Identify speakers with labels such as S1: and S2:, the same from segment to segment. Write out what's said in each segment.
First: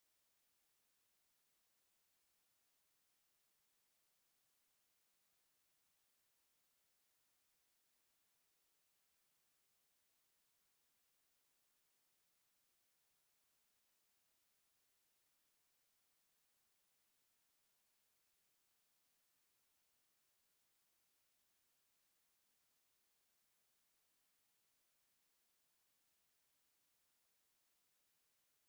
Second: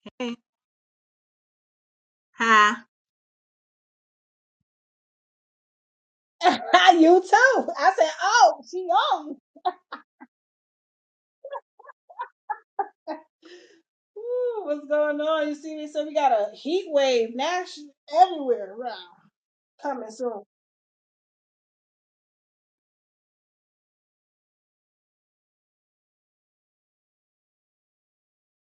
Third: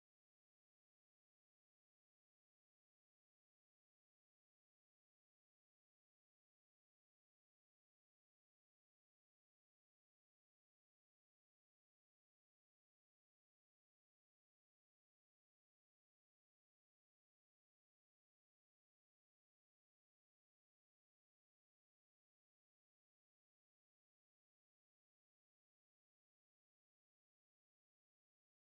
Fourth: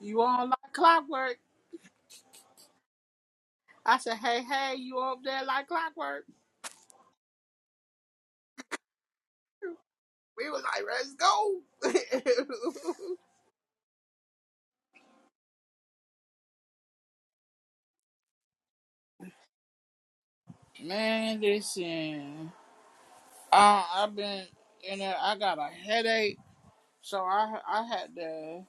S1: You
S2: Hi.
S1: on like clockwork?
S2: Hi,
S1: I said, hey, hey, you up there like clockwork?
S2: you too. I said, oh, she on.
S1: We was like, let's go.
S2: Ooh, what's going on? You see me? So we got a heat wave national everywhere around coming soon.
S1: Man, listen, uh, I've been in there. I got a headache, so I I had to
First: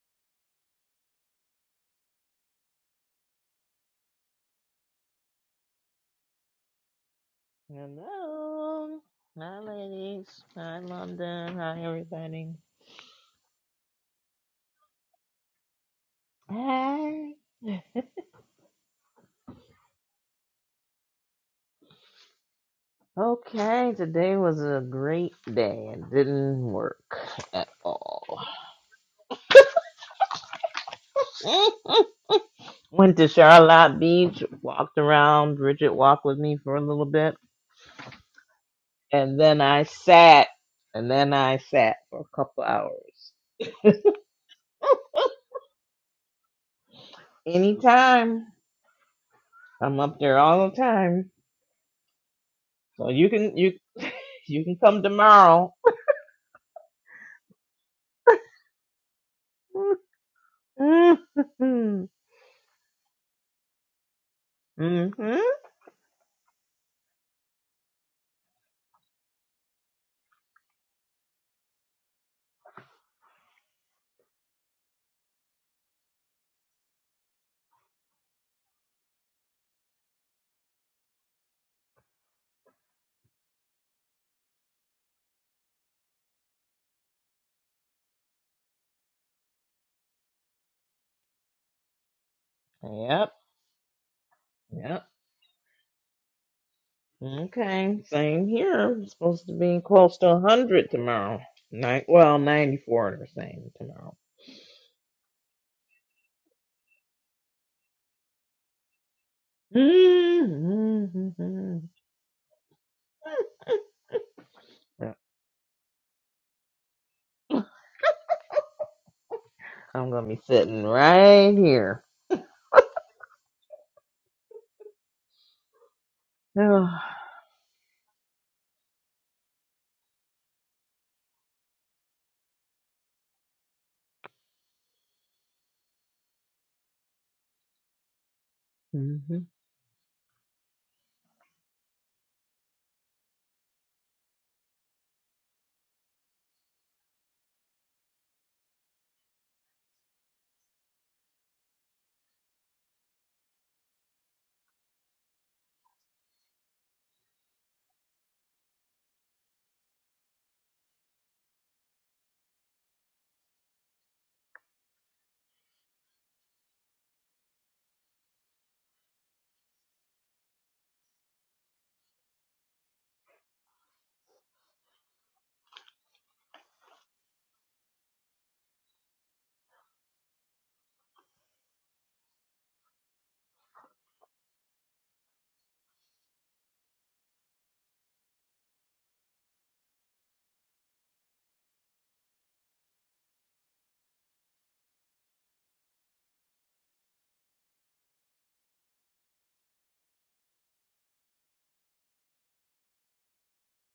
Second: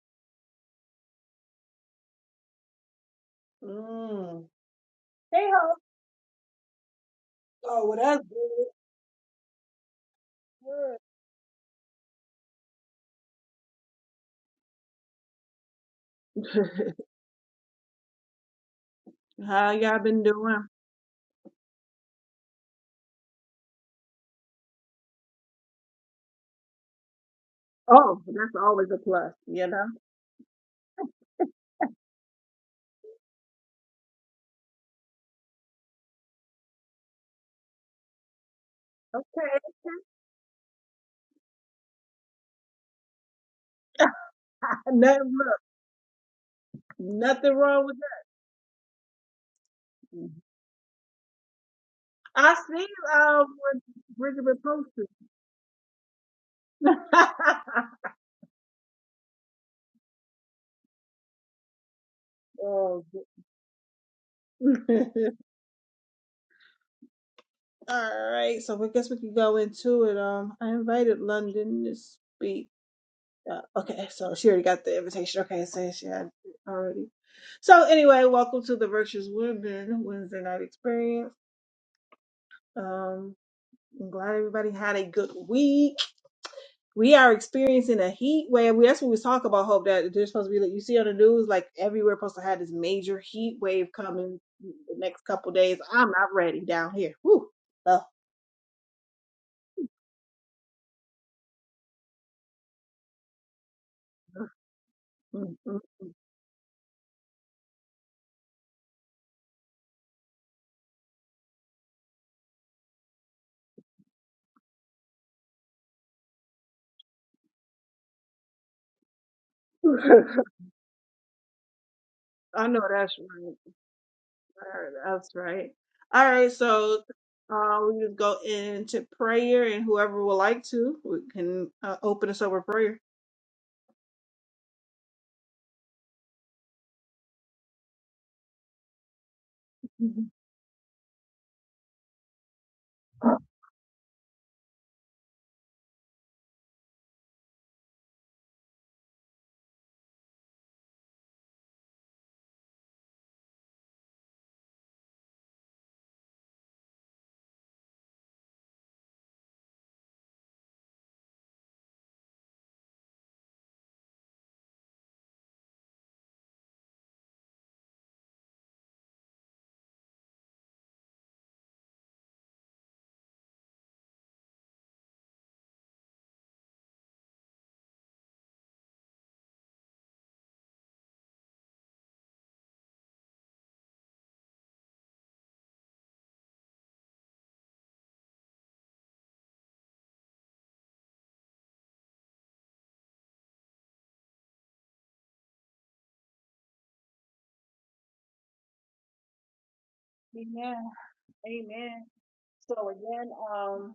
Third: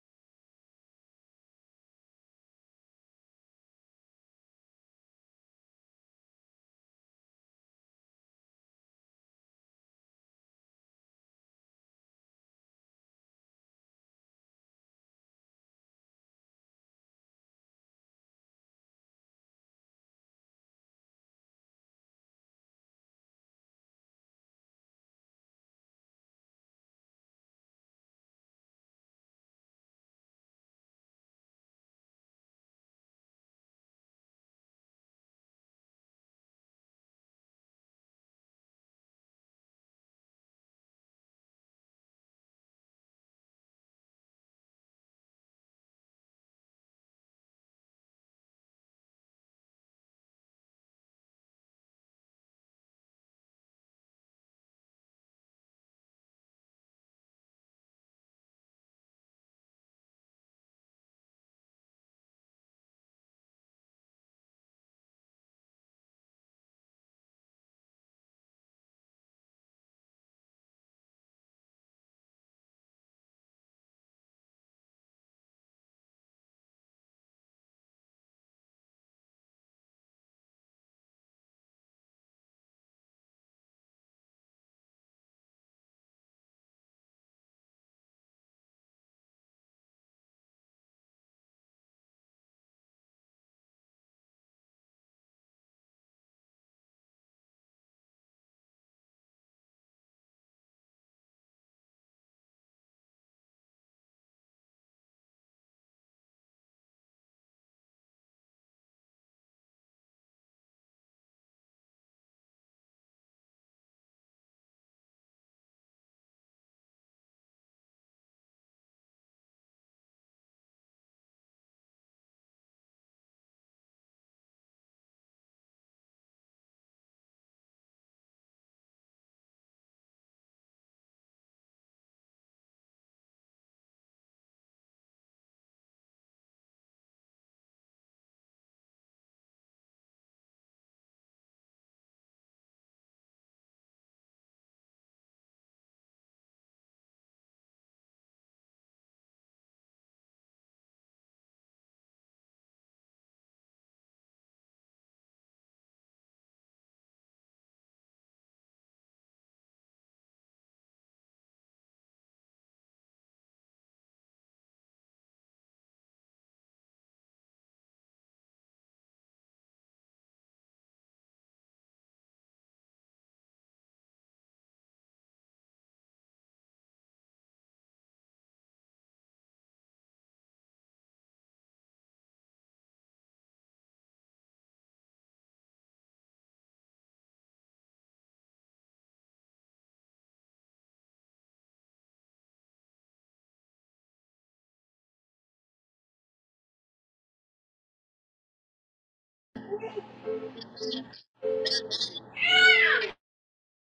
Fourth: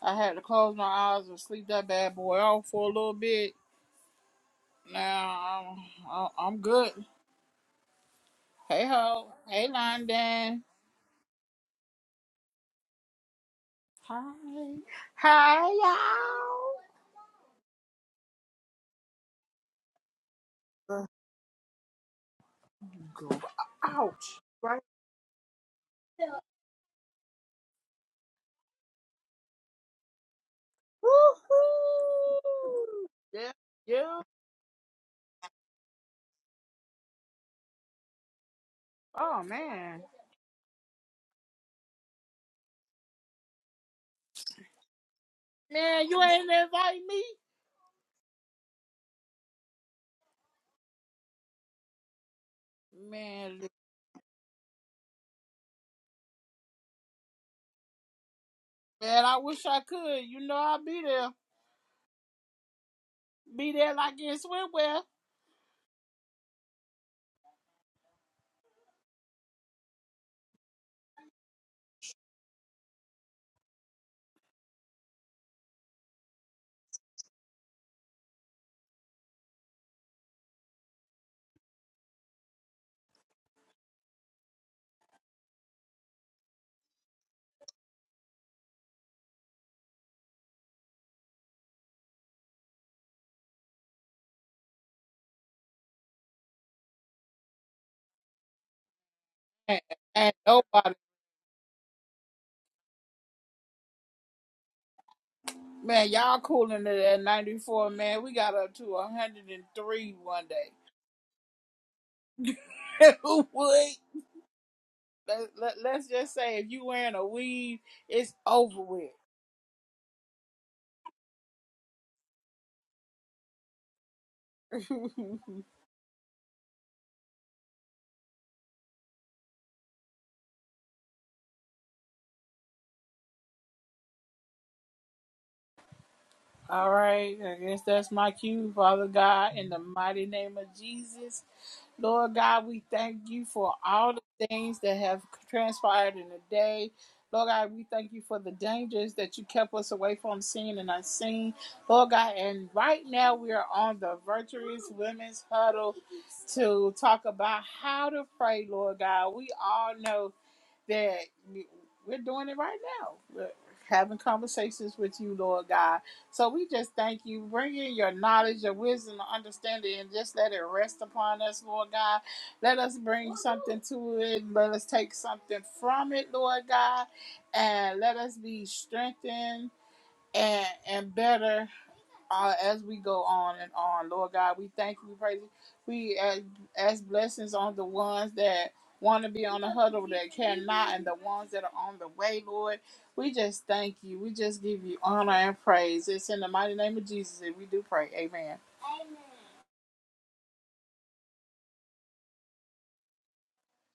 S1: I had to close my eyes and sleep that bad boy off for a little bit.
S2: Mm.
S1: Now
S2: Hey ho.
S1: I'm I'm I'm good.
S2: Oh, well that's good.
S1: Hey
S3: Hello.
S1: ho,
S3: Hi,
S1: hey
S3: ladies.
S1: London,
S3: Hi, London. Hi, everybody.
S1: hi, hi
S3: Hey.
S2: Good. How y'all been doing?
S1: y'all. Go
S3: Okay, today
S1: Ouch!
S3: was a
S1: Right
S3: great day. It didn't work at
S2: Oh,
S3: all.
S2: that's always a plus, you know.
S3: Eh.
S1: Woohoo!
S3: Went to
S1: Yeah,
S3: Charlotte
S1: yeah.
S3: Beach, walked around. Bridget walked with me for a little bit. And
S1: Oh
S2: Okay.
S3: then I
S1: man,
S3: sat. And then I sat for a couple hours.
S2: Nothing, look,
S1: Man, you ain't invite me.
S2: nothing wrong with
S3: Anytime. I'm
S2: that.
S3: up there
S2: Mm-hmm.
S3: all the time.
S2: I see
S3: So you
S2: um
S3: can
S1: Man, li-
S3: you
S2: what Bridget
S3: you can come
S2: posted.
S3: tomorrow.
S1: man, I wish I could. You know I'll be there.
S2: oh,
S1: Be there like in swimwear.
S2: good.
S3: Mm-hmm.
S2: All right, so I guess we can go into it. Um, I invited London to speak. Uh, okay, so she already got the invitation. Okay, so she had it already. So anyway, welcome to the Virtuous Women Wednesday Night Experience. Um, I'm glad everybody had a good week. We are experiencing a heat wave. That's what we was talking about. Hope that there's supposed to be like you see on the news, like everywhere supposed to have this major
S3: Yep.
S2: heat wave coming the
S3: Yep.
S2: next couple days. I'm not ready down here. Woo.
S3: Okay. Same here. It's supposed to
S1: Man,
S3: be close to
S1: ain't
S3: 100
S1: nobody.
S3: tomorrow. Nine, well, 94 or same tomorrow.
S1: Man, y'all cooling it at 94, man. We got up to 103 one day.
S3: Mm-hmm.
S1: Who would?
S3: Yeah,
S1: Let, let, let's just say if you wearing a weave, it's over with.
S3: I'm
S2: Oh.
S3: gonna be sitting right here.
S2: I know that's right. Right, That's right. All right,
S3: hmm
S2: so uh, we just go into prayer, and whoever would like to, we can uh, open us up with prayer.
S1: All right, I guess that's my cue, Father God, in the mighty
S2: Mhm.
S1: name of Jesus. Lord God, we thank you for all the things that have transpired in the day. Lord God, we thank you for the dangers that you kept us away from seeing and unseen. Lord God, and right now we are on the Virtuous Women's Huddle to talk about how to pray, Lord God. We all know that we're doing it right now. We're having conversations with you, Lord God. So we just thank you. Bring in your knowledge, your wisdom, your understanding, and just let it rest upon us, Lord God. Let us bring something to it. Let us take something from it, Lord God. And let us be strengthened and, and better uh, as we go on and on. Lord God, we thank you, we praise you. We ask, ask blessings on the ones that want to be on the huddle that cannot and the ones that are on the way, Lord. We just thank you. We just give you honor and praise. It's in the mighty name of Jesus that we do pray. Amen.
S2: Amen. Amen. So again, um,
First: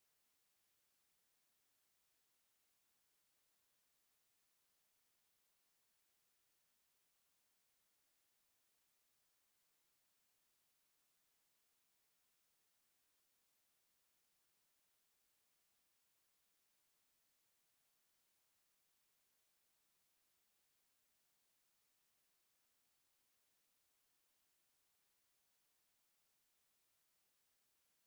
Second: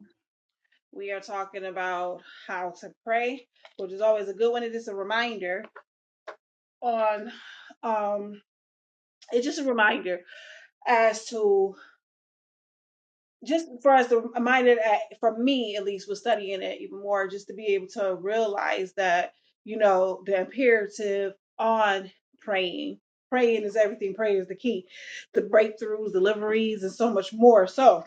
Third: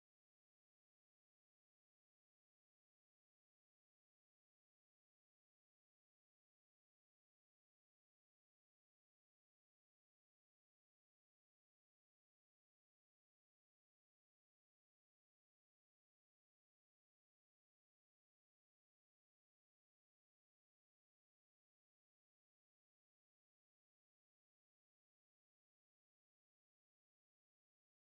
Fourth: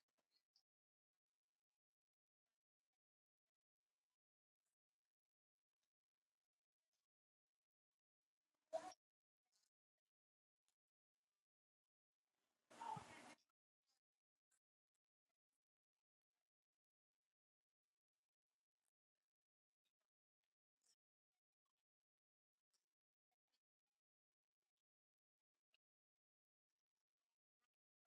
S2: we are talking about how to pray, which is always a good one. It is a reminder on, um, it's just a reminder as to just for us to remind it at, for me at least was studying it even more just to be able to realize that you know the imperative on praying praying is everything prayer is the key the breakthroughs deliveries and so much more so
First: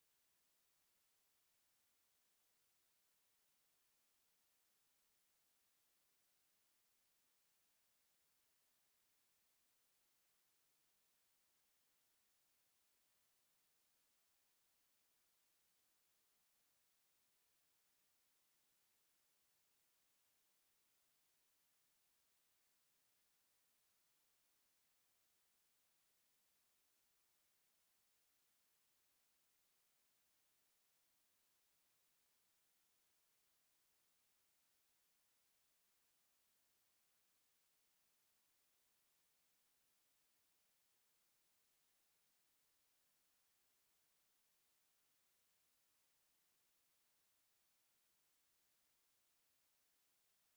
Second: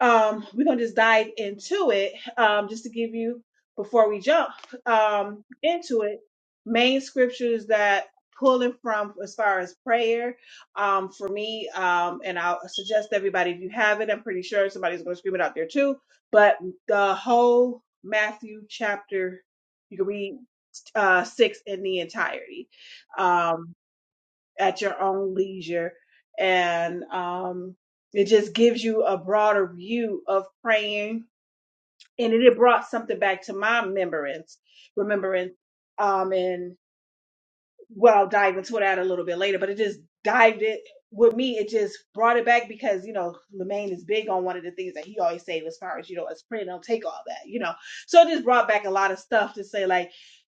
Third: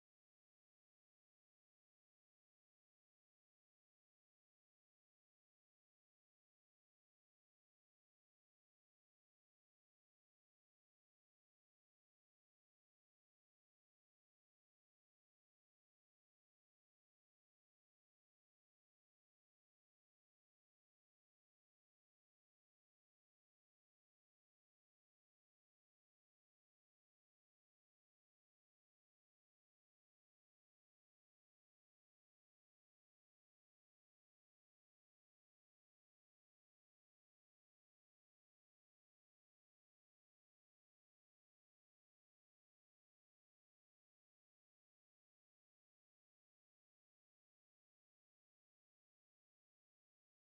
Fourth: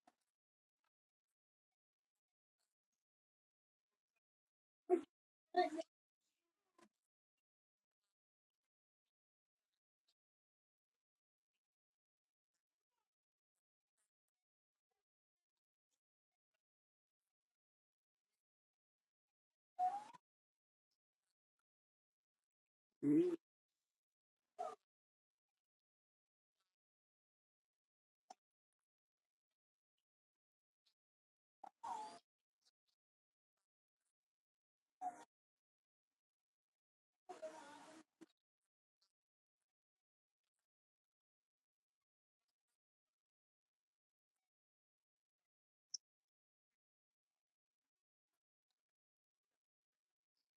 S2: um, we're gonna just dive into it. Um, just to give you before we jump um, into it, main scriptures that pulling from as far as prayer um, for me, um, and I'll suggest to everybody if you have it. I'm pretty sure somebody's gonna scream it out there too. But the whole Matthew chapter, you can read uh, six in the entirety. Um, at your own leisure. And um, it just gives you a broader view of praying. And it brought something back to my remembrance, remembrance. Um, and well dive into that a little bit later, but it just dived it with me. It just brought it back because you know Lemaine is big on one of the things that he always say as far as you know as print don't take all that you know. So it just brought back a lot of stuff to say like,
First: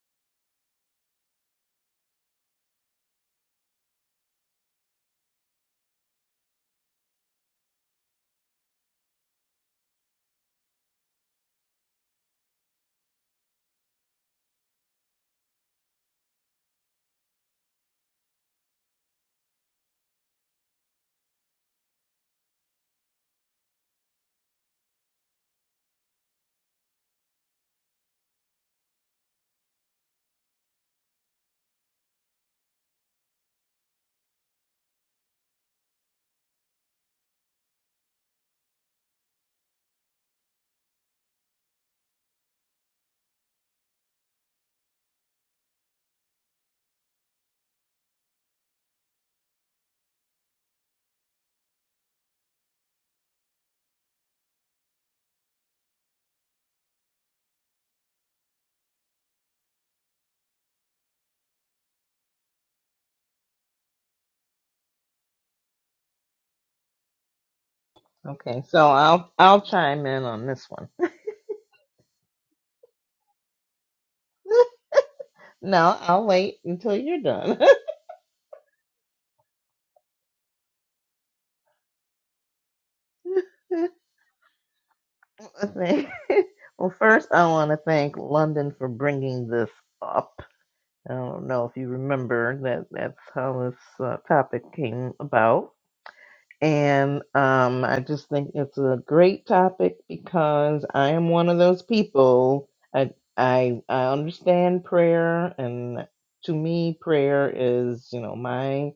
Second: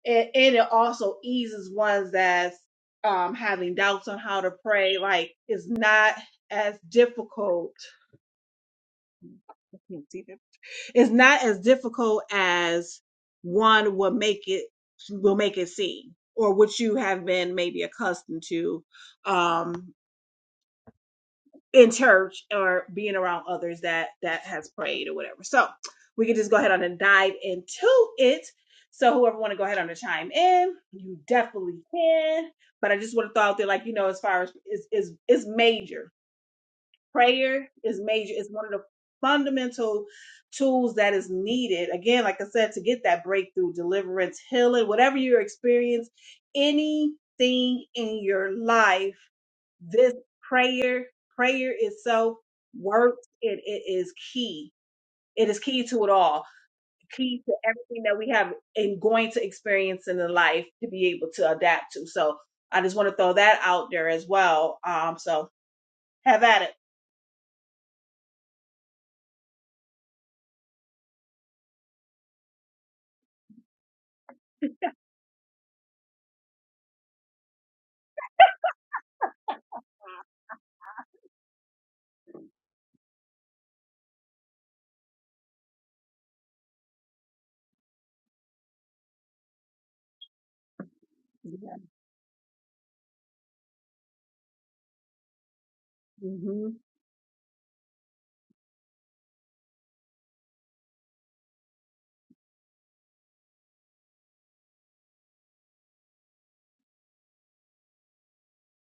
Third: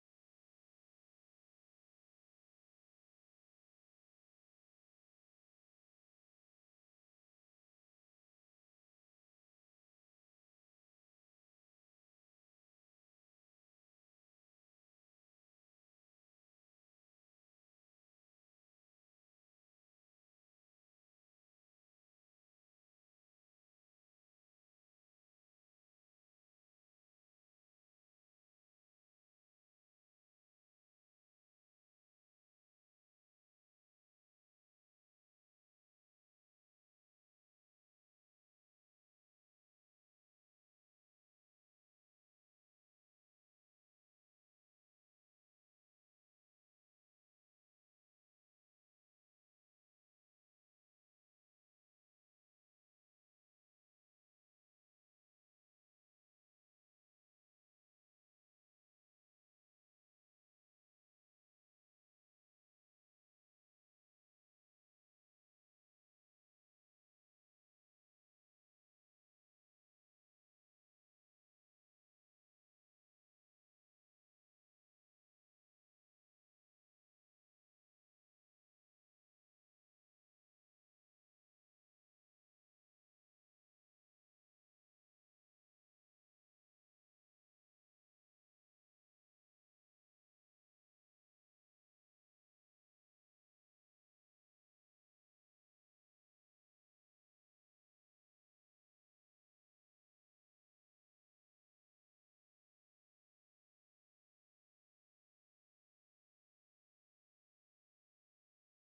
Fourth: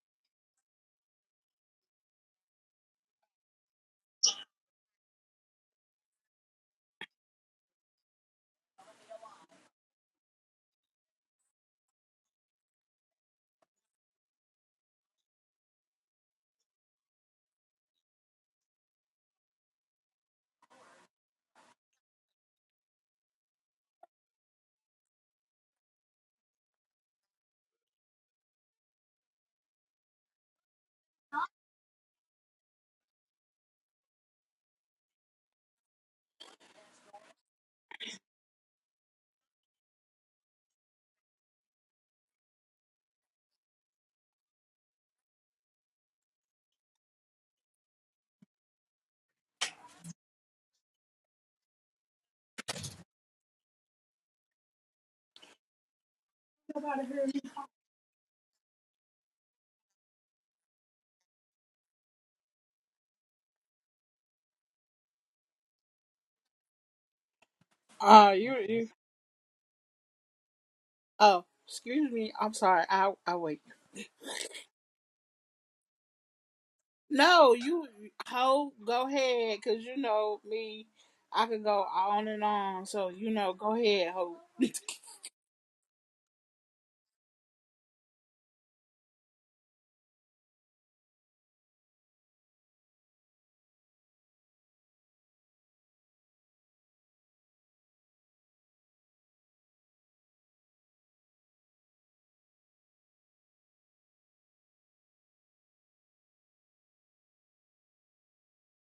S2: and, and it also eases ones that's um having doubts on how to pray. Like it's not as difficult. It's not as difficult as one will make it will make it seem, or what you have been maybe accustomed to um, in church or being around others that that has prayed or whatever. So we can just go ahead on and dive into it. So whoever want to go ahead on and chime in, you definitely can. But I just want to throw out there, like you know, as far as is is is major prayer is major it's one of the fundamental tools that is needed again like i said to get that breakthrough deliverance healing whatever your experience anything in your life this prayer prayer itself works it, it is key it is key to it all key to everything that we have and going to experience in the life to be able to adapt to so i just want to throw that out there as well um so have at it
S1: Uh, you,
S3: Okay, so
S1: you,
S3: I'll I'll chime in on this one.
S1: oh, excuse me. I'm sorry. I, I wait.
S3: No, I'll wait until you're
S1: No,
S3: done.
S1: you, ho, go ahead, cause you know me. I could go on and on. So you know, go ahead, ho.
S3: well, first I want to thank London for bringing this up I don't know
S2: yeah.
S3: if you remember that that's how this uh, topic came about.
S2: Mhm.
S3: And um, I just think it's a great topic because I am one of those people. I, I, I understand prayer, and to me, prayer is, you know, my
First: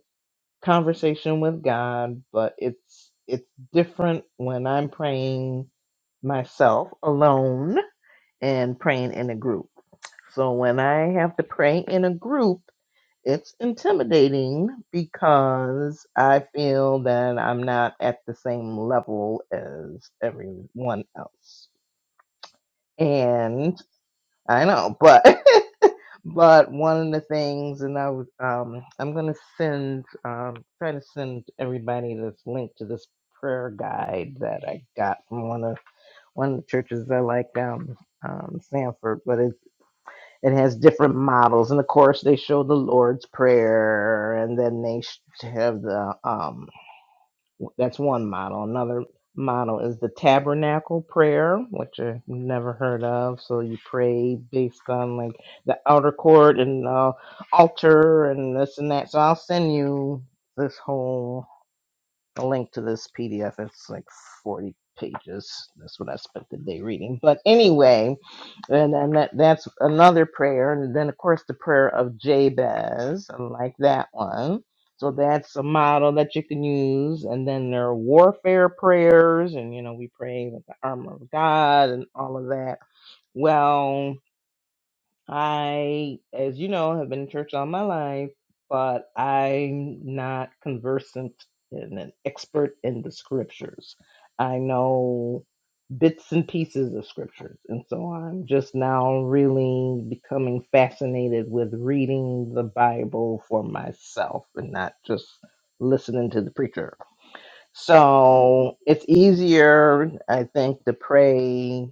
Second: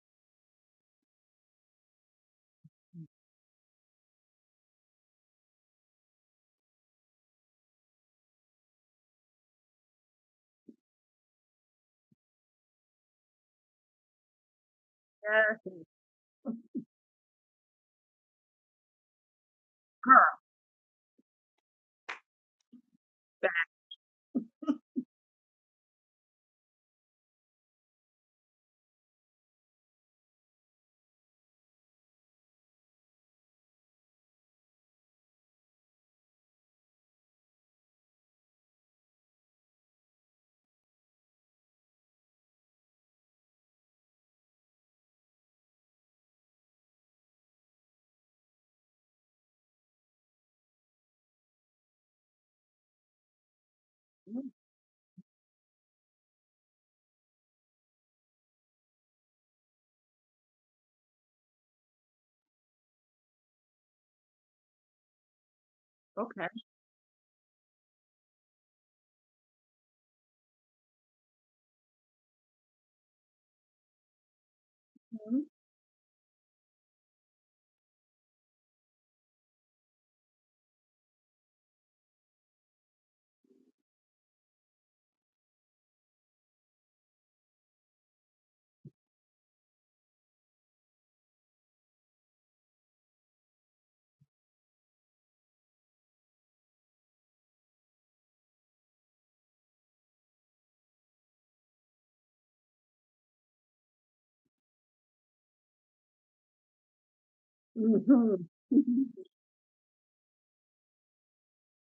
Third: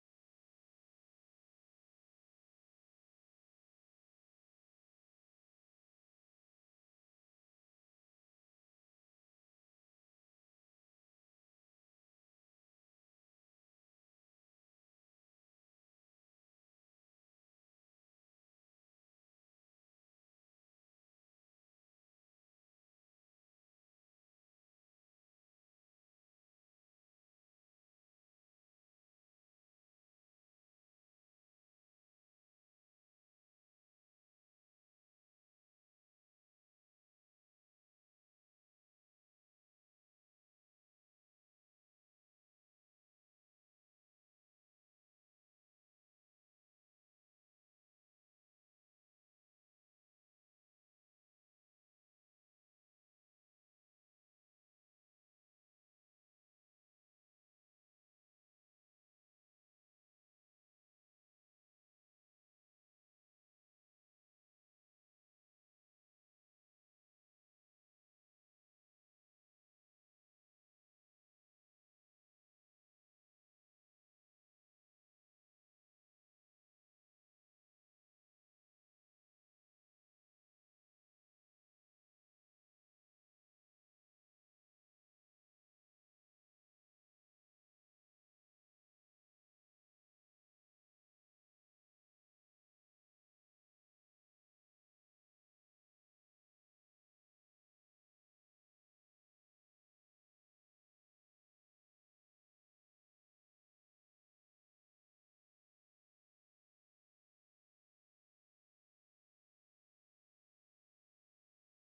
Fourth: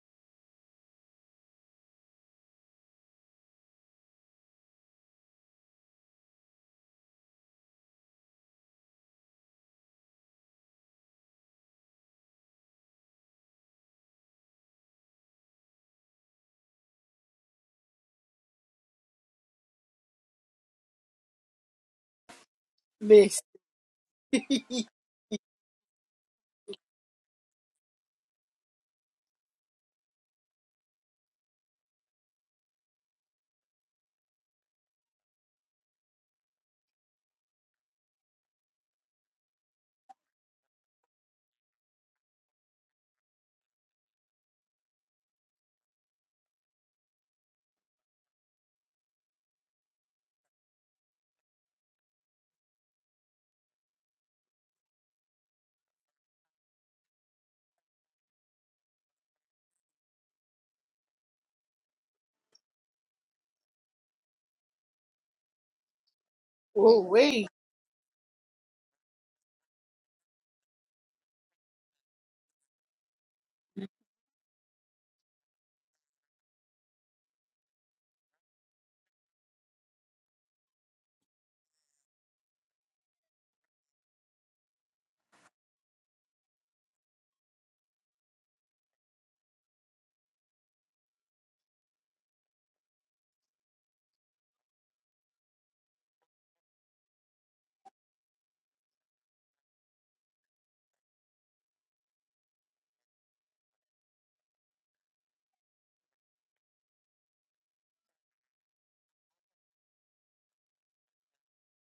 S3: conversation with God, but it's, it's different when I'm praying myself alone and praying in a group. So when I have to pray in a group, it's intimidating
S2: Yes,
S3: because I feel that I'm not at the same level as
S2: girl.
S3: everyone else.
S1: Miss.
S2: Back.
S3: And I know, but but one of the things, and I was um, I'm gonna send um, try to send everybody this link to this prayer guide that I got from one of one of the churches I like down um, Sanford, but it's it has different models and of course they show the lord's prayer and then they have the um that's one model another model is the tabernacle prayer which i've never heard of so you pray based on like the outer court and the altar and this and that so i'll send you this whole a link to this PDF. It's like 40 pages. That's what I spent
S2: Okay.
S3: the day
S1: oh,
S3: reading. But
S1: wait.
S3: anyway, and and that, that's another prayer. And then, of course, the prayer of Jabez. I like that one. So
S2: Mm-hmm.
S3: that's a model that you can use. And then there are warfare prayers. And, you know, we pray with the armor of God and all of that. Well, I, as you know, have been in church all my life, but I'm not conversant and an expert in the scriptures. I know bits and pieces of scriptures, and so I'm just now really becoming fascinated with reading the Bible for myself and not just listening to the preacher.
S2: Mhm.
S3: So it's easier, I think, to pray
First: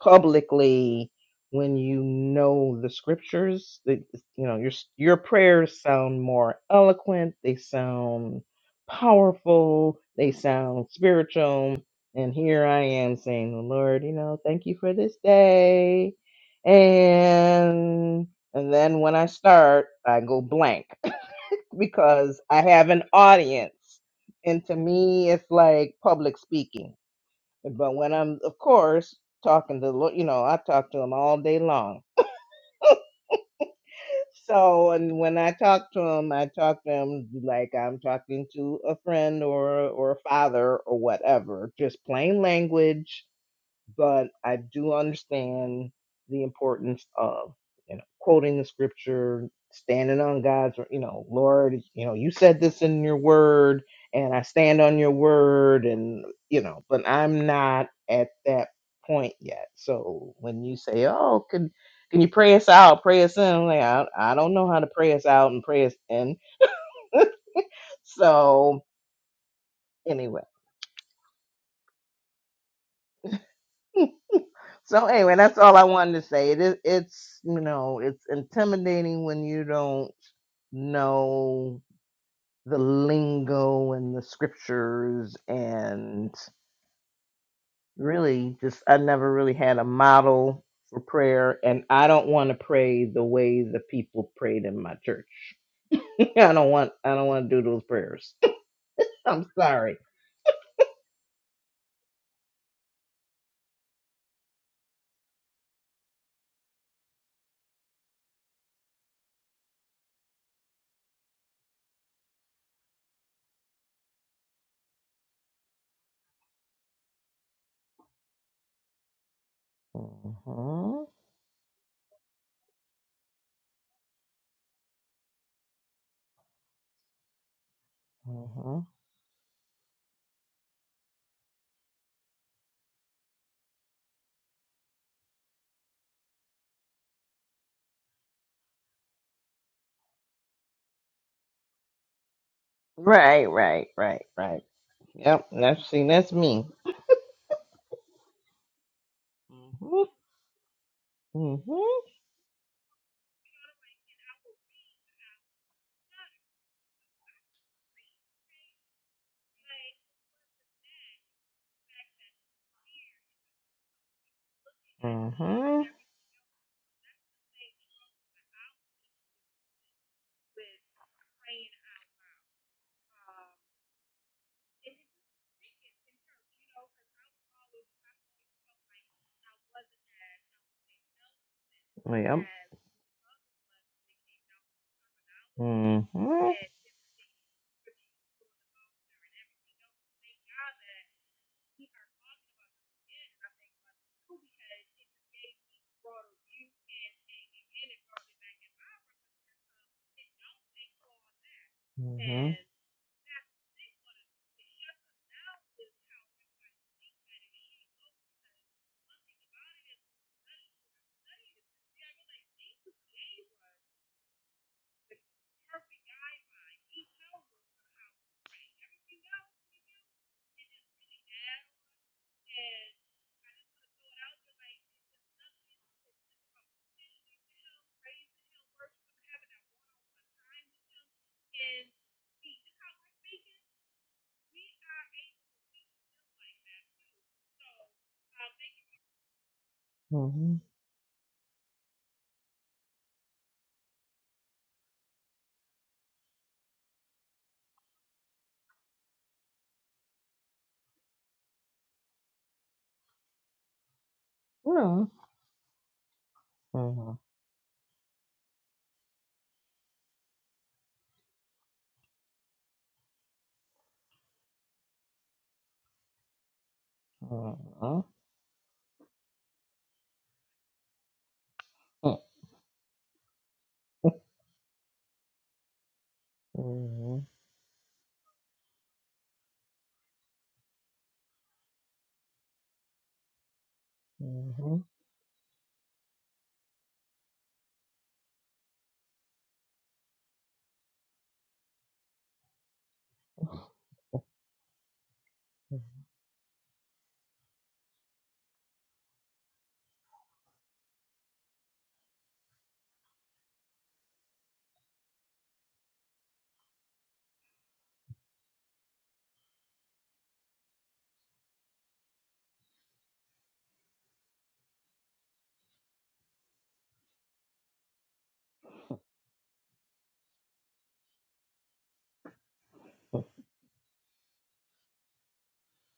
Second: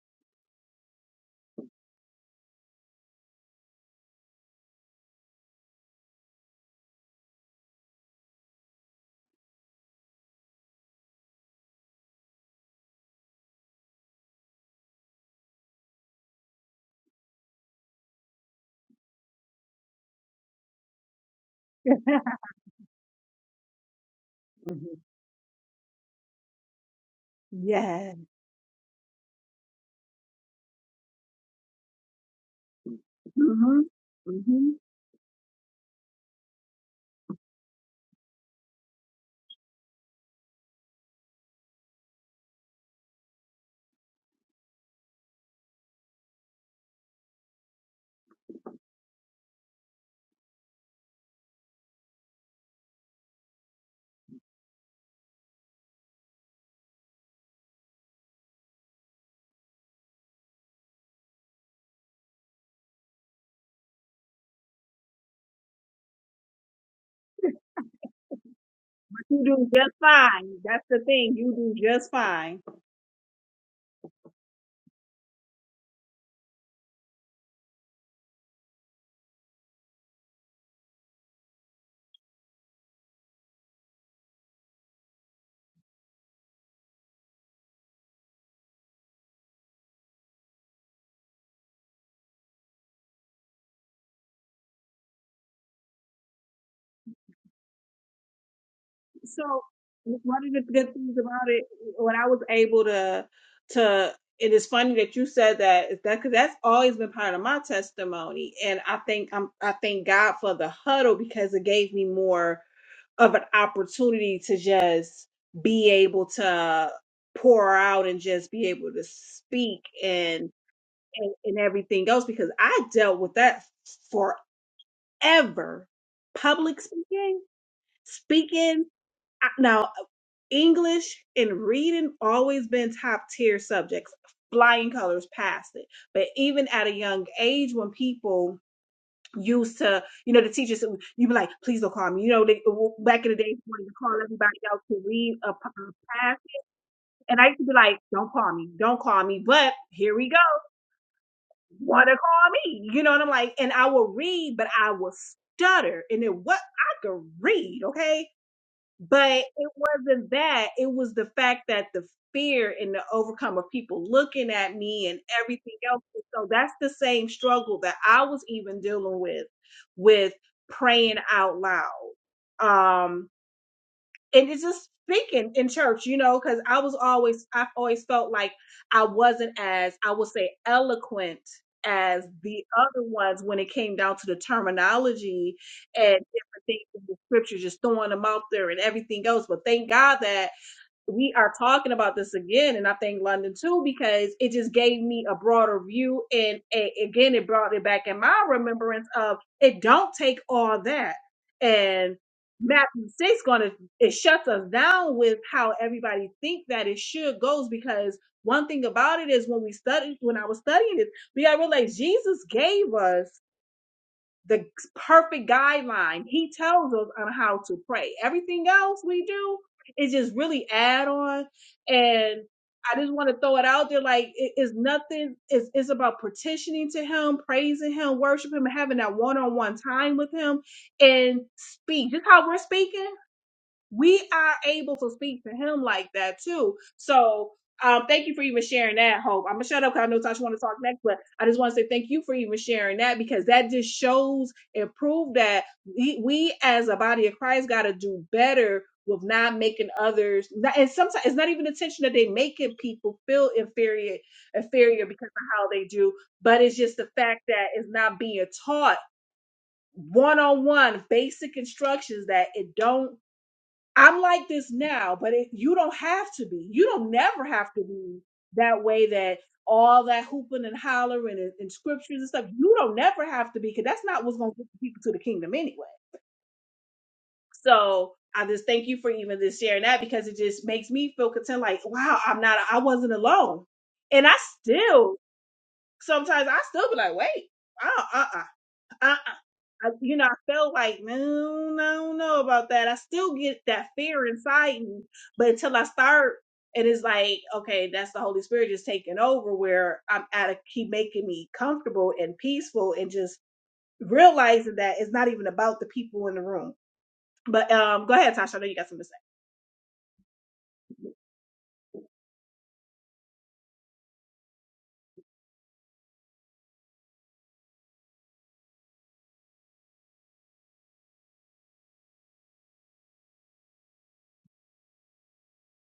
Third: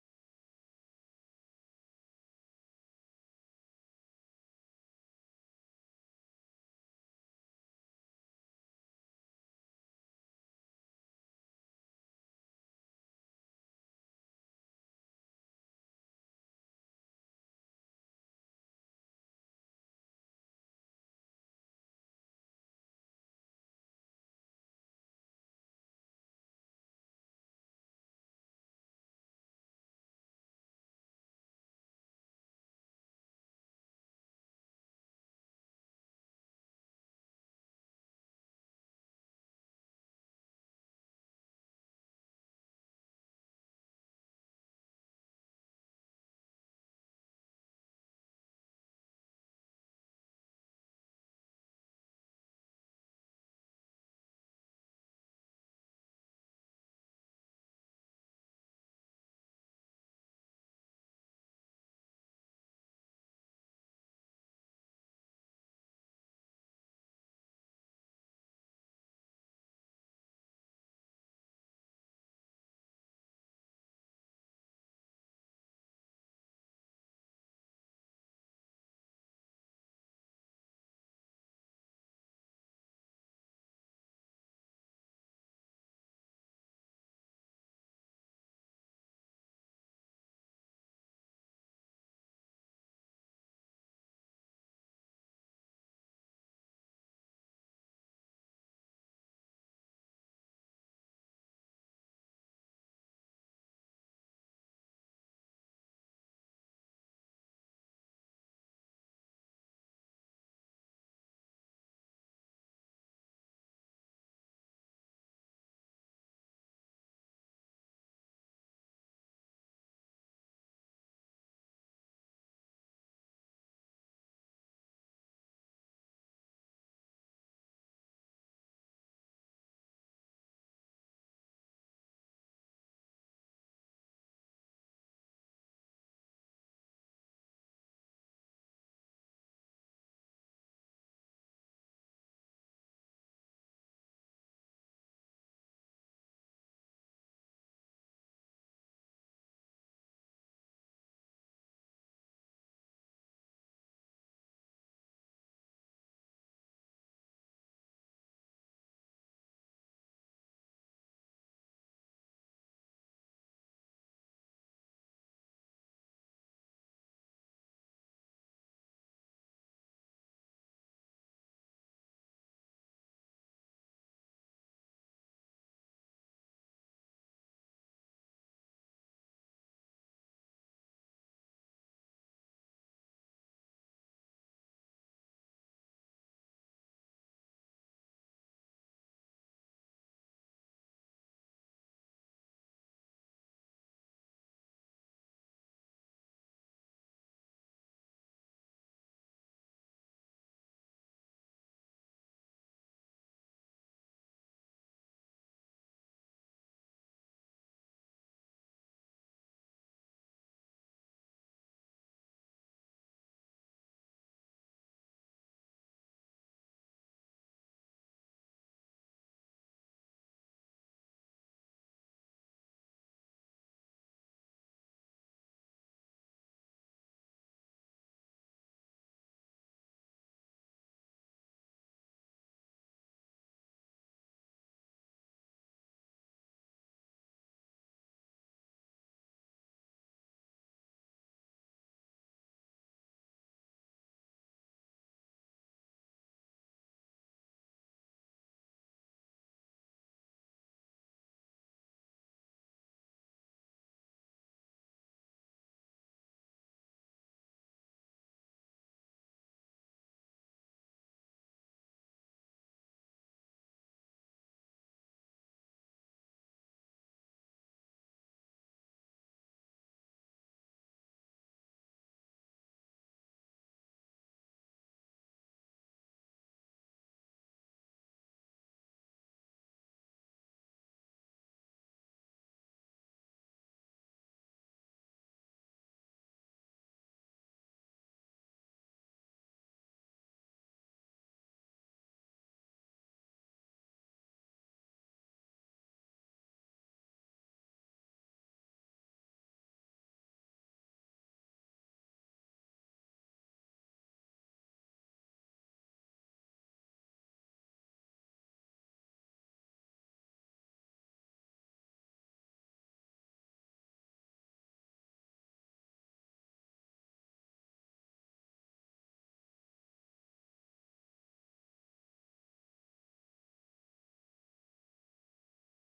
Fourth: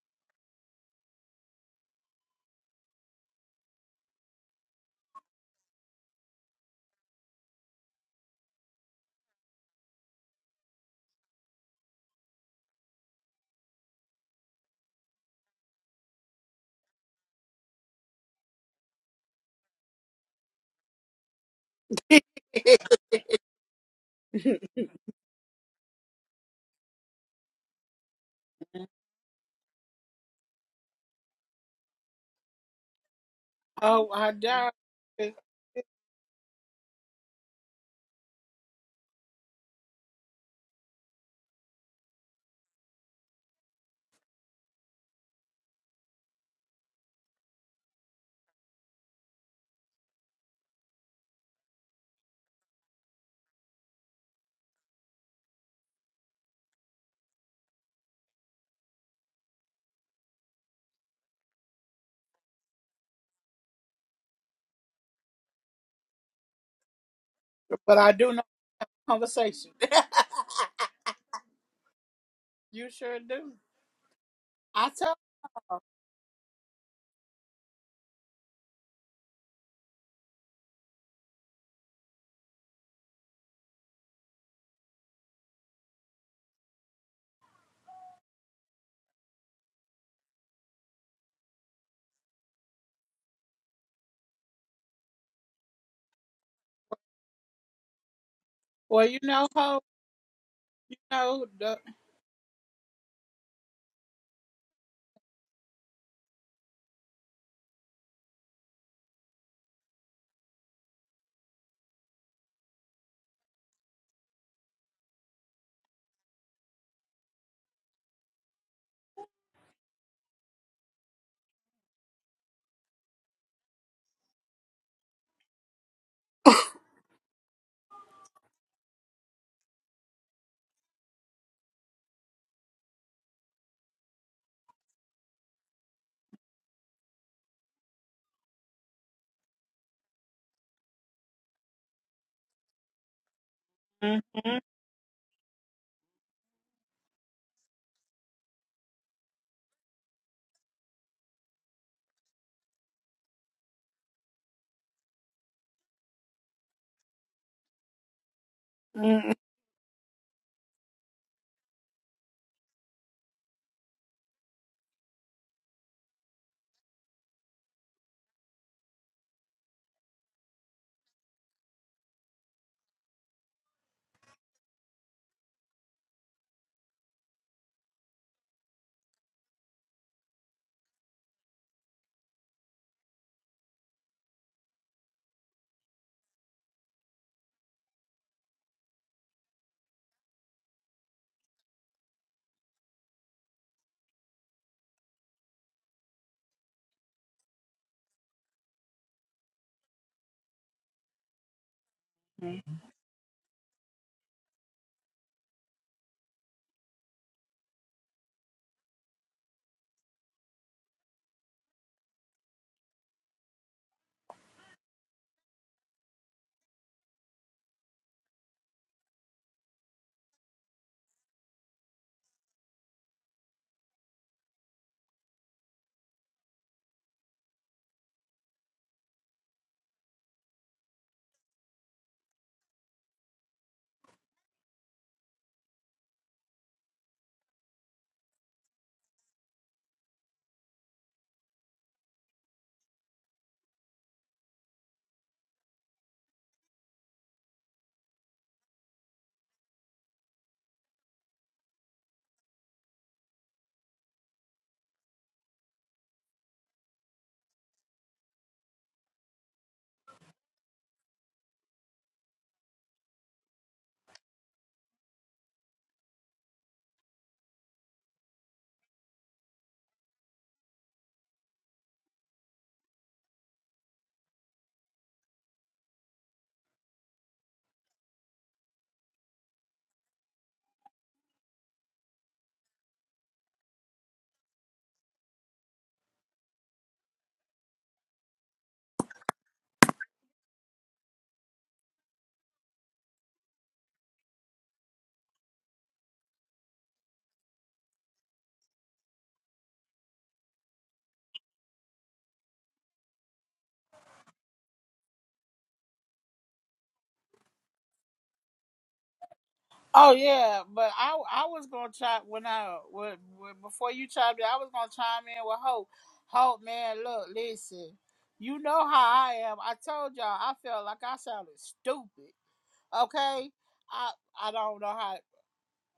S3: publicly when you know the scriptures. That you know your your prayers sound more eloquent. They sound powerful. They sound spiritual. And here I am saying, Lord, you know, thank you for this day. And and then when I start, I go blank because I have an audience. And to me, it's like public speaking. But when
S2: yes.
S3: I'm, of course, talking to, lo- you know, I talk to them all day long.
S2: Mm-hmm.
S1: Oh, I
S2: Mm-hmm.
S1: doubt
S3: So, and
S1: it.
S3: when I talk to them, I talk to them like I'm talking to a friend or or a father or whatever, just plain language but I do understand the importance of you know quoting the scripture, standing on God's you know Lord, you know you said this in your word, and I stand on your word, and you know, but I'm not at that point yet. So when you say, oh, can can you pray us out, pray us in? I'm like I, I don't know how to pray us out and pray us in.
S1: But I do know
S3: So
S1: the
S2: You do
S1: conversation.
S2: just
S3: anyway.
S2: fine. That's the thing. You do just fine.
S1: you sure do. I
S3: So
S1: tell
S3: anyway, that's all I wanted to say. It is, it's you know, it's intimidating when you don't know the lingo and the scriptures and really just I never really had a model for prayer and I don't want to pray the way the people prayed in my church. I don't want I don't want to do those prayers.
S1: well, you
S2: So
S1: know
S3: I'm
S1: how
S3: sorry.
S2: one of the good
S1: you
S2: things
S1: know
S2: about it,
S1: the
S2: when I was able to, to it is funny that you said that is that because that's always been part of my testimony, and I think I'm I thank God for the huddle because it gave me more. of an opportunity to just be able to pour out and just be able to speak
S3: hmm
S2: and and, and everything else because I dealt with that forever. Public speaking,
S3: hmm
S2: speaking. I- Now English and reading always been top tier subjects. Flying colors past it. But even at a young age, when people used to, you know, the teachers, you be like, please don't call me. You know, they, back in the
S3: Right,
S2: day, they wanted
S3: right,
S2: to call
S1: Mhm.
S3: right,
S2: everybody
S3: right.
S2: out to read
S3: Yep,
S2: a, p-
S3: that's see,
S2: a
S3: that's
S2: pass.
S3: me.
S2: And I used to be like, don't call me, don't call me. But
S3: hmm
S2: here we go.
S3: hmm
S2: Want to call me? You know what I'm like? And I will read, but I will stutter. And it what I could read, okay?
S1: Mhm.
S2: But it wasn't that. It was the fact that the fear and the overcome of people looking at me and everything
S3: Mm-hmm.
S2: else. So that's the same struggle that I was even dealing with, with praying out loud. Um, and it's just speaking in church, you know, because I was always, I've always felt like I wasn't as, I would say, eloquent as
S3: Yep.
S2: the other ones when it came down to the terminology and
S3: Mm-hmm.
S2: different things in the scripture, just throwing them out there and everything else. But thank God that we are talking about this again, and I think London too, because it just gave me a broader view, and a, again, it brought it back in my remembrance of it. Don't take all that, and
S3: Mm-hmm.
S2: Matthew six going to it shuts us down with how everybody think that it should goes because one thing about it is when we study when I was studying it, we got to realize Jesus gave us the perfect guideline. He tells us on how to pray. Everything else we do is just really add on. And I just want to throw it out there like it is nothing, it's, it's about petitioning to Him, praising Him, worshiping Him, having that one on one time with Him, and speak. Just how we're speaking we are able to speak to him like that too. So um, thank you for even sharing that, Hope. I'm gonna shut up because I know Tasha want
S3: Mm-hmm.
S2: to talk next, but I just want to say thank you for even sharing that because that just shows and prove that we, we as a body of Christ got to do better with not making others. Not, and sometimes it's not even intention that they making people feel inferior,
S3: Yeah.
S2: inferior
S3: huh.
S2: because of how they do, but it's
S3: Uh
S2: just the
S3: huh.
S2: fact that it's not being taught one on one basic instructions that it don't I'm like this now, but it, you don't have to be. You don't never have to be that way that all that hooping and hollering and, and scriptures
S3: Uh
S2: and stuff. You don't never have to be because that's not what's going to get people to the kingdom anyway. So I just thank you for even this sharing that because it just makes me feel content. Like, wow, I'm not, I wasn't alone. And I still, sometimes I still be like, wait, uh-uh. I, I, I- you know, I felt like, no, no, I don't know about that. I still get that fear inside me, but until I start, it is like, okay, that's the Holy Spirit just taking over, where I'm at a keep making me comfortable and peaceful, and just realizing that it's not even about the people in the room. But um, go ahead, Tasha. I know you got something to say.
S1: Oh yeah, but I I was gonna chime when I when, when, before you chimed in, I was gonna chime in with Hope. Hope, man, look, listen. You know how I am. I told y'all I felt like I sounded stupid. Okay, I I don't know how.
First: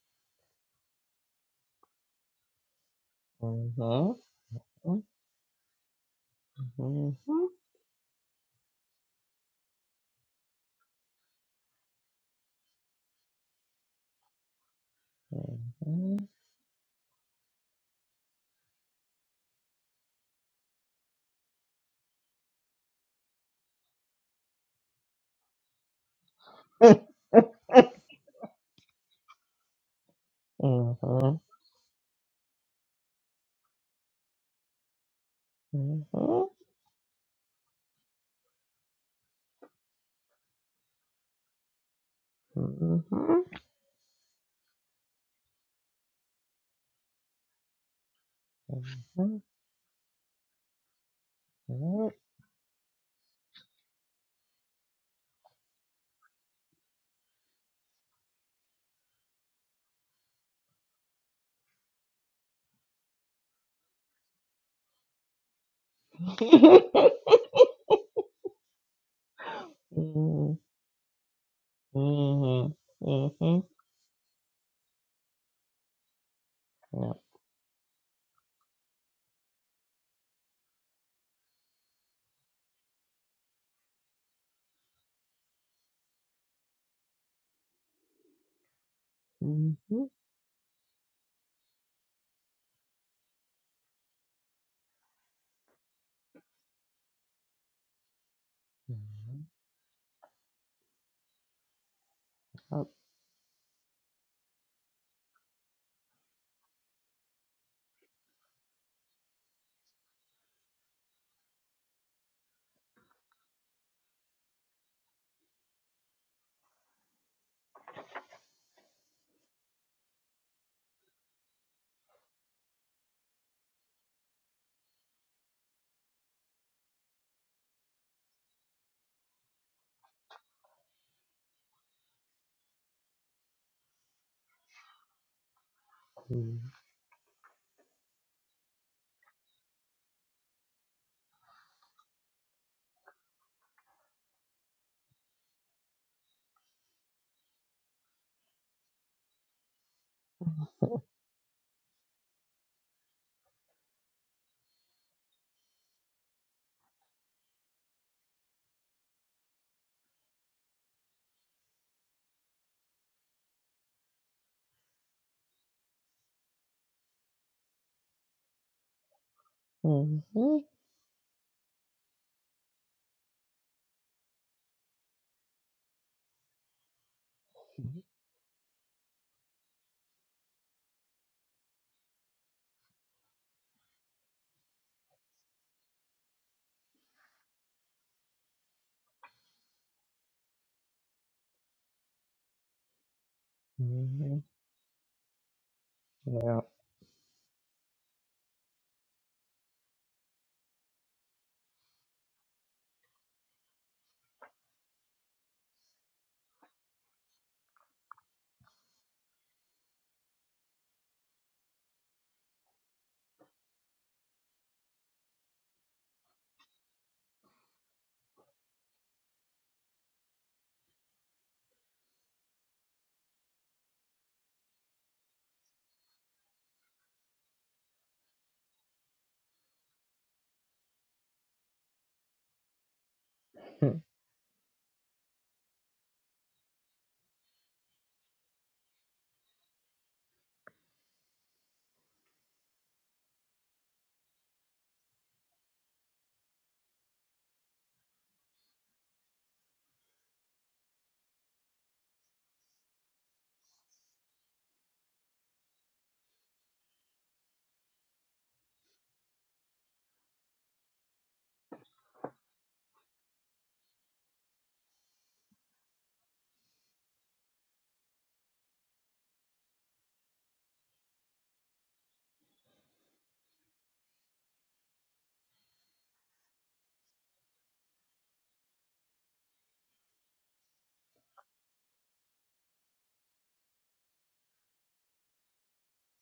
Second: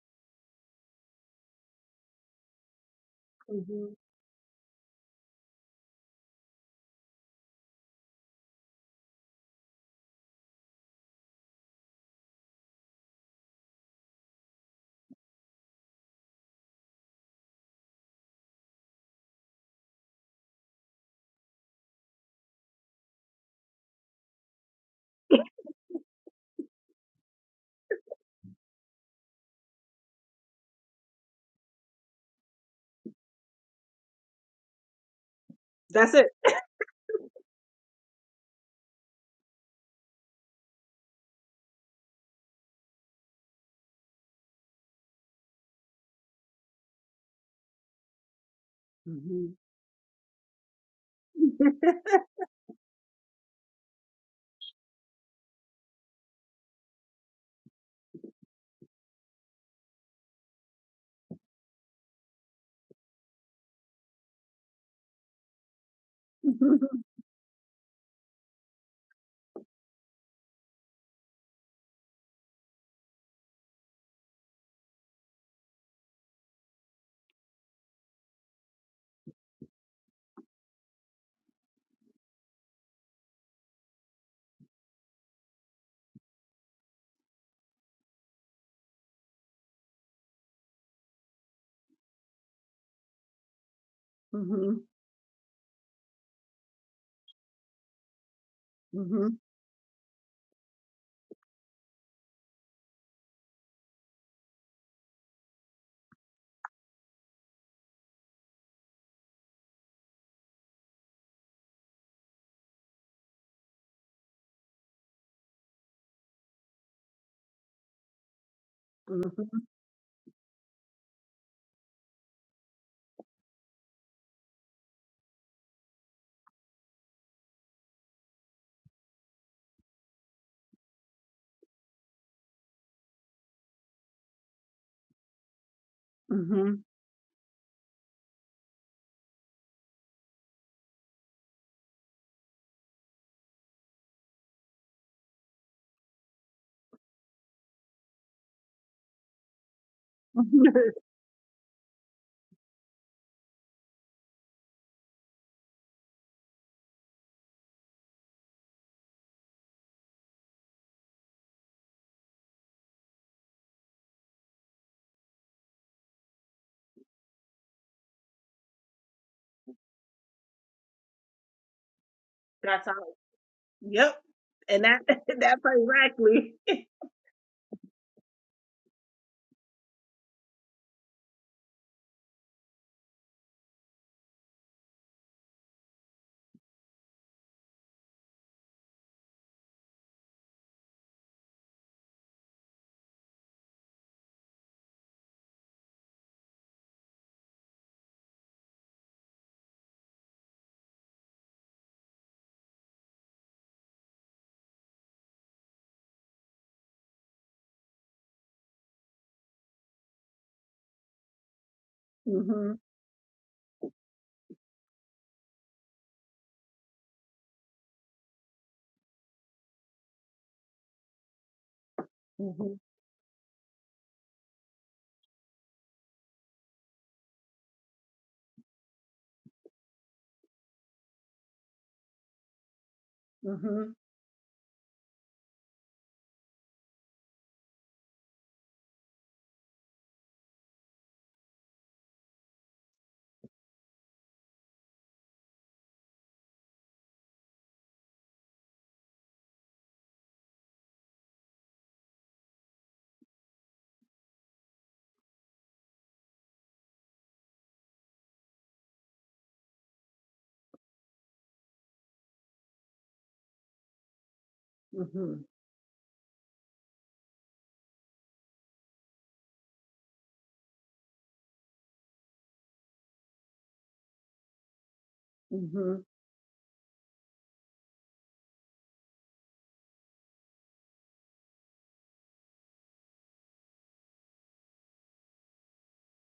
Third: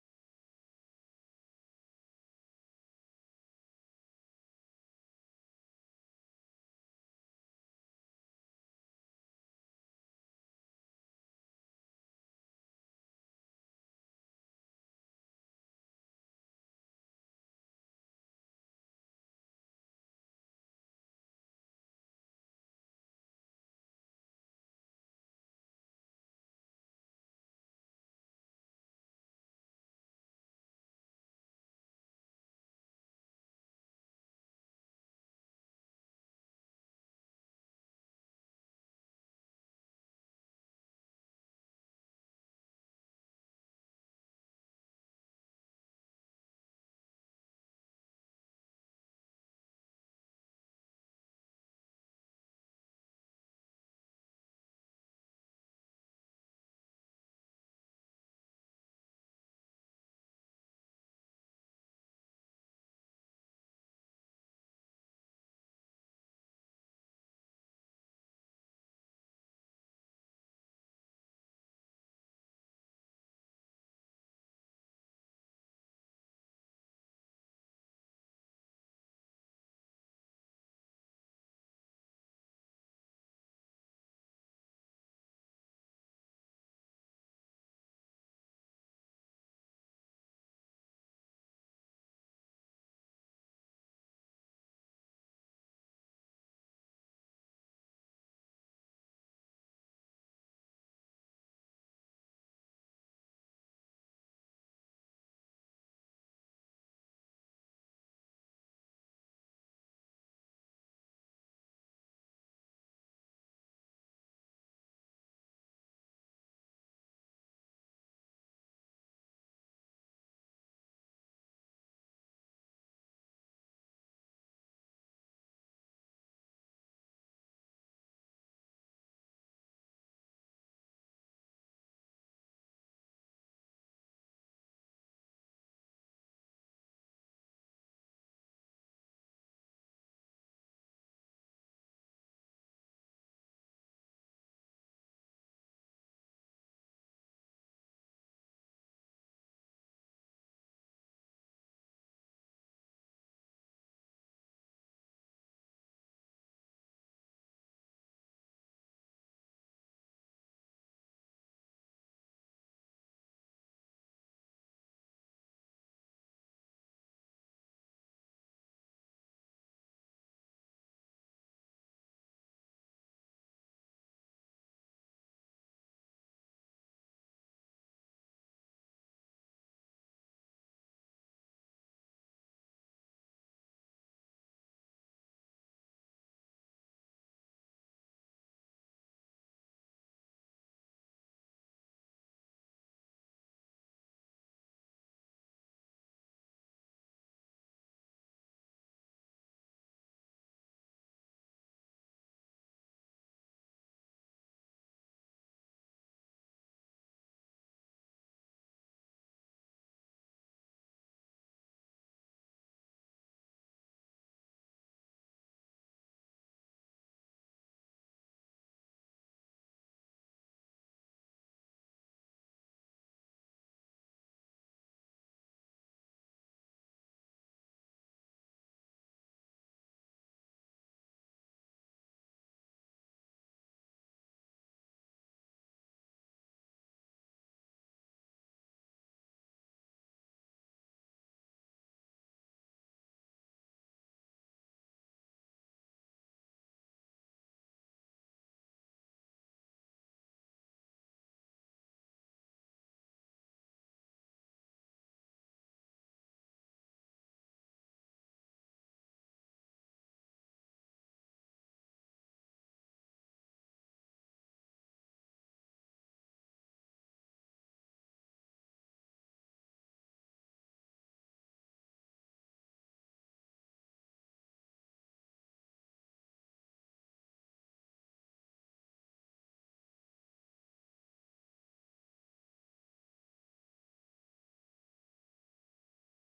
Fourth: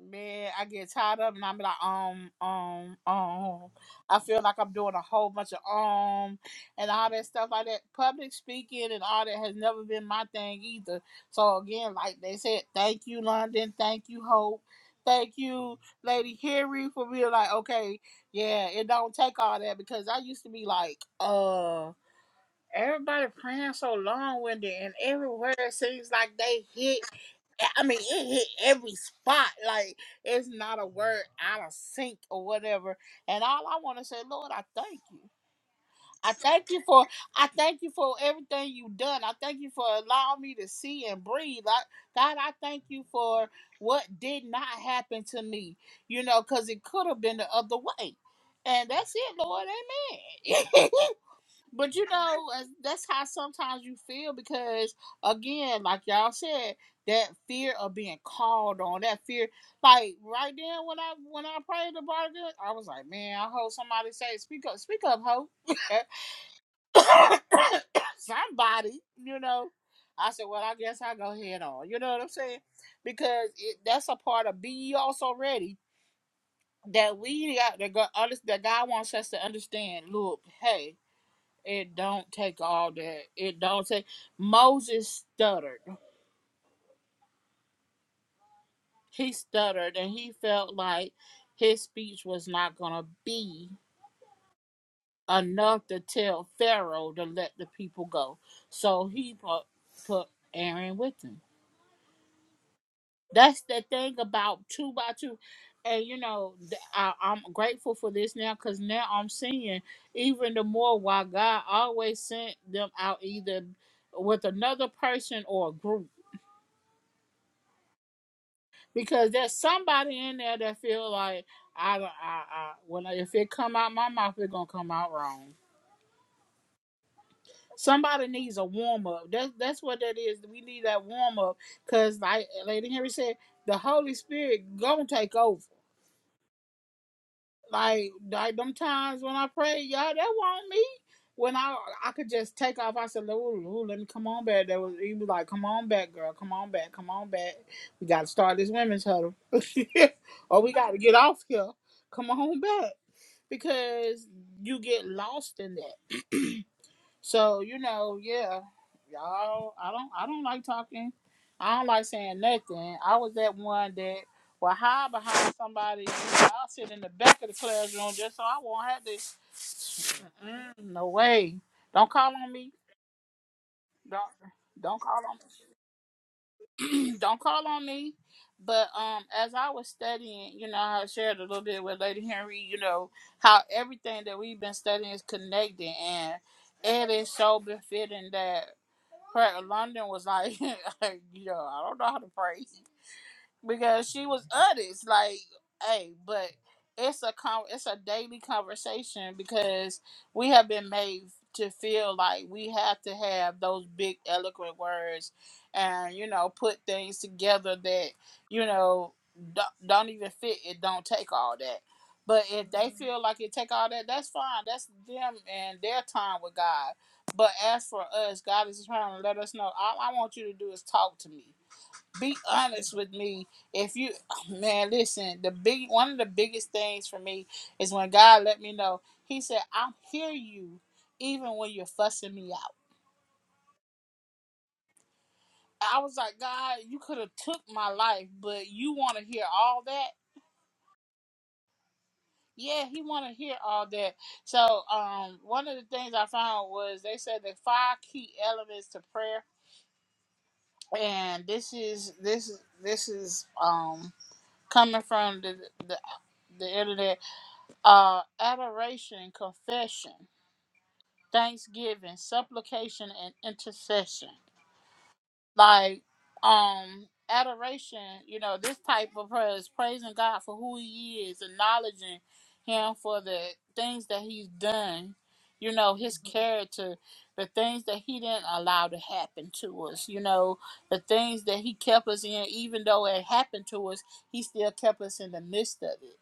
S1: Man, I get tired of it and I'm like, um, um, um.
S2: hmm
S1: I feel like I'm doing a whole bunch of um and all that stuff like that. Public speaking and all that has never been my thing either. So again, like they said, thank you, London, thank you, Hope. Thank you, Lady Harry, for being like, okay, yeah, it don't take all that because I used to be like, uh Everybody praying so long winded, and everywhere it seems like they hit. I mean, it hit every spot. Like it's not a word
S3: huh.
S1: out of sync or whatever. And all I want to say, Lord, I thank you.
S3: hmm Mhm, mhm,
S2: That's it.
S1: I thank you for I thank you for everything you've done. I thank you for allowing me to see and breathe. I, God, I thank you for what did not happen to me. You know, because it could have been the other way. And that's it,
S2: hmm
S1: Lord. Amen. But you know, as- that's how sometimes you feel because, again, like y'all said, that fear of being called on, that fear, like right then when I when I prayed the bargain, I was like, man, I hope somebody say, speak up, speak up, hope, somebody, you know. I said, well, I guess I go head on. You know what I'm saying?
S3: mhm, mhm,
S1: Because
S3: mhm,
S1: it, that's a part of be also ready that we got to go, that God wants us to understand. Look, hey. It don't take all that. It don't take. Moses stuttered. He
S3: mhm, mhm,
S1: stuttered, and he felt like his speech was not gonna be
S2: hmm hmm
S1: enough to tell Pharaoh to let the people go. So he put put Aaron with him. That's the thing about two by two, and you know th- I, I'm grateful for this now because now I'm seeing even the more why God always sent them out either with another person or a group because there's
S2: hmm
S1: somebody in there that feel like I, don't- I, I when I, if it come out my mouth, it's gonna come out wrong. Somebody needs a warm up. That's that's what that is. We need that warm up because, like Lady Henry said, the Holy Spirit gonna take over.
S2: hmm
S1: like like them times when I pray, y'all, that want me. When I I could just take off, I said, "Ooh, ooh, let me come on back." That was he was like, "Come on back, girl, come on back, come on back. We got to start this women's huddle, or we got to get off here. Come on back, because you get lost in that. So you know, yeah, y'all. I don't. I don't like talking. I don't like saying nothing. I was that one that will hide behind somebody. I'll sit in the back of the classroom just so I won't have to.
S3: mhm.
S1: Mm-mm, no way. Don't call on me.
S2: That's all. Yep.
S1: Don't.
S2: And
S1: Don't
S2: that
S1: call
S2: that's
S1: on
S2: exactly.
S1: me. don't call on me. But um, as I was studying, you know, I shared a little bit with Lady Henry. You know how everything that we've been studying is connected, and it is so befitting that London was like, like, yo, I don't know how to pray
S3: Mhm, mhm,
S1: because she
S3: mhm.
S1: was honest. Like, hey, but
S3: Yep.
S1: it's a con- it's a daily conversation because we have been made to feel like we have to have those big eloquent words, and you know, put things together that you know don't, don't even fit. It don't take all that. But if
S2: Mhm.
S1: they Mhm. feel like it take all that, that's fine. That's them and their time with God. But as for us, God is trying to let us know. All I want you to do is talk to me be
S2: Mhm.
S1: honest with me. If you oh, man, listen, the big one of the biggest things for me is when God let me know. He said, "I hear you, even when you're fussing me out."
S3: Mhm, mhm.
S2: Mhm.
S3: Up. Mhm, mhm, Yeah. mhm.
S1: I was like, God, you could have took my life, but you want to hear all that. Yeah, he want to hear all that. So, um, one of the things I found was they said the five key elements to prayer, and this is this is this is um coming from the the the internet are adoration, confession, thanksgiving, supplication, and intercession.
S2: Mhm.
S1: Like um adoration, you know, this type of prayer is praising God for who He is, acknowledging Him for the things that He's done. You know,
S2: Mhm.
S1: His character, the things that He didn't allow to happen to us. You know, the things that He kept us in, even though it happened to us, He still kept us in the midst of it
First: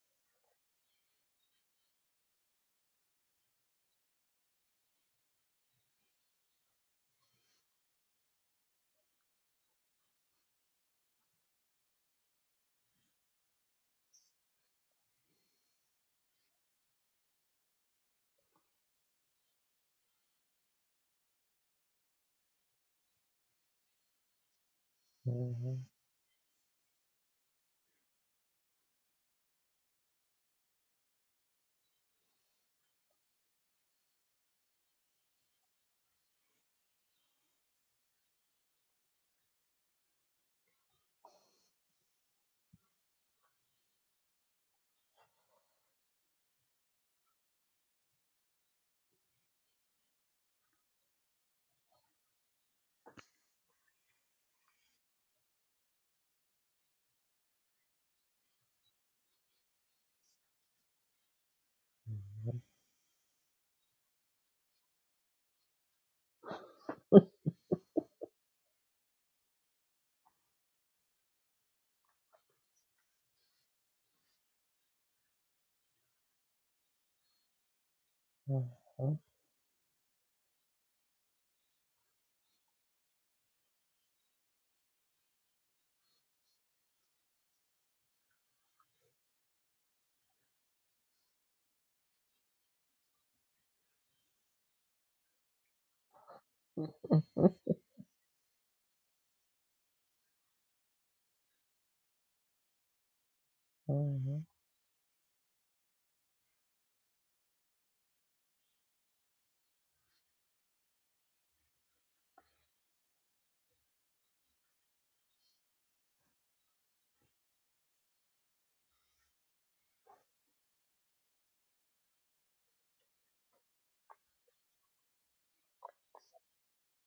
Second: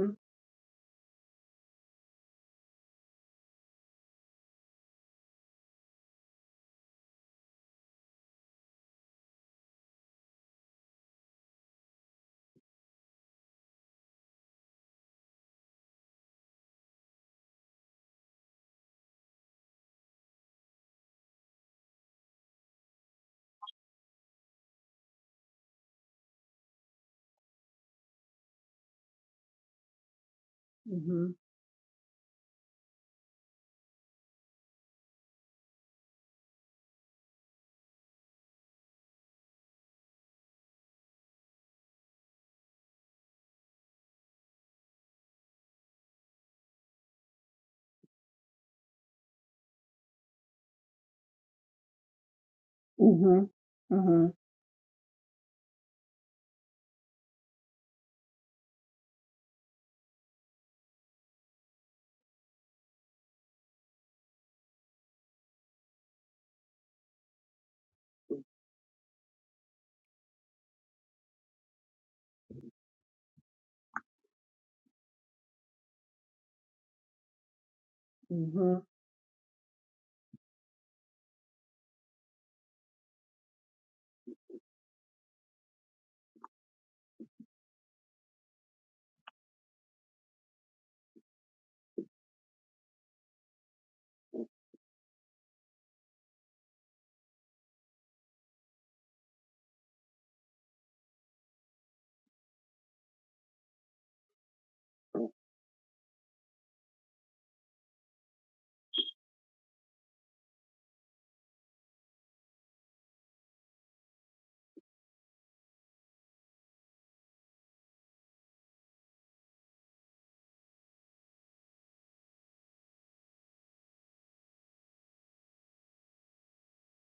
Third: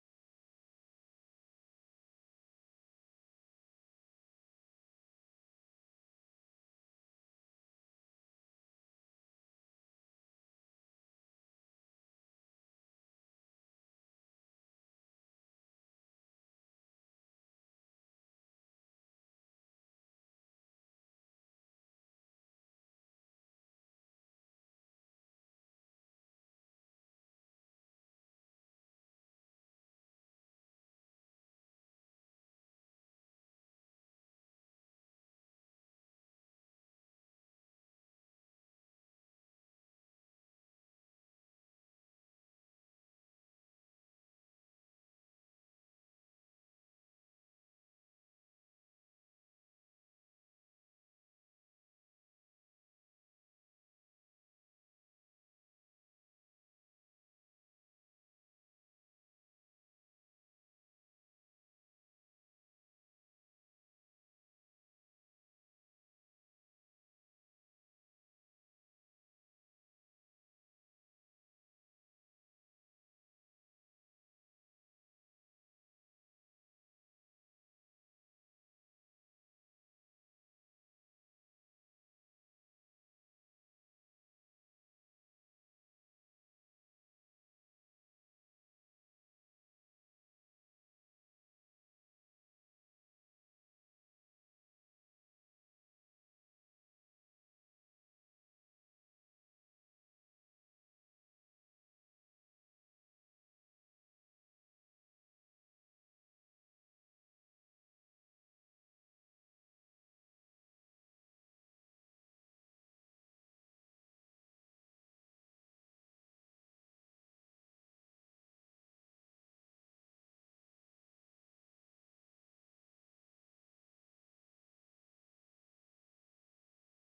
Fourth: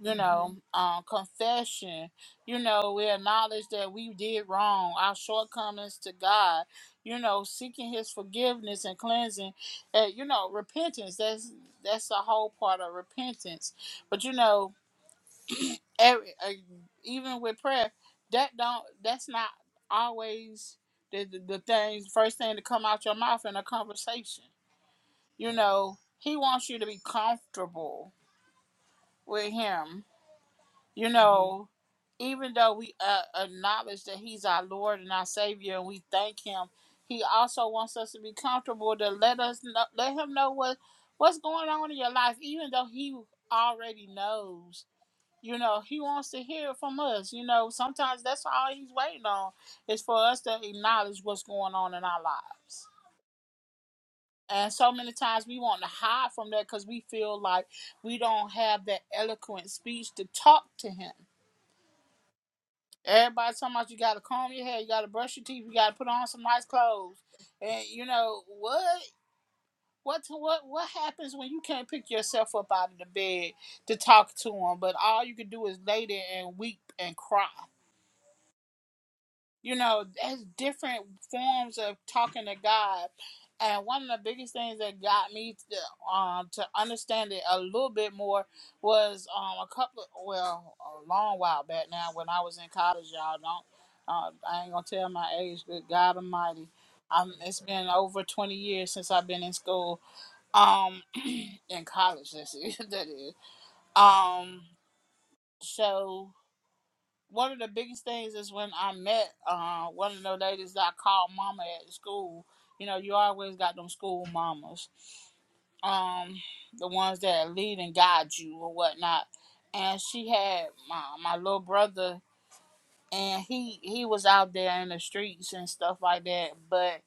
S1: you know, um, confession. You know, we acknowledge that we did wrong, our shortcomings to God. You know, seeking His forgiveness and cleansing. Uh, you know, repentance. That's that's the whole part of repentance. But you know, every, uh, even with prayer, that don't. That's not always the the, the thing. First thing to come out your mouth in a conversation. You
S3: Yep.
S1: know, He wants you to be comfortable with Him you
S2: Mhm.
S1: know, even though we uh, acknowledge that He's our Lord and our Savior, and we thank Him, He also wants us to be comfortable to let us know, let Him know what what's going on in your life, even though He already knows. You know, He wants to hear it from us. You know, sometimes that's all He's waiting on is for us to acknowledge what's going on in our lives.
S2: Mhm. Mhm.
S1: And so many times we want to hide from that because we feel like we don't have that eloquent speech to talk to Him
S3: Yep.
S1: Everybody talking about you gotta comb your hair, you gotta brush your teeth, you gotta put on some nice clothes. And you know what? What what what happens when you can't pick yourself up out of the bed to talk to them, but all you can do is lay there and weep and cry.
S2: Mhm.
S3: Mhm.
S1: You know, there's different forms of talking to God. And one of the biggest things that got me to, um, to understand it a little bit more was um, a couple, well, a long while back now when I was in college, y'all don't, uh, I ain't gonna tell my age, but God Almighty, um, it's been over 20 years since I've been in school, um, in college, that's it, that is.
S3: Mhm.
S1: Um, so one of the biggest things is when I met uh, one of the ladies that I called mama at school. You know, you always got them school mamas, um, the ones that lead and guide you or whatnot. And she had my my little brother, and he he was out there in the streets and stuff like that. But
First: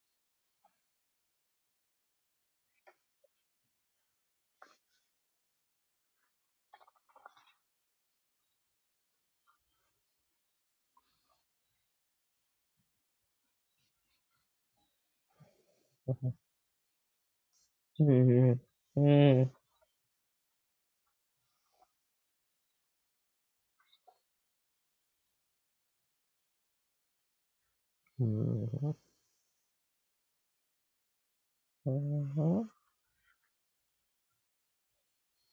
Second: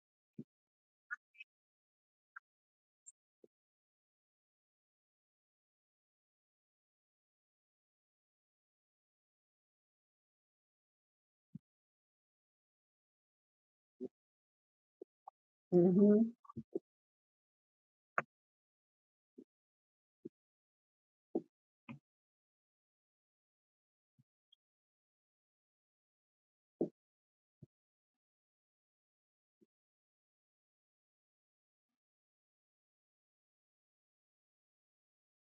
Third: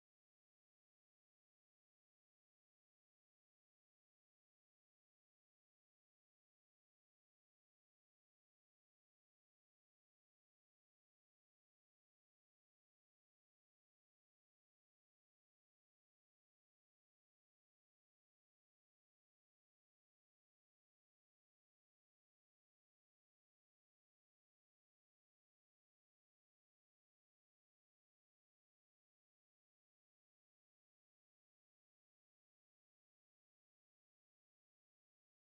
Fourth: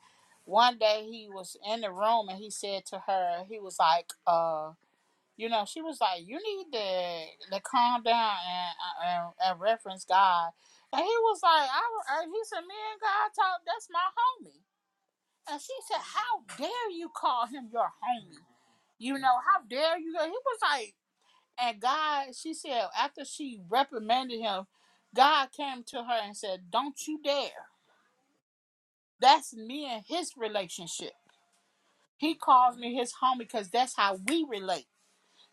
S1: one day he was in the room and he said to her, he was like, uh, you know, she was like, "You need to to calm down and and, and reference God." And he was like, "I," and he said, "Me and God talk. That's my homie." And she said,
S2: Mhm.
S1: "How dare you call him your homie? You know, how dare you?" And he was like, and God, she said, after she reprimanded him, God came to her and said, "Don't you dare. That's me and his relationship. He calls me his homie because that's how we relate."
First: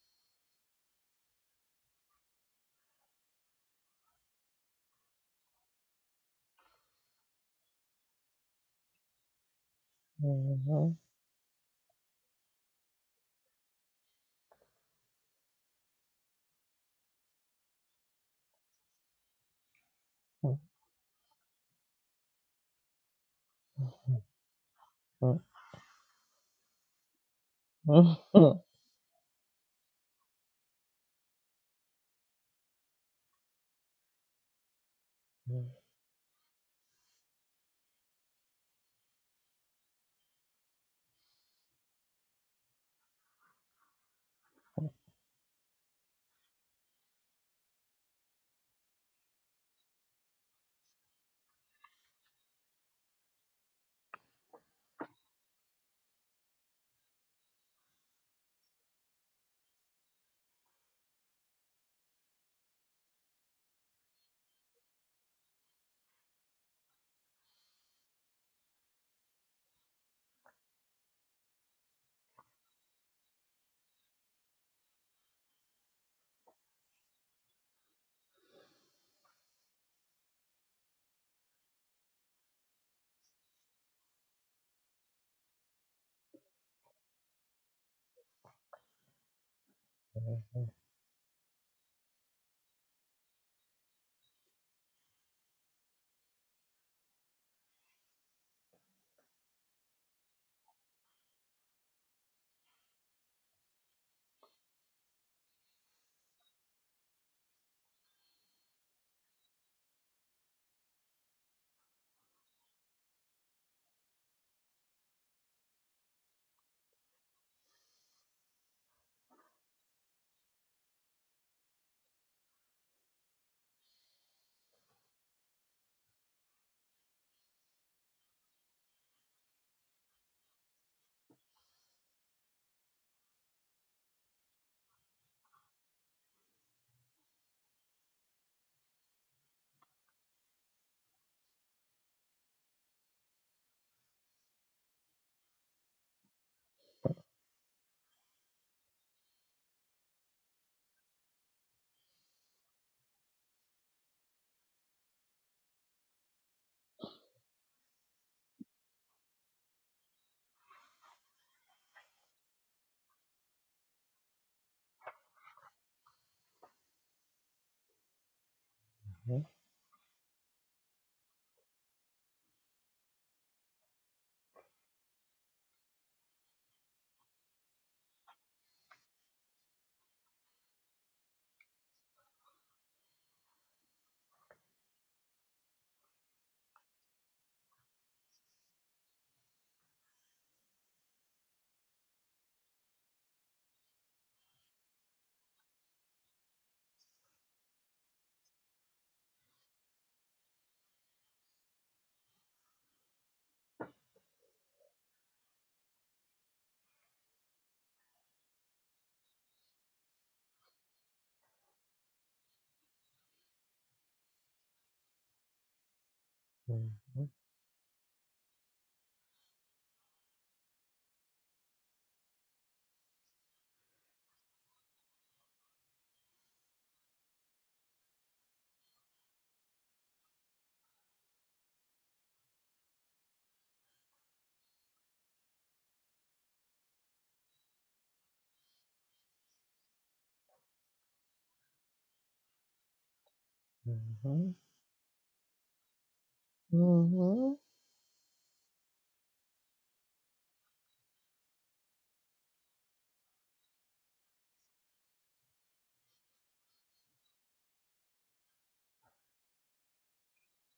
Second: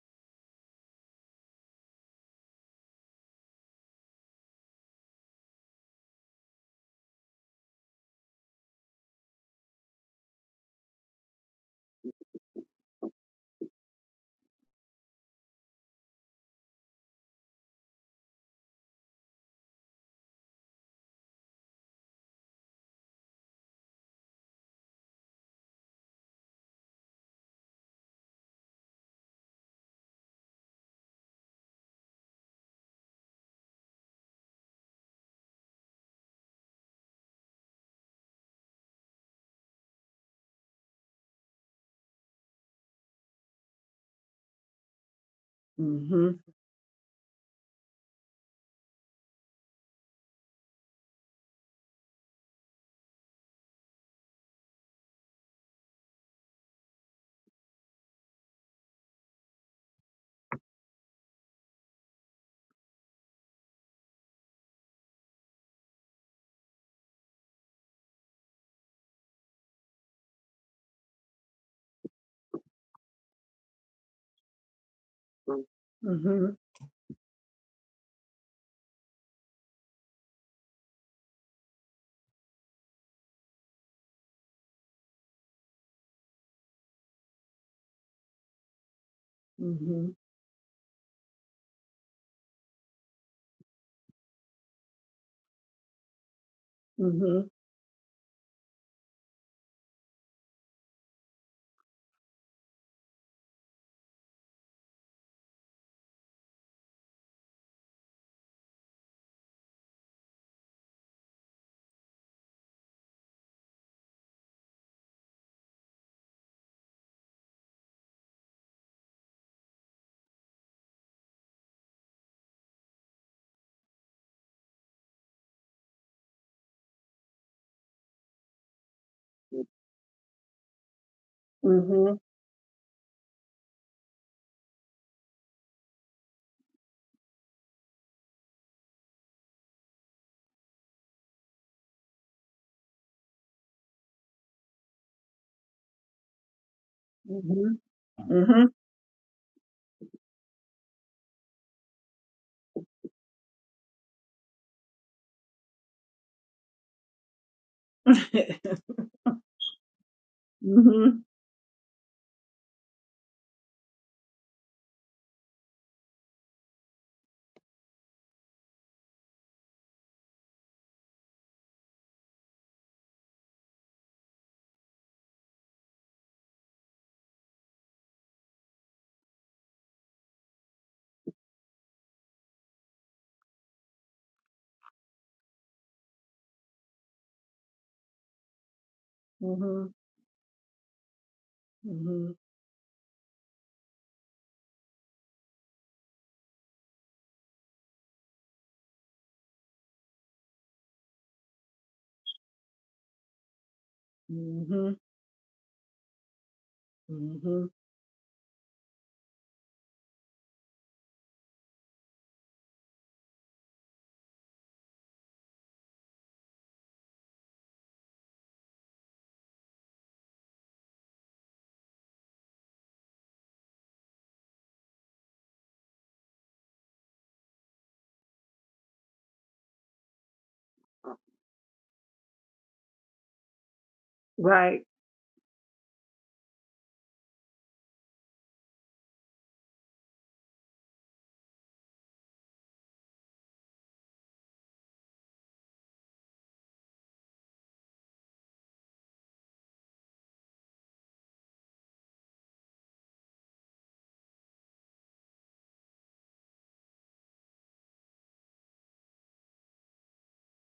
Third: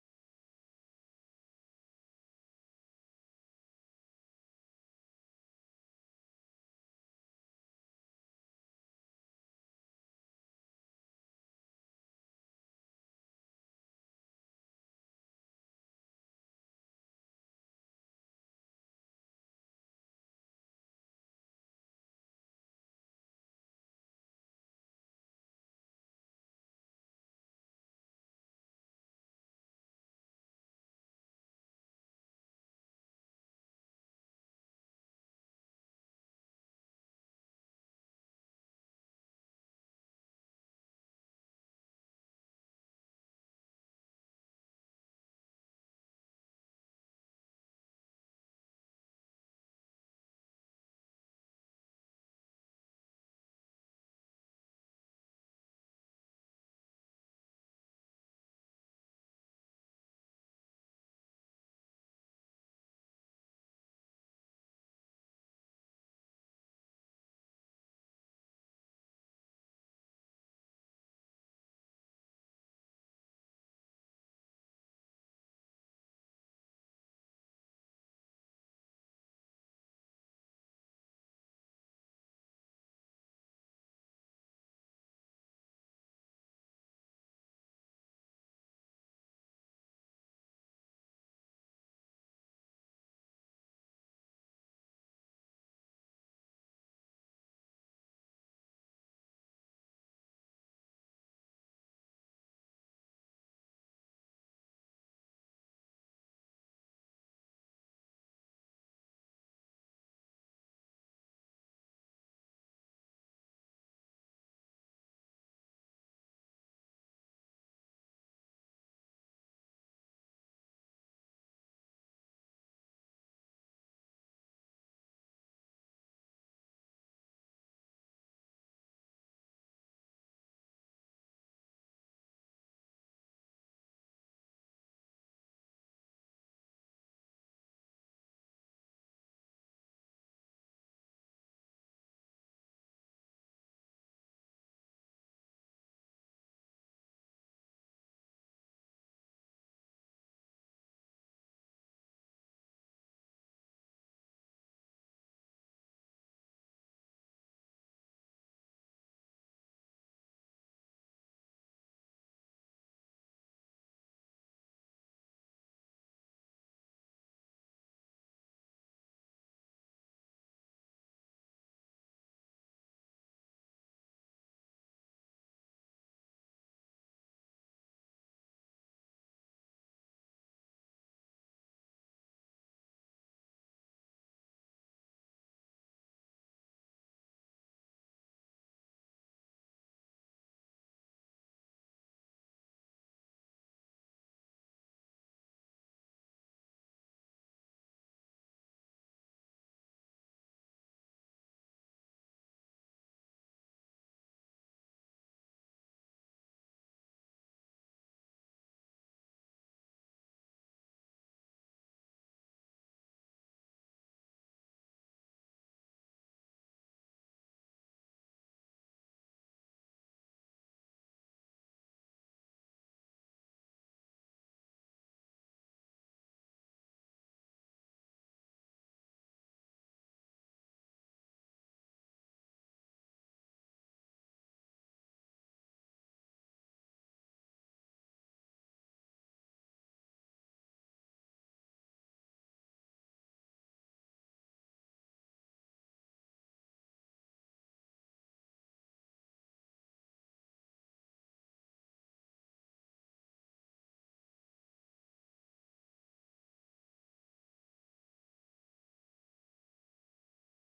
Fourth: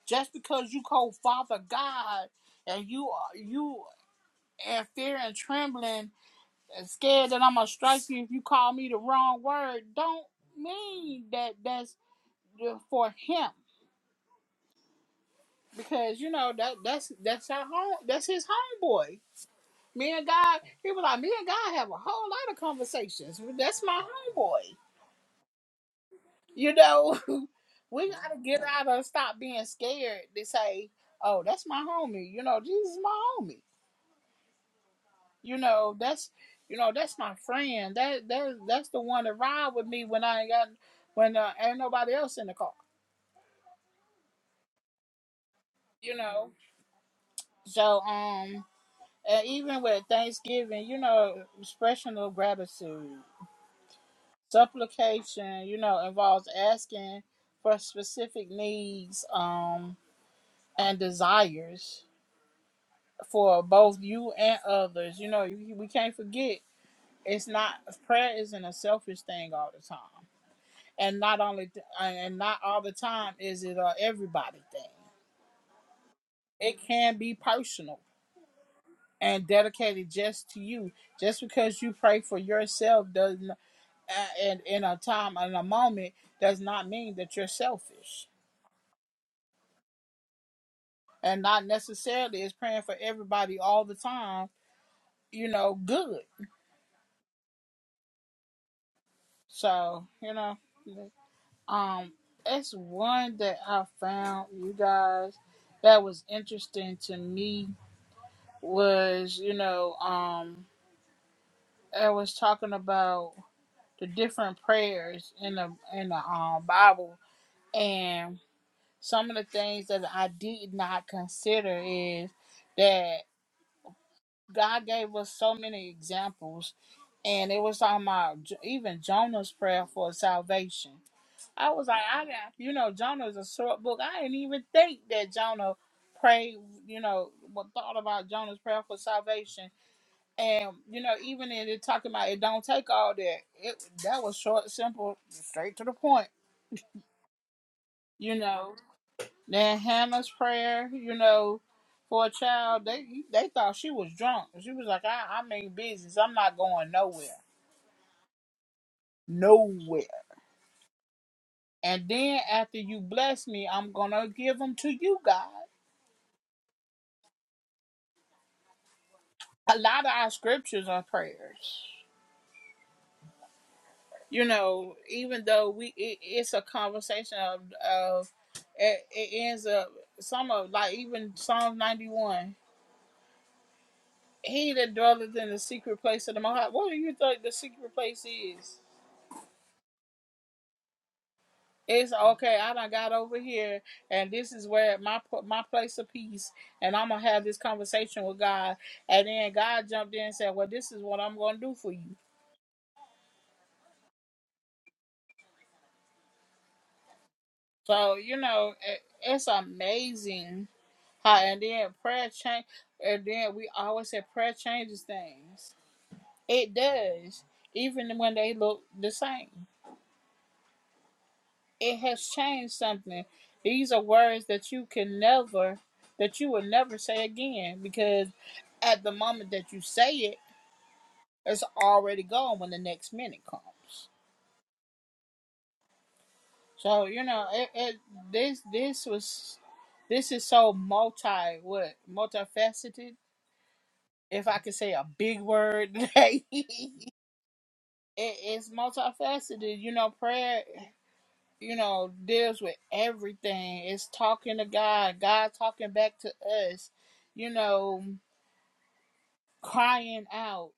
S1: Just because you call Father God and you are you in fear and trembling and scared that I'm gonna strike you if you call me the wrong word, don't mean that that's for him because you know that that's that's our home that's his homeboy. Me and God, he was like, me and God have a whole lot of conversations. That's my homeboy. You know, we gotta get out of stop being scared to say, oh, that's my homie. You know, Jesus is my homie. You know, that's you know, that's my friend. That that that's the one that ride with me when I ain't got when uh, ain't nobody else in the car. You
S2: Mhm.
S1: know, so um, and even with Thanksgiving, you know, expression of gratitude, supplication, you know, involves asking for specific needs um and desires for both you and others. You know, you, we can't forget it's not prayer isn't a selfish thing all the time and not only th- and not all the time is it a everybody thing.
S2: Mhm.
S1: It can be personal and dedicated just to you. Just because you pray for yourself doesn't and in a time and a moment does not mean that you're selfish.
S2: Mhm.
S1: And not necessarily is praying for everybody all the time, you know, good.
S2: Mhm.
S1: So, you know, um it's one that I found you guys that was interesting to me was, you know, um, I was talking about the different prayers in the in the um Bible, and some of the things that I did not consider is that God gave us so many examples, and it was on my even Jonah's prayer for salvation. I was like,
S2: Mhm.
S1: I got, you know, Jonah's a short book. I didn't even think that Jonah prayed, you know, what thought about Jonah's prayer for salvation And you know, even in it talking about it don't take all that. It that was short, simple, straight to the point.
S2: Mhm.
S1: You
S2: Mhm.
S1: know. Then Hannah's prayer, you know, for a child, they they thought she was drunk. She was like, I, I mean business. I'm not going nowhere. Nowhere.
S2: Mhm.
S1: And then after you bless me, I'm gonna give them to you, God. A lot of our scriptures are prayers. you know, even though we it, it's a conversation of of it, it ends up some of like even Psalm ninety one. He that dwelleth in the secret place of the Most High. What do you think the secret place is?
S2: Mhm.
S1: It's
S2: Mhm.
S1: okay. I done got over here, and this is where my pl- my place of peace. And I'm gonna have this conversation with God. And then God jumped in and said, "Well, this is what I'm gonna do for you."
S2: Mhm. Mhm.
S1: So you know, it, it's amazing How and then prayer change, and then we always say prayer changes things. It does, even when they look the same. It has changed something. These are words that you can never, that you will never say again, because at the moment that you say it, it's already gone when the next minute comes.
S2: Right.
S1: So you know, it, it this this was, this is so multi what multifaceted. If I could say a big word today. it, it's multifaceted. You know, prayer, you know, deals with everything. It's talking to God, God talking back to us, you know, crying out.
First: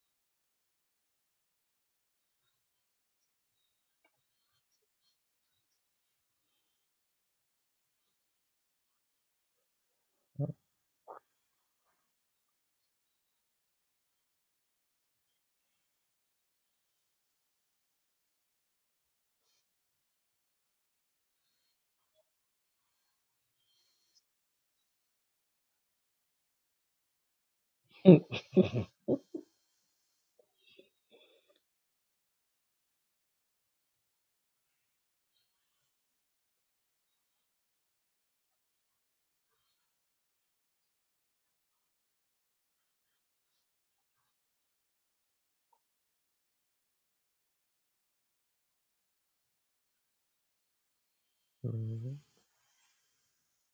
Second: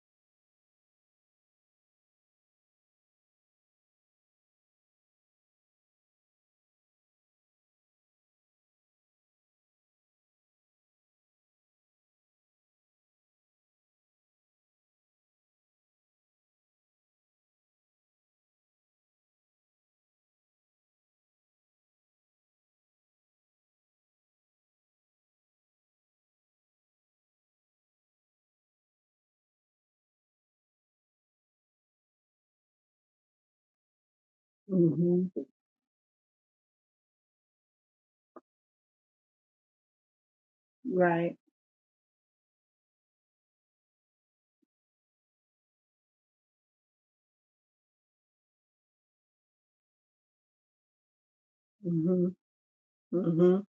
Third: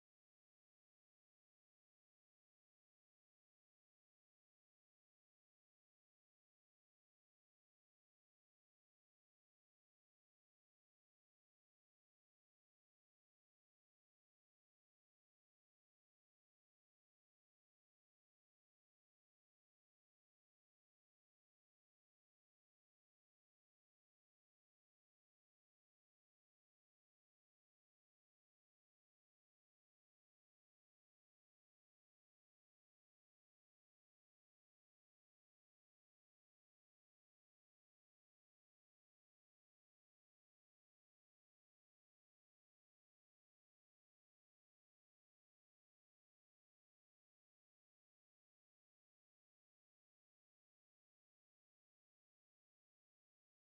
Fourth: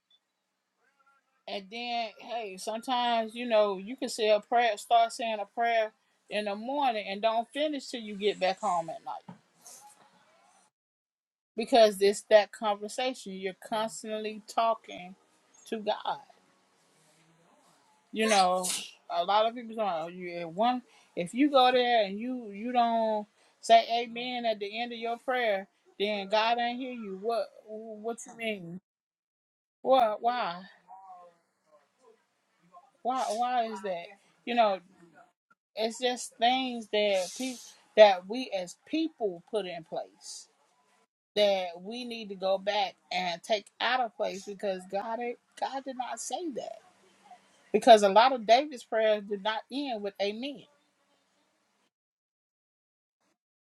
S1: And then, hey, sometimes, you know, you can say a prayer, start saying a prayer in the morning and don't finish till you get back home at night because it's that conversation. You're constantly talking to God. you know, a lot of people don't. You if one, if you go there and you you don't say amen at the end of your prayer, then God ain't hear you. What what you mean? What why why why is that? You know,
S2: Mhm.
S1: it's just things that people that we as people put in place
S2: Right.
S1: that we need to go back and take out of place because God God did not say that because a lot of David's prayers did not end with amen
S2: Mhm. Mhm.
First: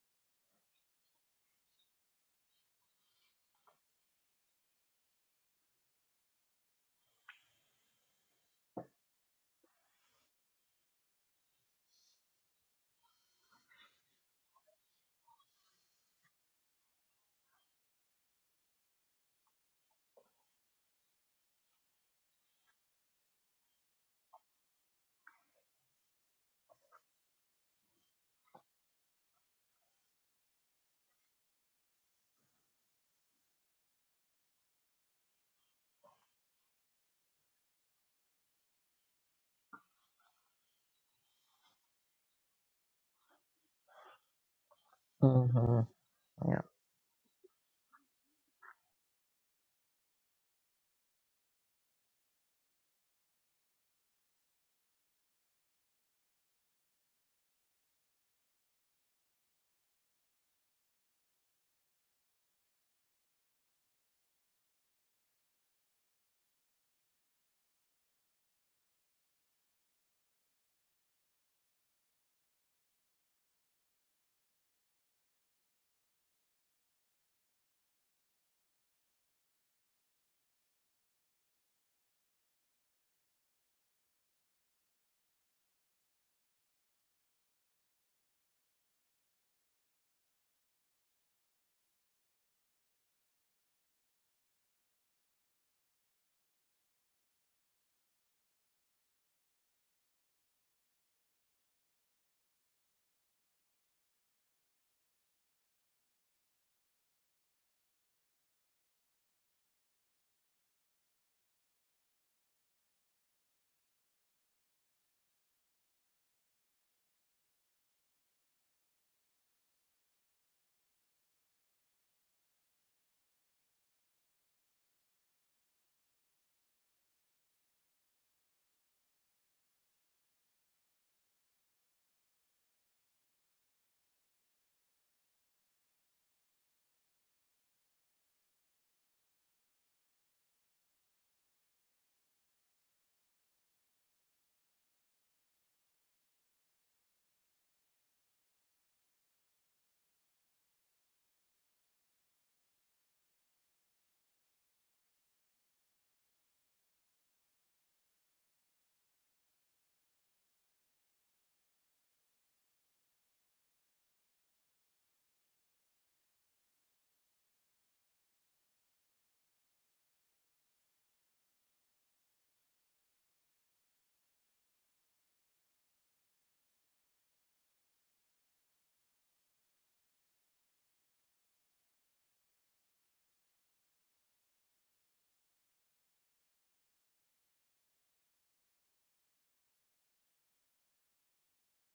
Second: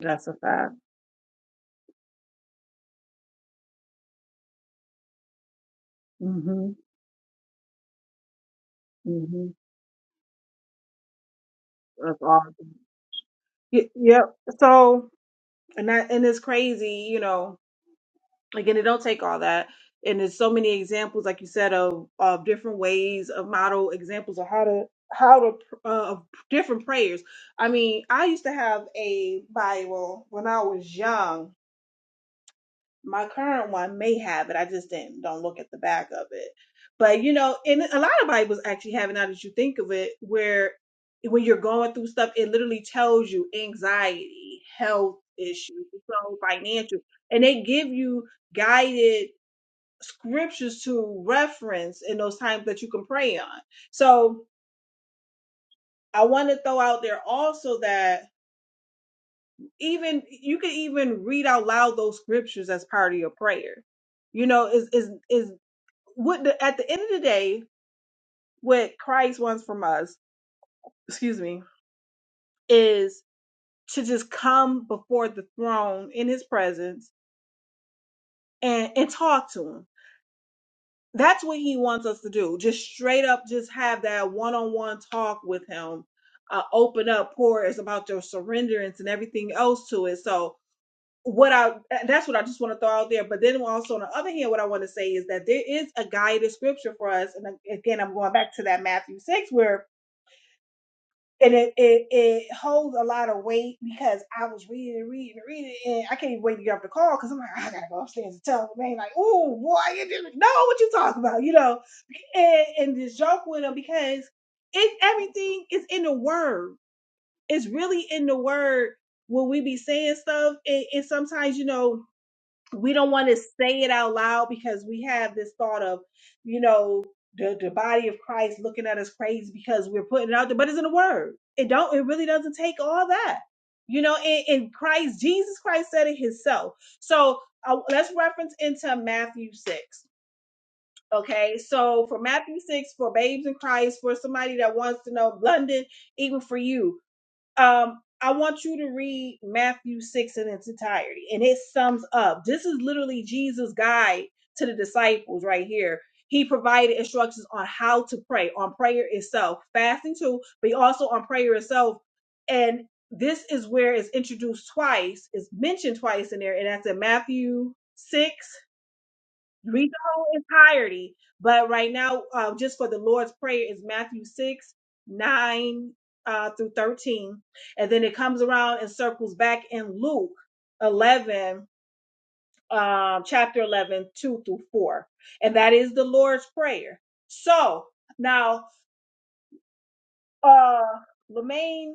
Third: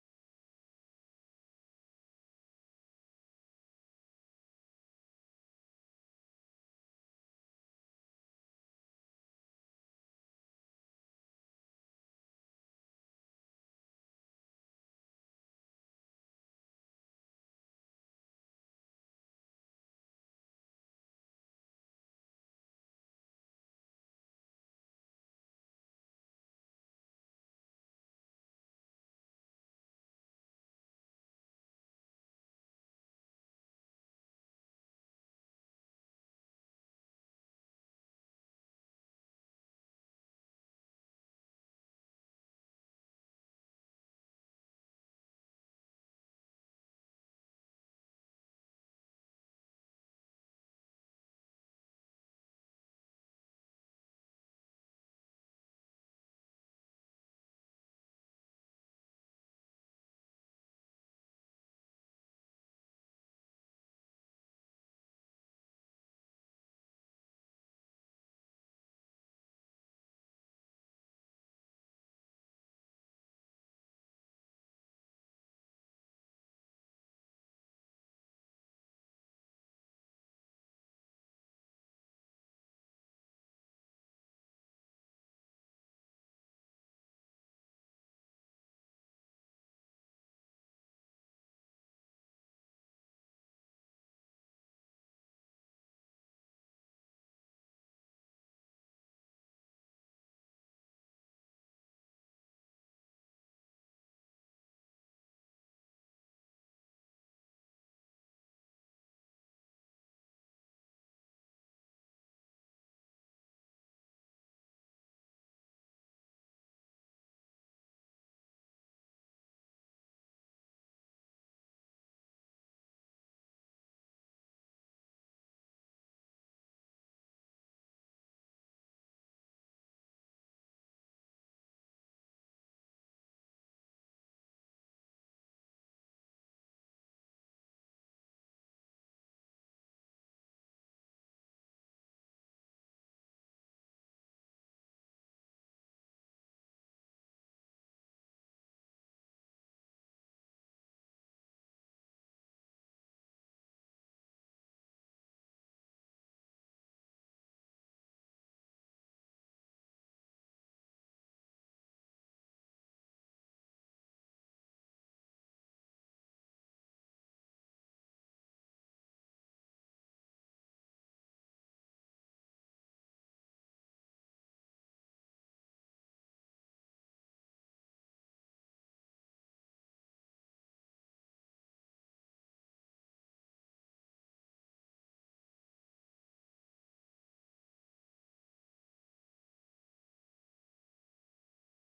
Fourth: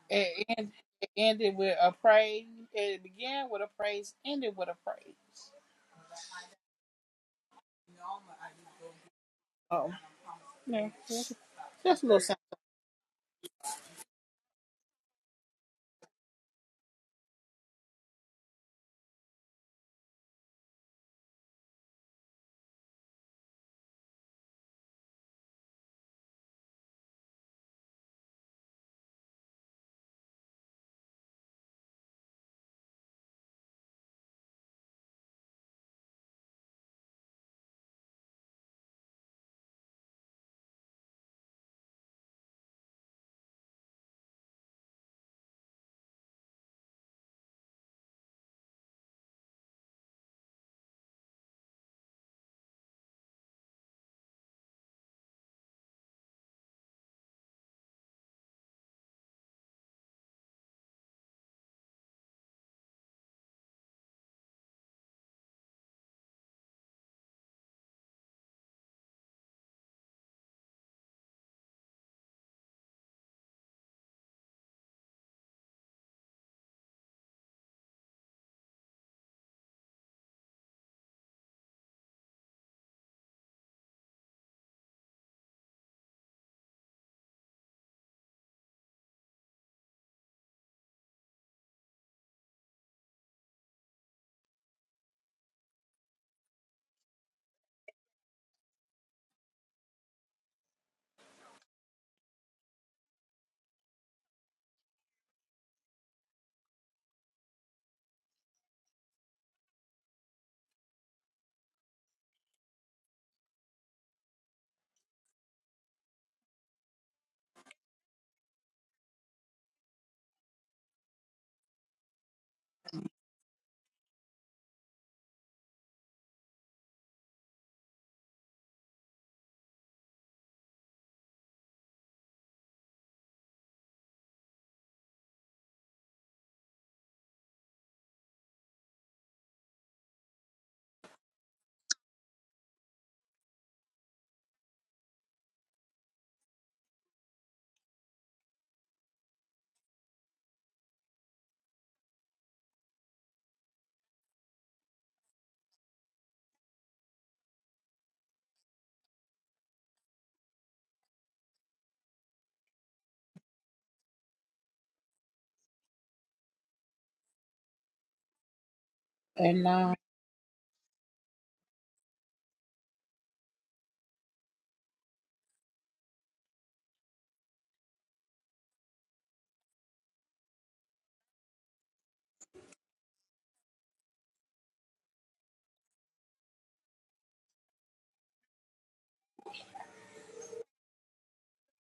S2: That's a
S1: It, end,
S2: fact.
S1: it ended with a praise. It began with a praise, ended with a praise.
S2: Mhm. Mhm.
S1: Oh, yeah. Just just a little
S2: That's awesome. Y- Yep. So. and that and it's crazy you know again it don't take all that and there's so many examples like you said of of different ways of model examples of how to how to uh, of different prayers i mean i used to have a bible when i was young my current one may have it. I just didn't don't look at the back of it. But you know, and a lot of Bibles actually have it now that you think of it, where when you're going through stuff, it literally tells you anxiety, health issues, so financial, and they give you guided scriptures to reference in those times that you can pray on. So I want to throw out there also that even you can even read out loud those scriptures as part of your prayer you know is is is what the, at the end of the day, what Christ wants from us, excuse me, is to just come before the throne in his presence and, and talk to him. That's what he wants us to do. Just straight up, just have that one on one talk with him. Uh, open up, pour is about your surrenderance and everything else to it. So, what I that's what I just want to throw out there. But then also on the other hand, what I want to say is that there is a guided scripture for us. And again, I'm going back to that Matthew 6 where and it, it it holds a lot of weight because I was reading and reading and reading, and I can't even wait to get off the call because I'm like, I gotta go upstairs and tell the man, like, oh boy, you didn't know what you talking about, you know, and and just joke with him because it everything is in the word. It's really in the word when we be saying stuff, and, and sometimes you know we don't want to say it out loud because we have this thought of, you know, the, the body of Christ looking at us crazy because we're putting it out there, but it's in the word. It don't, it really doesn't take all that. You know, and, and Christ, Jesus Christ said it himself. So uh, let's reference into Matthew 6. Okay. So for Matthew 6, for babes in Christ, for somebody that wants to know, London, even for you, um, I want you to read Matthew 6 in its entirety, and it sums up. This is literally Jesus' guide to the disciples right here. He provided instructions on how to pray, on prayer itself, fasting too, but also on prayer itself. And this is where it's introduced twice, it's mentioned twice in there, and that's in Matthew 6
S1: something. nah.
S2: read the whole entirety. But right now, uh, just for the Lord's Prayer is Matthew 6, 9 uh, through 13. And then it comes around and circles back in Luke 11, um, chapter 11 2 through 4. And that is the Lord's Prayer. So now, uh, Lemaine,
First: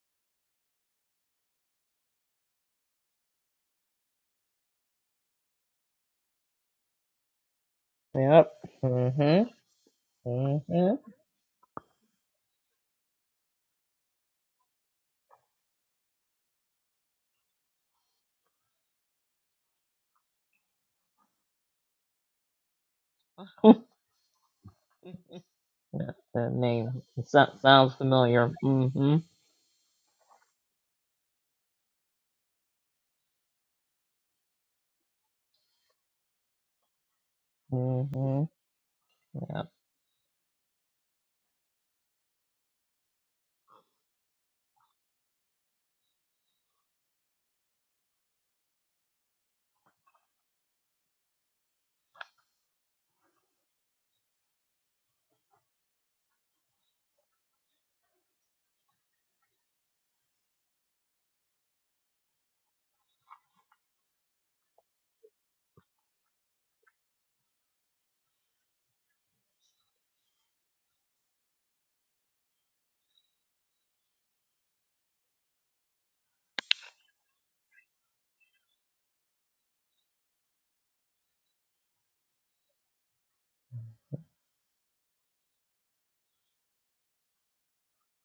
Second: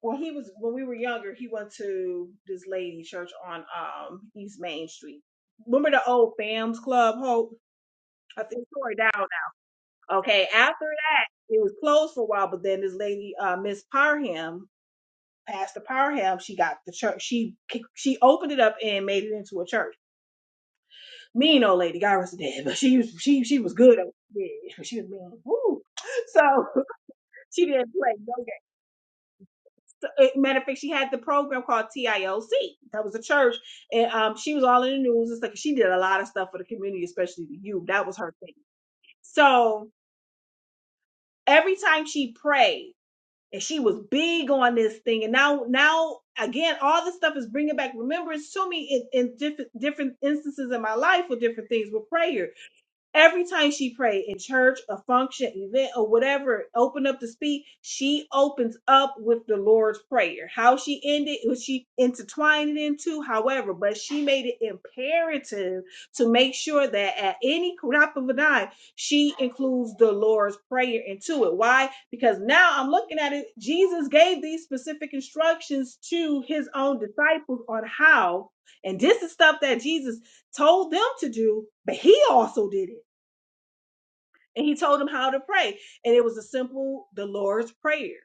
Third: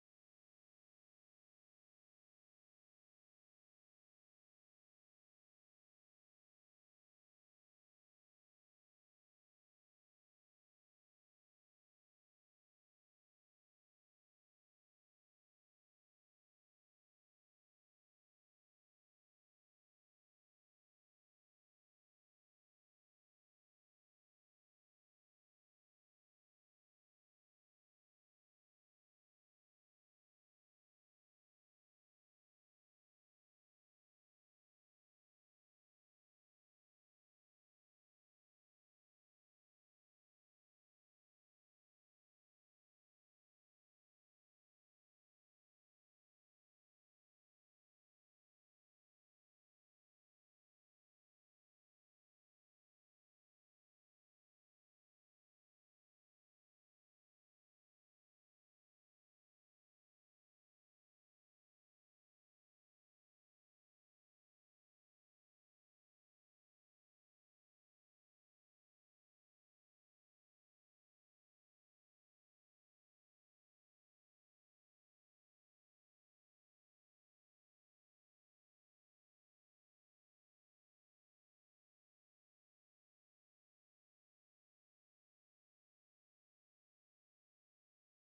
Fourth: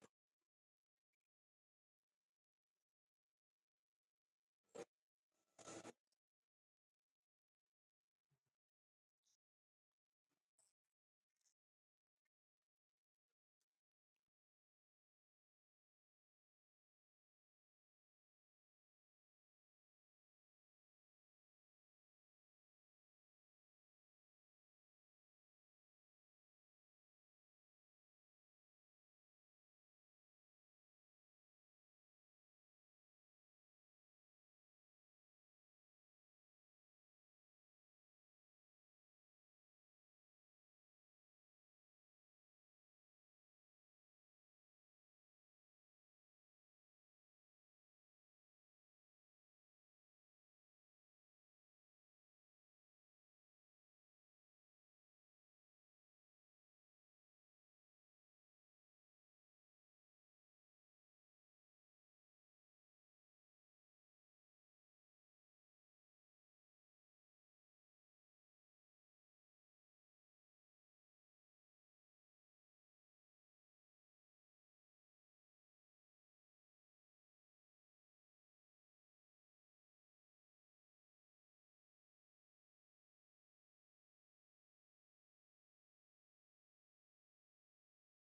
S2: when he was when we were younger, he went to this lady church on um East Main Street. Remember the old Fams Club, Hope? I think it tore it down Okay, after that, it was closed for a while, but then this lady, uh, Miss Parham, Pastor Parham, she got the church. She she opened it up and made it into a church. Mean old lady, God rest her dead, but she was she she was good. at what She did. She was mean. Woo.
S3: The
S2: So
S3: name so-
S2: she didn't
S3: sounds
S2: play no
S3: familiar.
S2: games.
S3: Mhm.
S2: So, eh, matter of fact, she had the program called TIOC. That was a church, and um, she was all in the news and stuff. She did a lot of stuff for the community, especially the youth. That was her
S3: Mhm.
S2: thing.
S3: Yep.
S2: So every time she prayed. and she was big on this thing and now now again all this stuff is bringing back remembrance to me in, in different different instances in my life with different things with prayer Every time she prayed in church, a function, event, or whatever, open up to speak, she opens up with the Lord's Prayer. How she ended, was she intertwined it into, however, but she made it imperative to make sure that at any crop of an eye, she includes the Lord's Prayer into it. Why? Because now I'm looking at it, Jesus gave these specific instructions to his own disciples on how, and this is stuff that Jesus told them to do, but he also did it and he told him how to pray. And it was a simple, the Lord's Prayer,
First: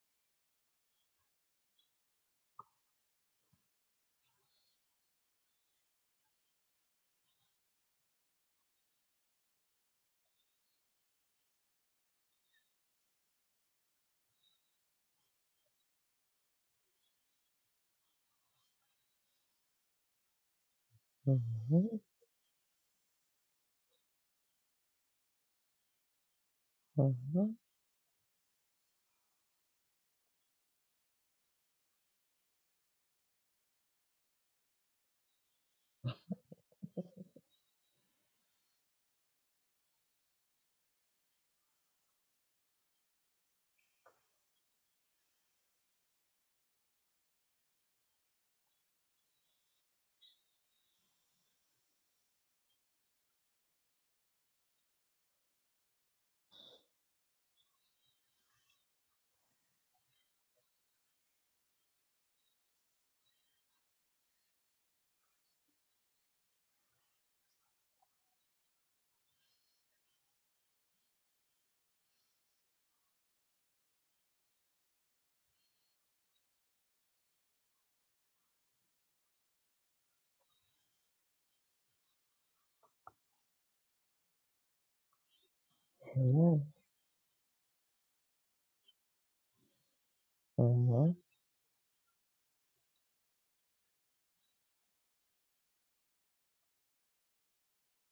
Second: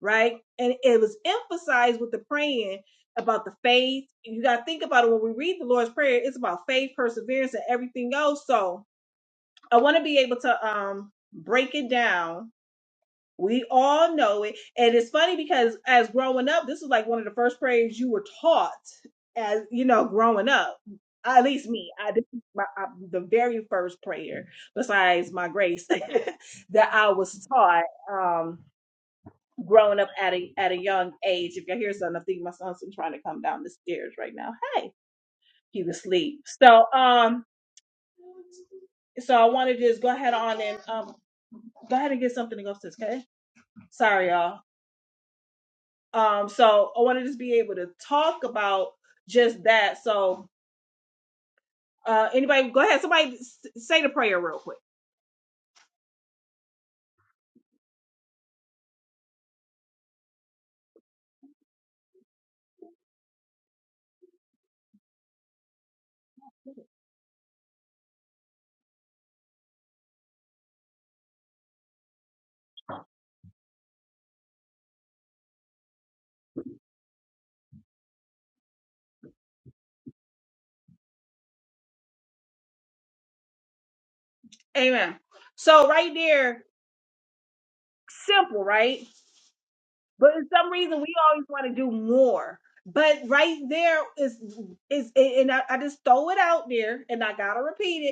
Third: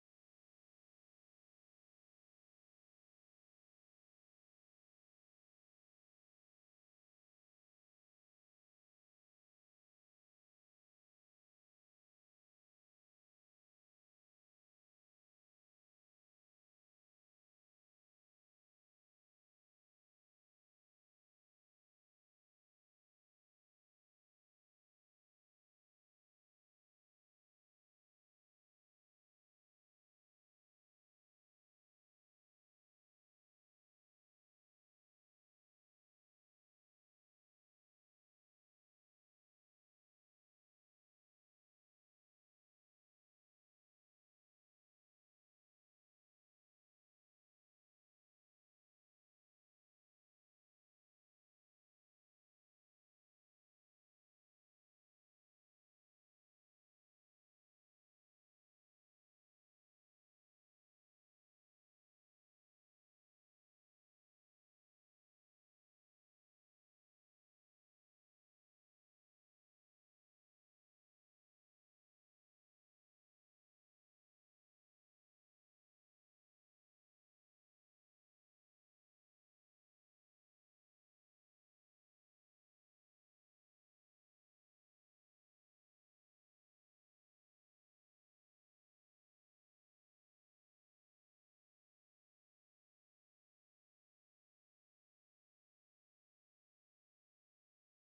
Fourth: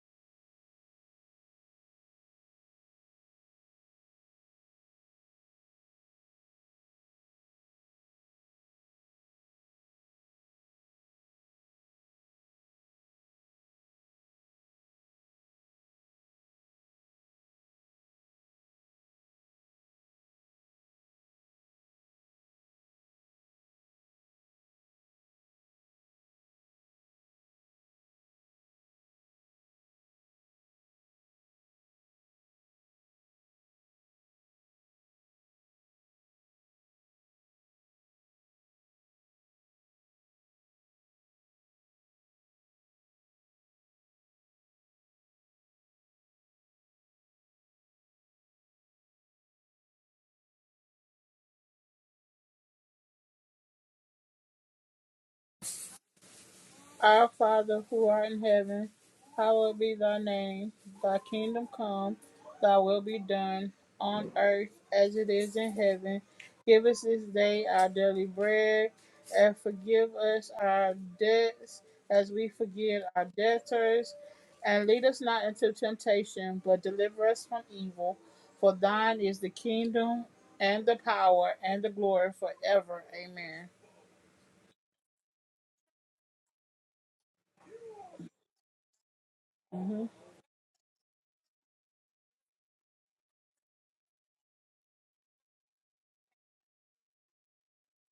S2: right? And it was emphasized with the praying about the faith. You got to think about it when we read the Lord's Prayer, it's about faith, perseverance, and everything else. So I want to be able to um break it down we all know it. And it's funny because as growing up, this is like one of the first prayers you were taught as, you know, growing up. At least me,
S3: Mhm.
S2: I this is my, I, the very first prayer besides my grace that I was
S3: Mhm.
S2: taught um, growing up at a at a young age. If you hear something, I think my son's been trying to come down the stairs right now. Hey, he was asleep. So um, so I want to just go ahead on and um, go ahead and get something to go to. Okay, sorry y'all. Um, so I wanted to just be able to talk about just that. So uh, anybody, go ahead. Somebody s- say the prayer real quick.
S1: Our Father who art in heaven, hallowed be thy name. Thy kingdom come, thy will be done, on earth as it is in heaven. Give us this day our daily bread, and forgive us our debts as we forgive our debtors. And lead us not into temptation, but deliver us from evil. For thine is the kingdom, and the power, and the glory forever. Amen.
S2: Amen. So right there, simple, right?
S1: Mhm.
S2: But for some reason, we
S3: Mhm.
S2: always want to do more. But right there is is and I, I just throw it out there, and I gotta repeat it.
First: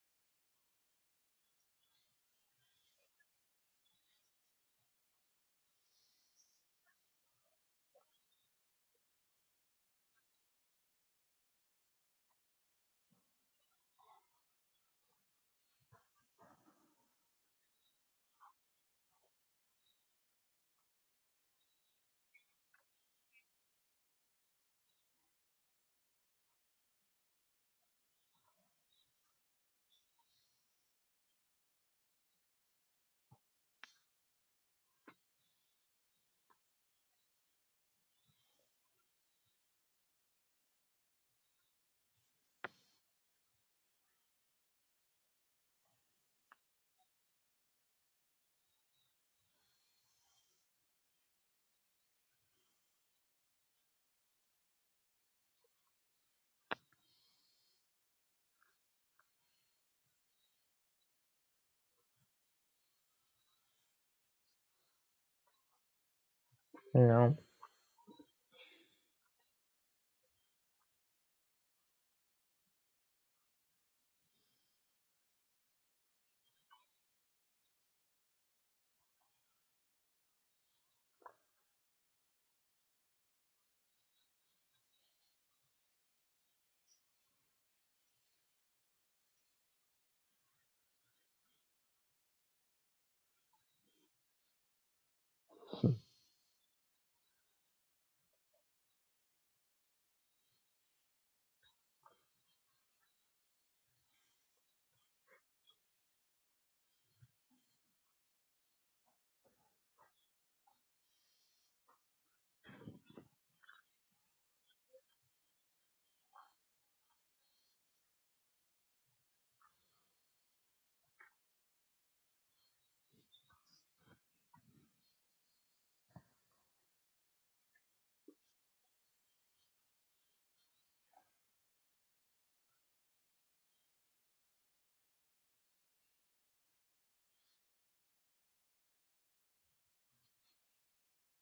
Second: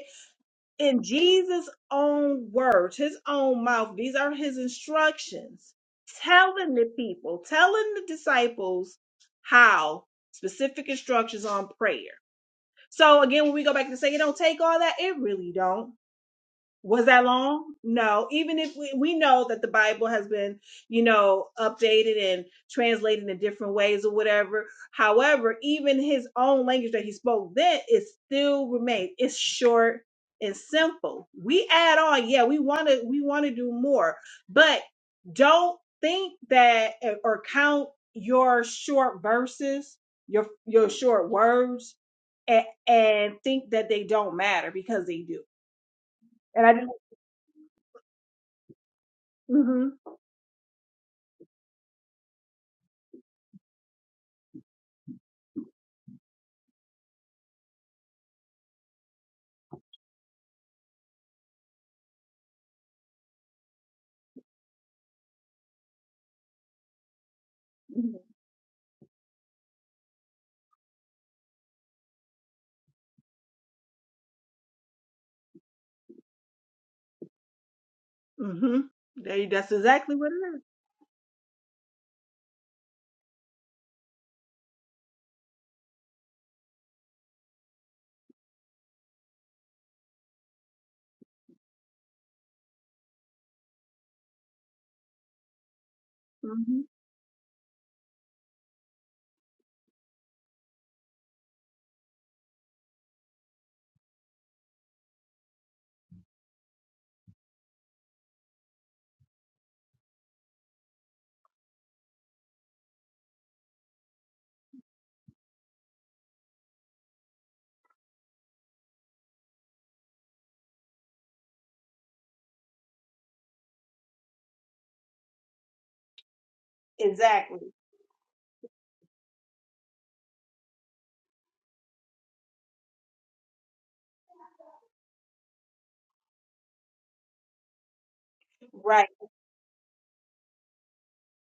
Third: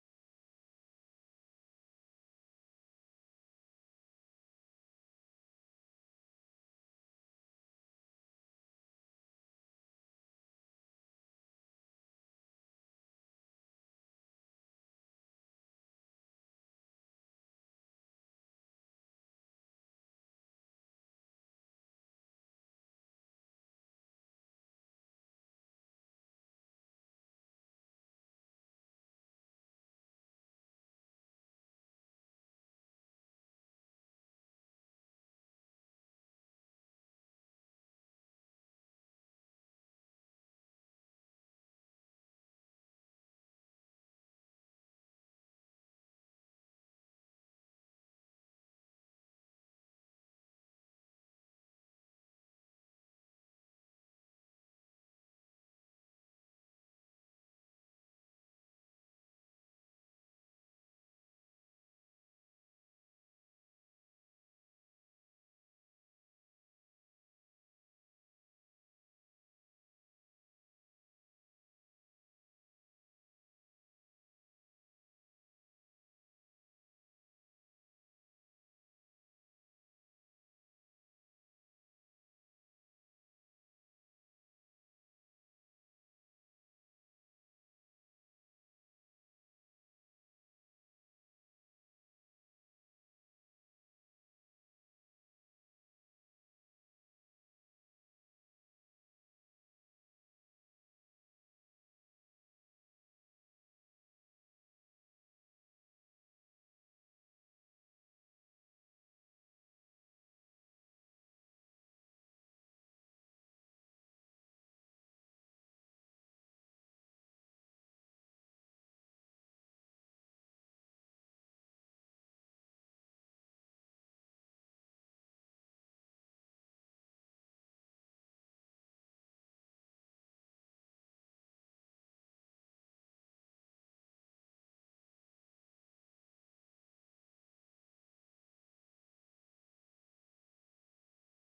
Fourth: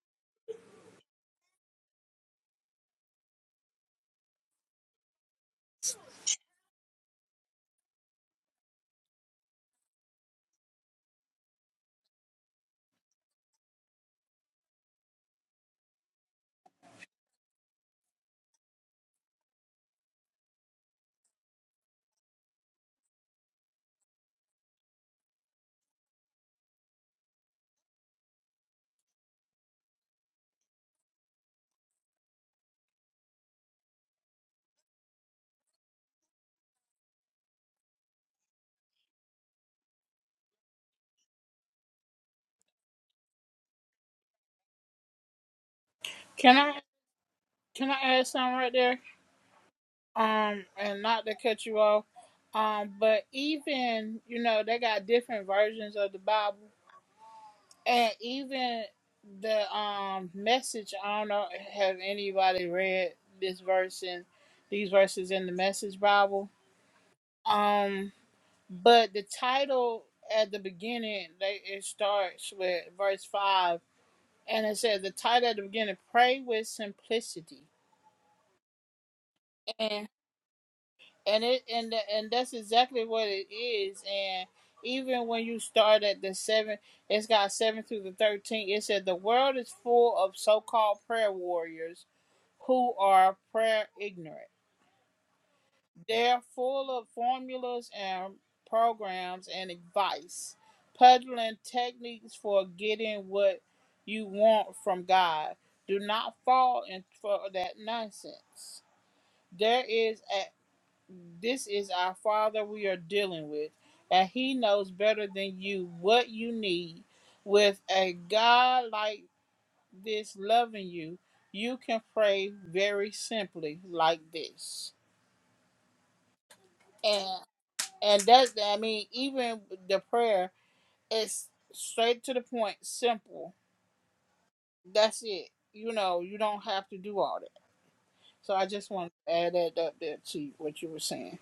S2: in Jesus' own words, his own mouth, these are his instructions, telling the people, telling the disciples how specific instructions on prayer. So again, when we go back and say it don't take all that, it really don't was that long no even if we, we know that the bible has been you know updated and translated in different ways or whatever however even his own language that he spoke then it still remains it's short and simple we add on yeah we want to we want to do more but don't think that eh, or count your short verses your your short words and, and think that they don't matter because they do
S1: Can
S2: and i
S1: I can I add something right there?
S2: do
S1: um and not to cut you off um but even you know they got different versions of the bible and even the um message i don't know have anybody read this verse in these verses in the message bible
S3: Mhm. No.
S1: um but the title at the beginning they it starts with verse 5 and it says the title at the beginning pray with simplicity
S2: Mm-hmm. They, that's
S1: And
S2: exactly what it is.
S1: and it and tha- and that's exactly what it is and even when you start at the seven it's got seven through the 13 it said the world is full of so-called prayer warriors who are prayer ignorant they're
S2: Mm-hmm.
S1: full of formulas and programs and advice peddling techniques for getting what you want from god do not fall in for that nonsense there is this is our Father we are dealing with, and He knows better than you what you need. With a God like this loving you, you can pray very simply like this. And
S2: Exactly.
S1: and that's I mean, even the prayer is straight to the point, simple. That's it. You know, you don't have to do all that. So I just
S2: Right.
S1: want to add that up there to what you were saying.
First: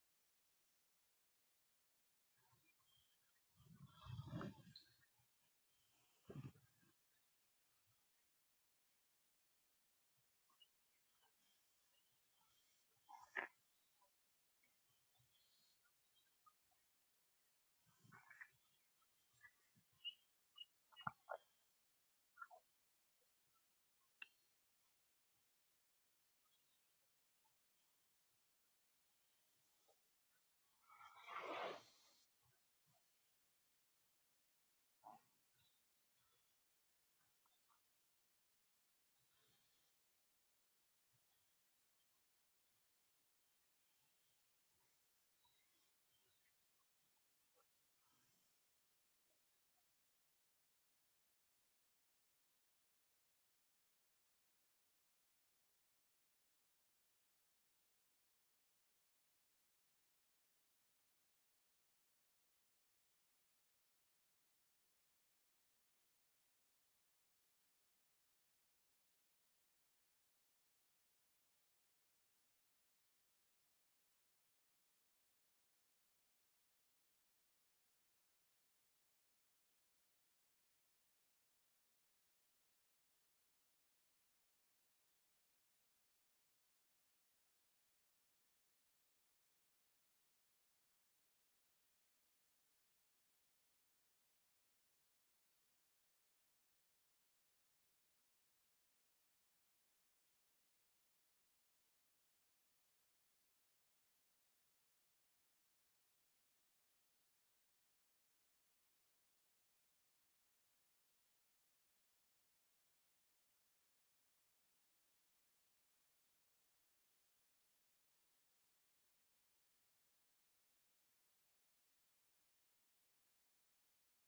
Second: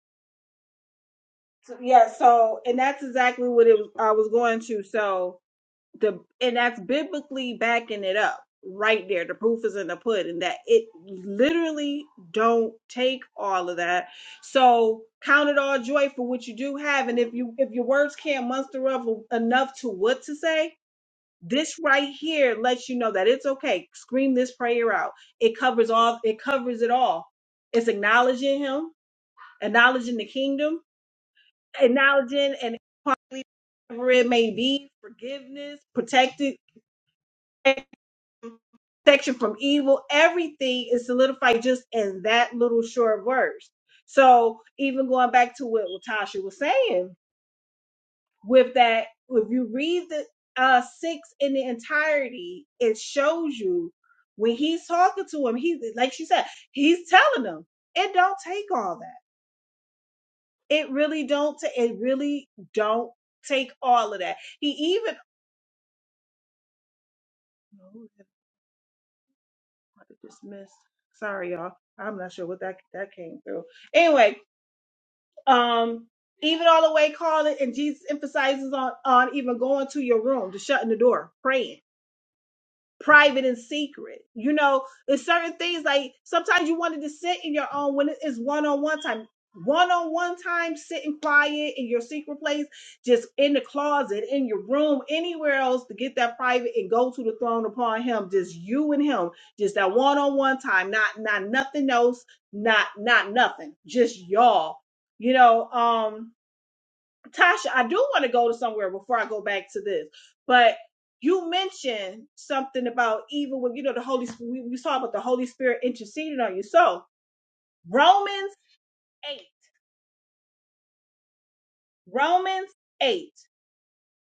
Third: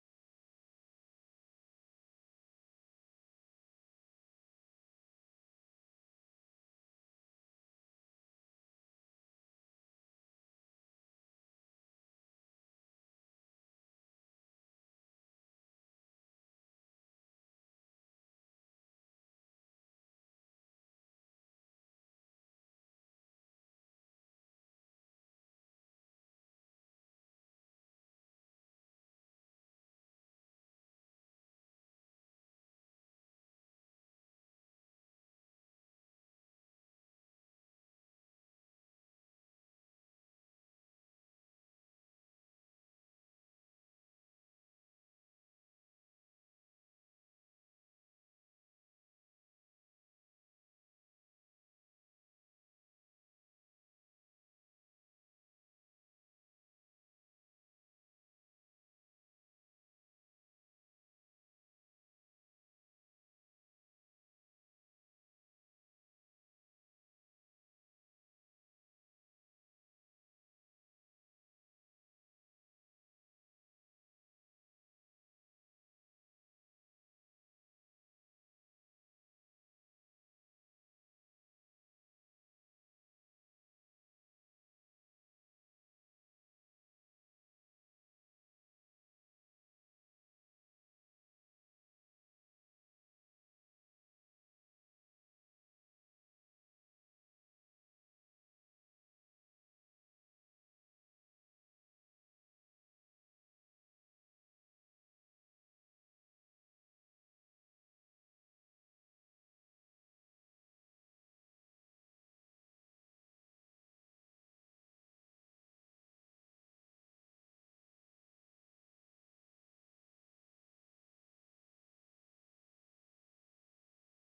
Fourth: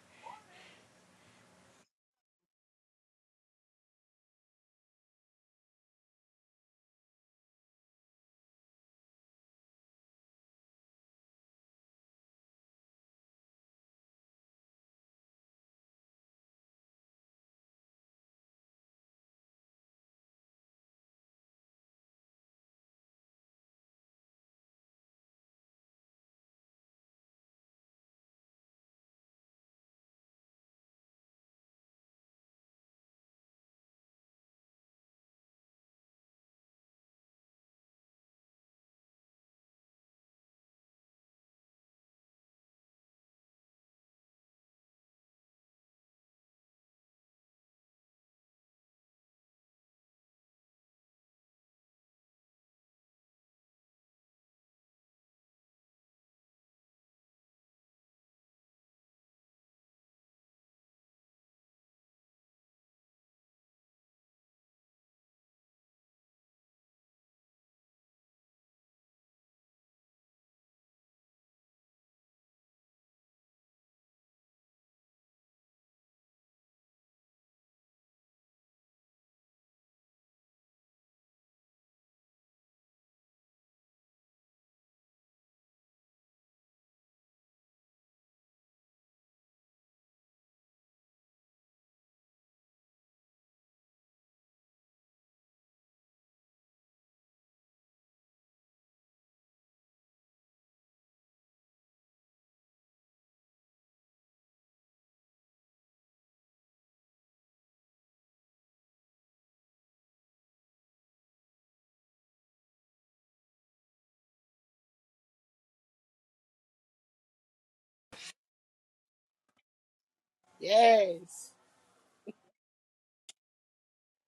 S2: So, yeah. So, and that's exactly what it was, I was going to. So the and that's biblically backing it up right there. The proof is in the pudding that it literally don't take all of that. So count it all joy for what you do have, and if you if your words can't muster up enough to what to say, this right here lets you know that it's okay. Scream this prayer out. It covers all, it covers it all. It's acknowledging him, acknowledging the kingdom, acknowledging and whatever it may be, forgiveness, protected protection from evil. Everything is solidified just in that little short verse. So even going back to what Latasha was saying, with that if you read the uh six in the entirety it shows you when he's talking to him he like she said he's telling him it don't take all that it really don't ta- it really don't take all of that he even oh, I just missed sorry y'all i'm not sure what that that came through anyway um even all the way calling and jesus emphasizes on on even going to your room to shutting the door praying private and secret. You know, there's certain things like sometimes you wanted to sit in your own when it's one on one time. One on one time, sitting quiet in your secret place, just in the closet, in your room, anywhere else to get that private and go to the throne upon Him. Just you and Him, just that one on one time, not not nothing else, not not nothing, just y'all. You know, um, Tasha, I do want to go to somewhere before I go back to this, but you mentioned something about even when you know the Holy Spirit. We, we saw about the Holy Spirit interceding on you. So Romans eight,
S1: Yes.
S2: Romans eight.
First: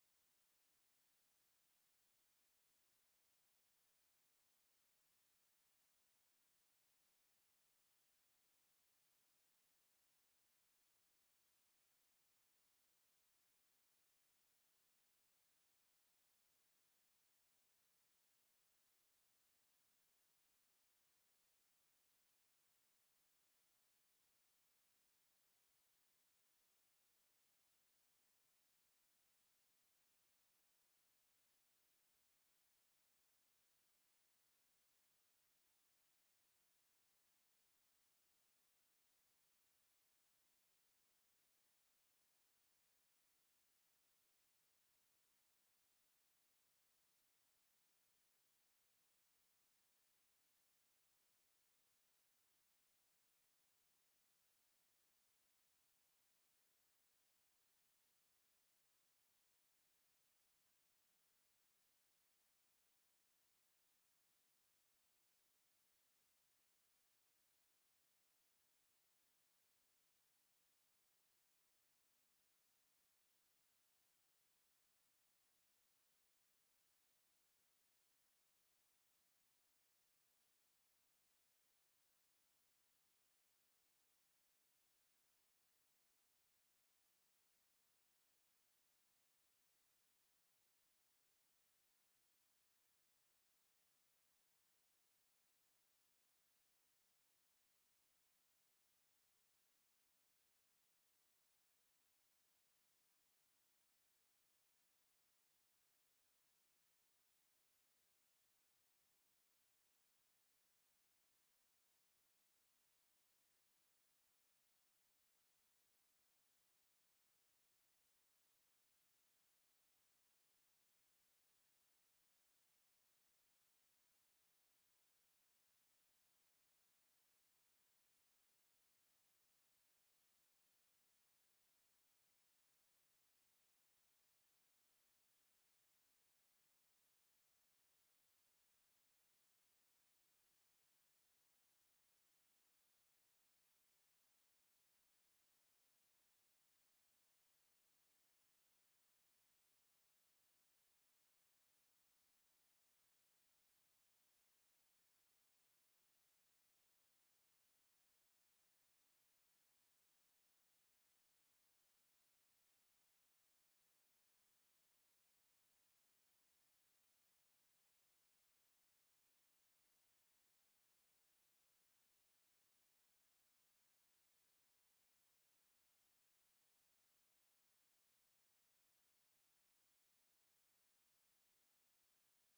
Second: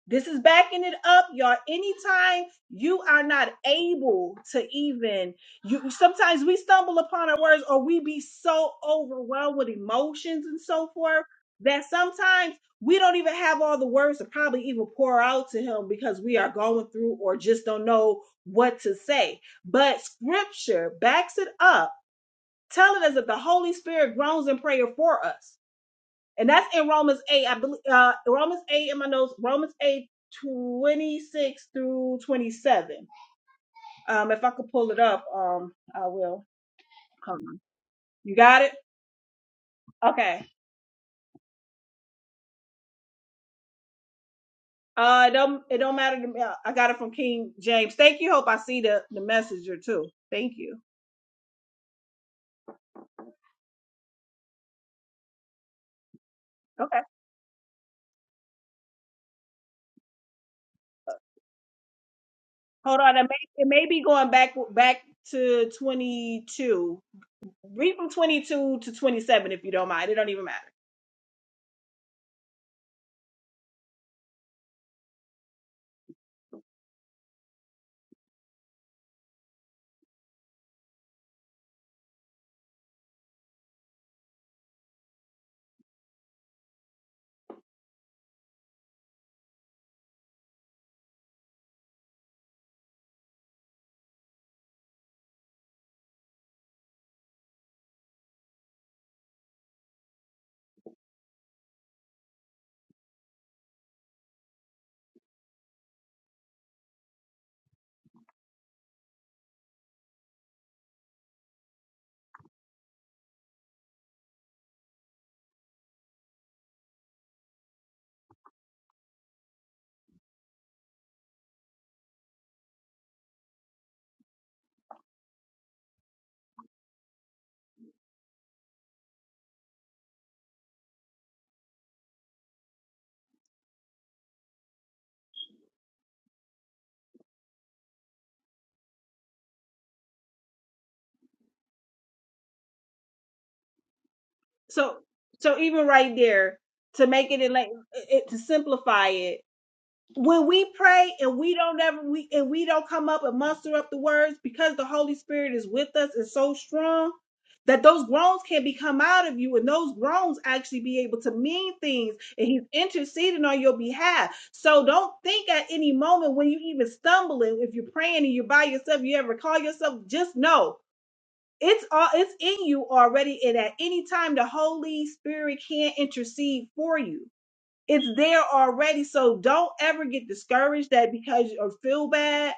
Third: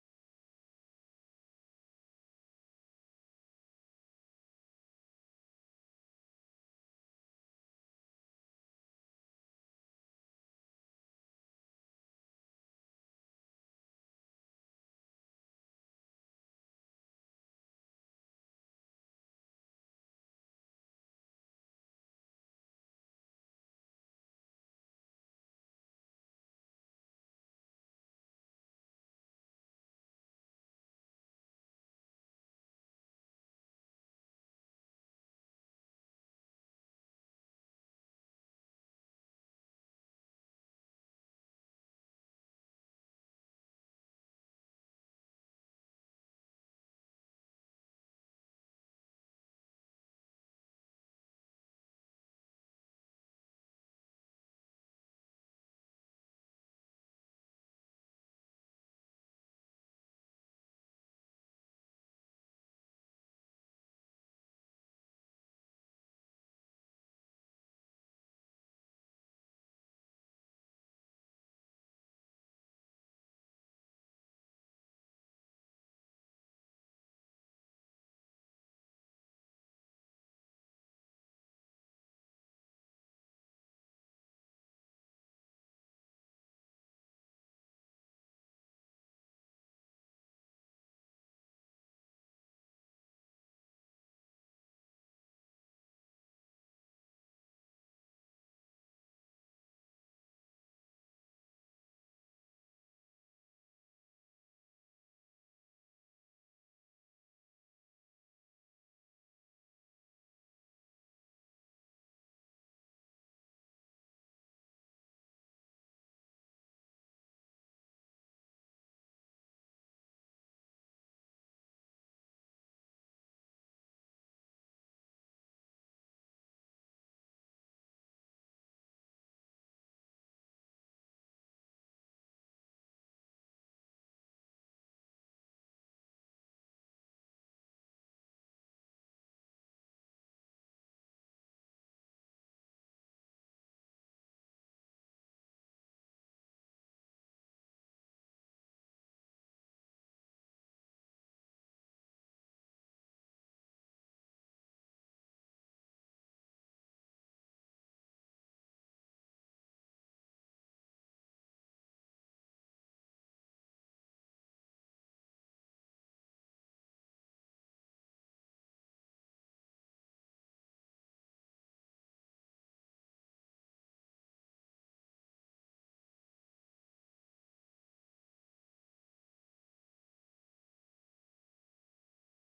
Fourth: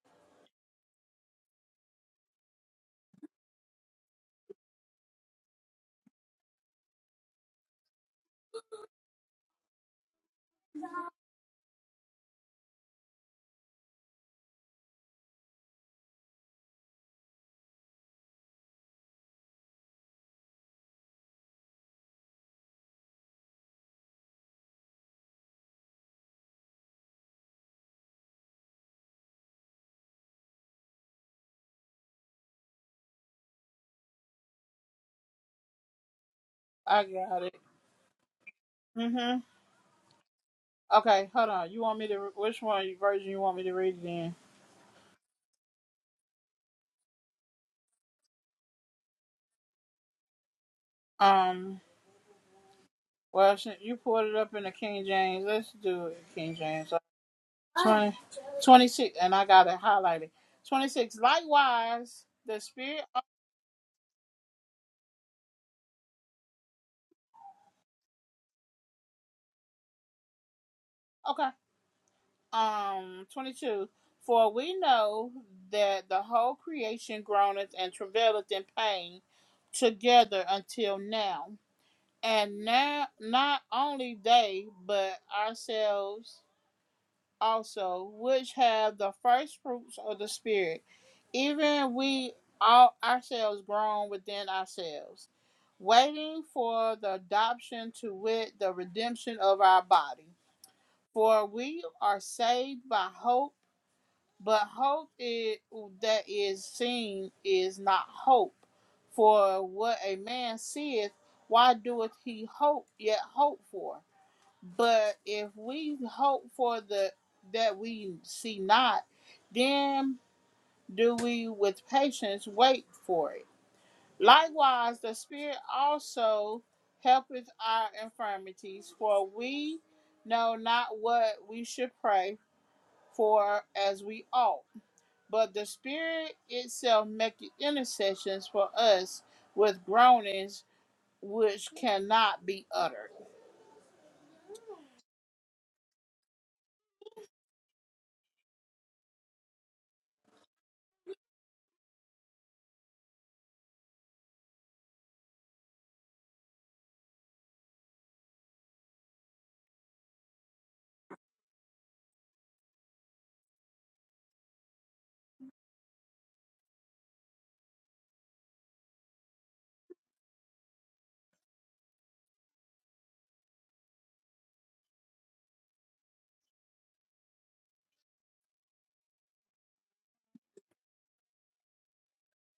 S2: This is backing it up, y'all. Anytime you are not able to even you sometimes we stumble upon our words or we be so overwhelmed with emotions and so forth that sometimes we don't even have all the words to probably even pour out to him because we are going through or just don't know what to say. But scripture backs it up, telling us that the Holy Spirit groans in prayer for us and that's in Romans 8, I believe, uh, Romans 8 in my notes, Romans 8, 26 through 27. Um, if I could pull it up, um, I will.
S1: I
S2: Come
S1: got it.
S2: on. You got it?
S1: Mm-hmm.
S2: Okay.
S1: Okay, hold on. You want me to which one version you want me to read it in?
S2: Uh, it don't, it don't matter to me. Uh, I got it from King James. Thank you. Hope I see the, the messenger too. Thank you.
S1: Um, well, since you pulled it up in the King James, let's do it King James.
S2: Okay.
S1: Twenty, twenty six, and I got it highlighted. 26. Likewise, the
S2: Hold
S1: Spirit.
S2: on. It may, it may be going back, back to 22. Read from 22 to 27 if you don't mind. It don't even matter.
S1: Okay. Um, 22. For we know that the whole creation groaneth and travaileth in pain together until now. And now, not only they, but ourselves also, which have the first fruits of the Spirit, even we all ourselves grown within ourselves, waiting for the adoption to wit, the redemption of our body. For we are saved by hope, but hope i- that is seen is not hope. For what a man seeth, why doeth he hope yet hope for? But if we hope for the that we see not, then do we with patience wait for it. Likewise, the Spirit also helpeth our infirmities, for we know not what we should pray for as we ought. But the Spirit itself maketh intercessions for us with groanings which cannot be uttered.
S2: so so even right there to make it in like it, to simplify it when we pray and we don't ever we and we don't come up and muster up the words because the holy spirit is with us and so strong that those groans can become out of you and those groans actually be able to mean things and he's interceding on your behalf so don't think at any moment when you even stumbling if you're praying and you're by yourself you ever call yourself just know it's all it's in you already and at any time the holy spirit can intercede for you it's there already so don't ever get discouraged that because or feel bad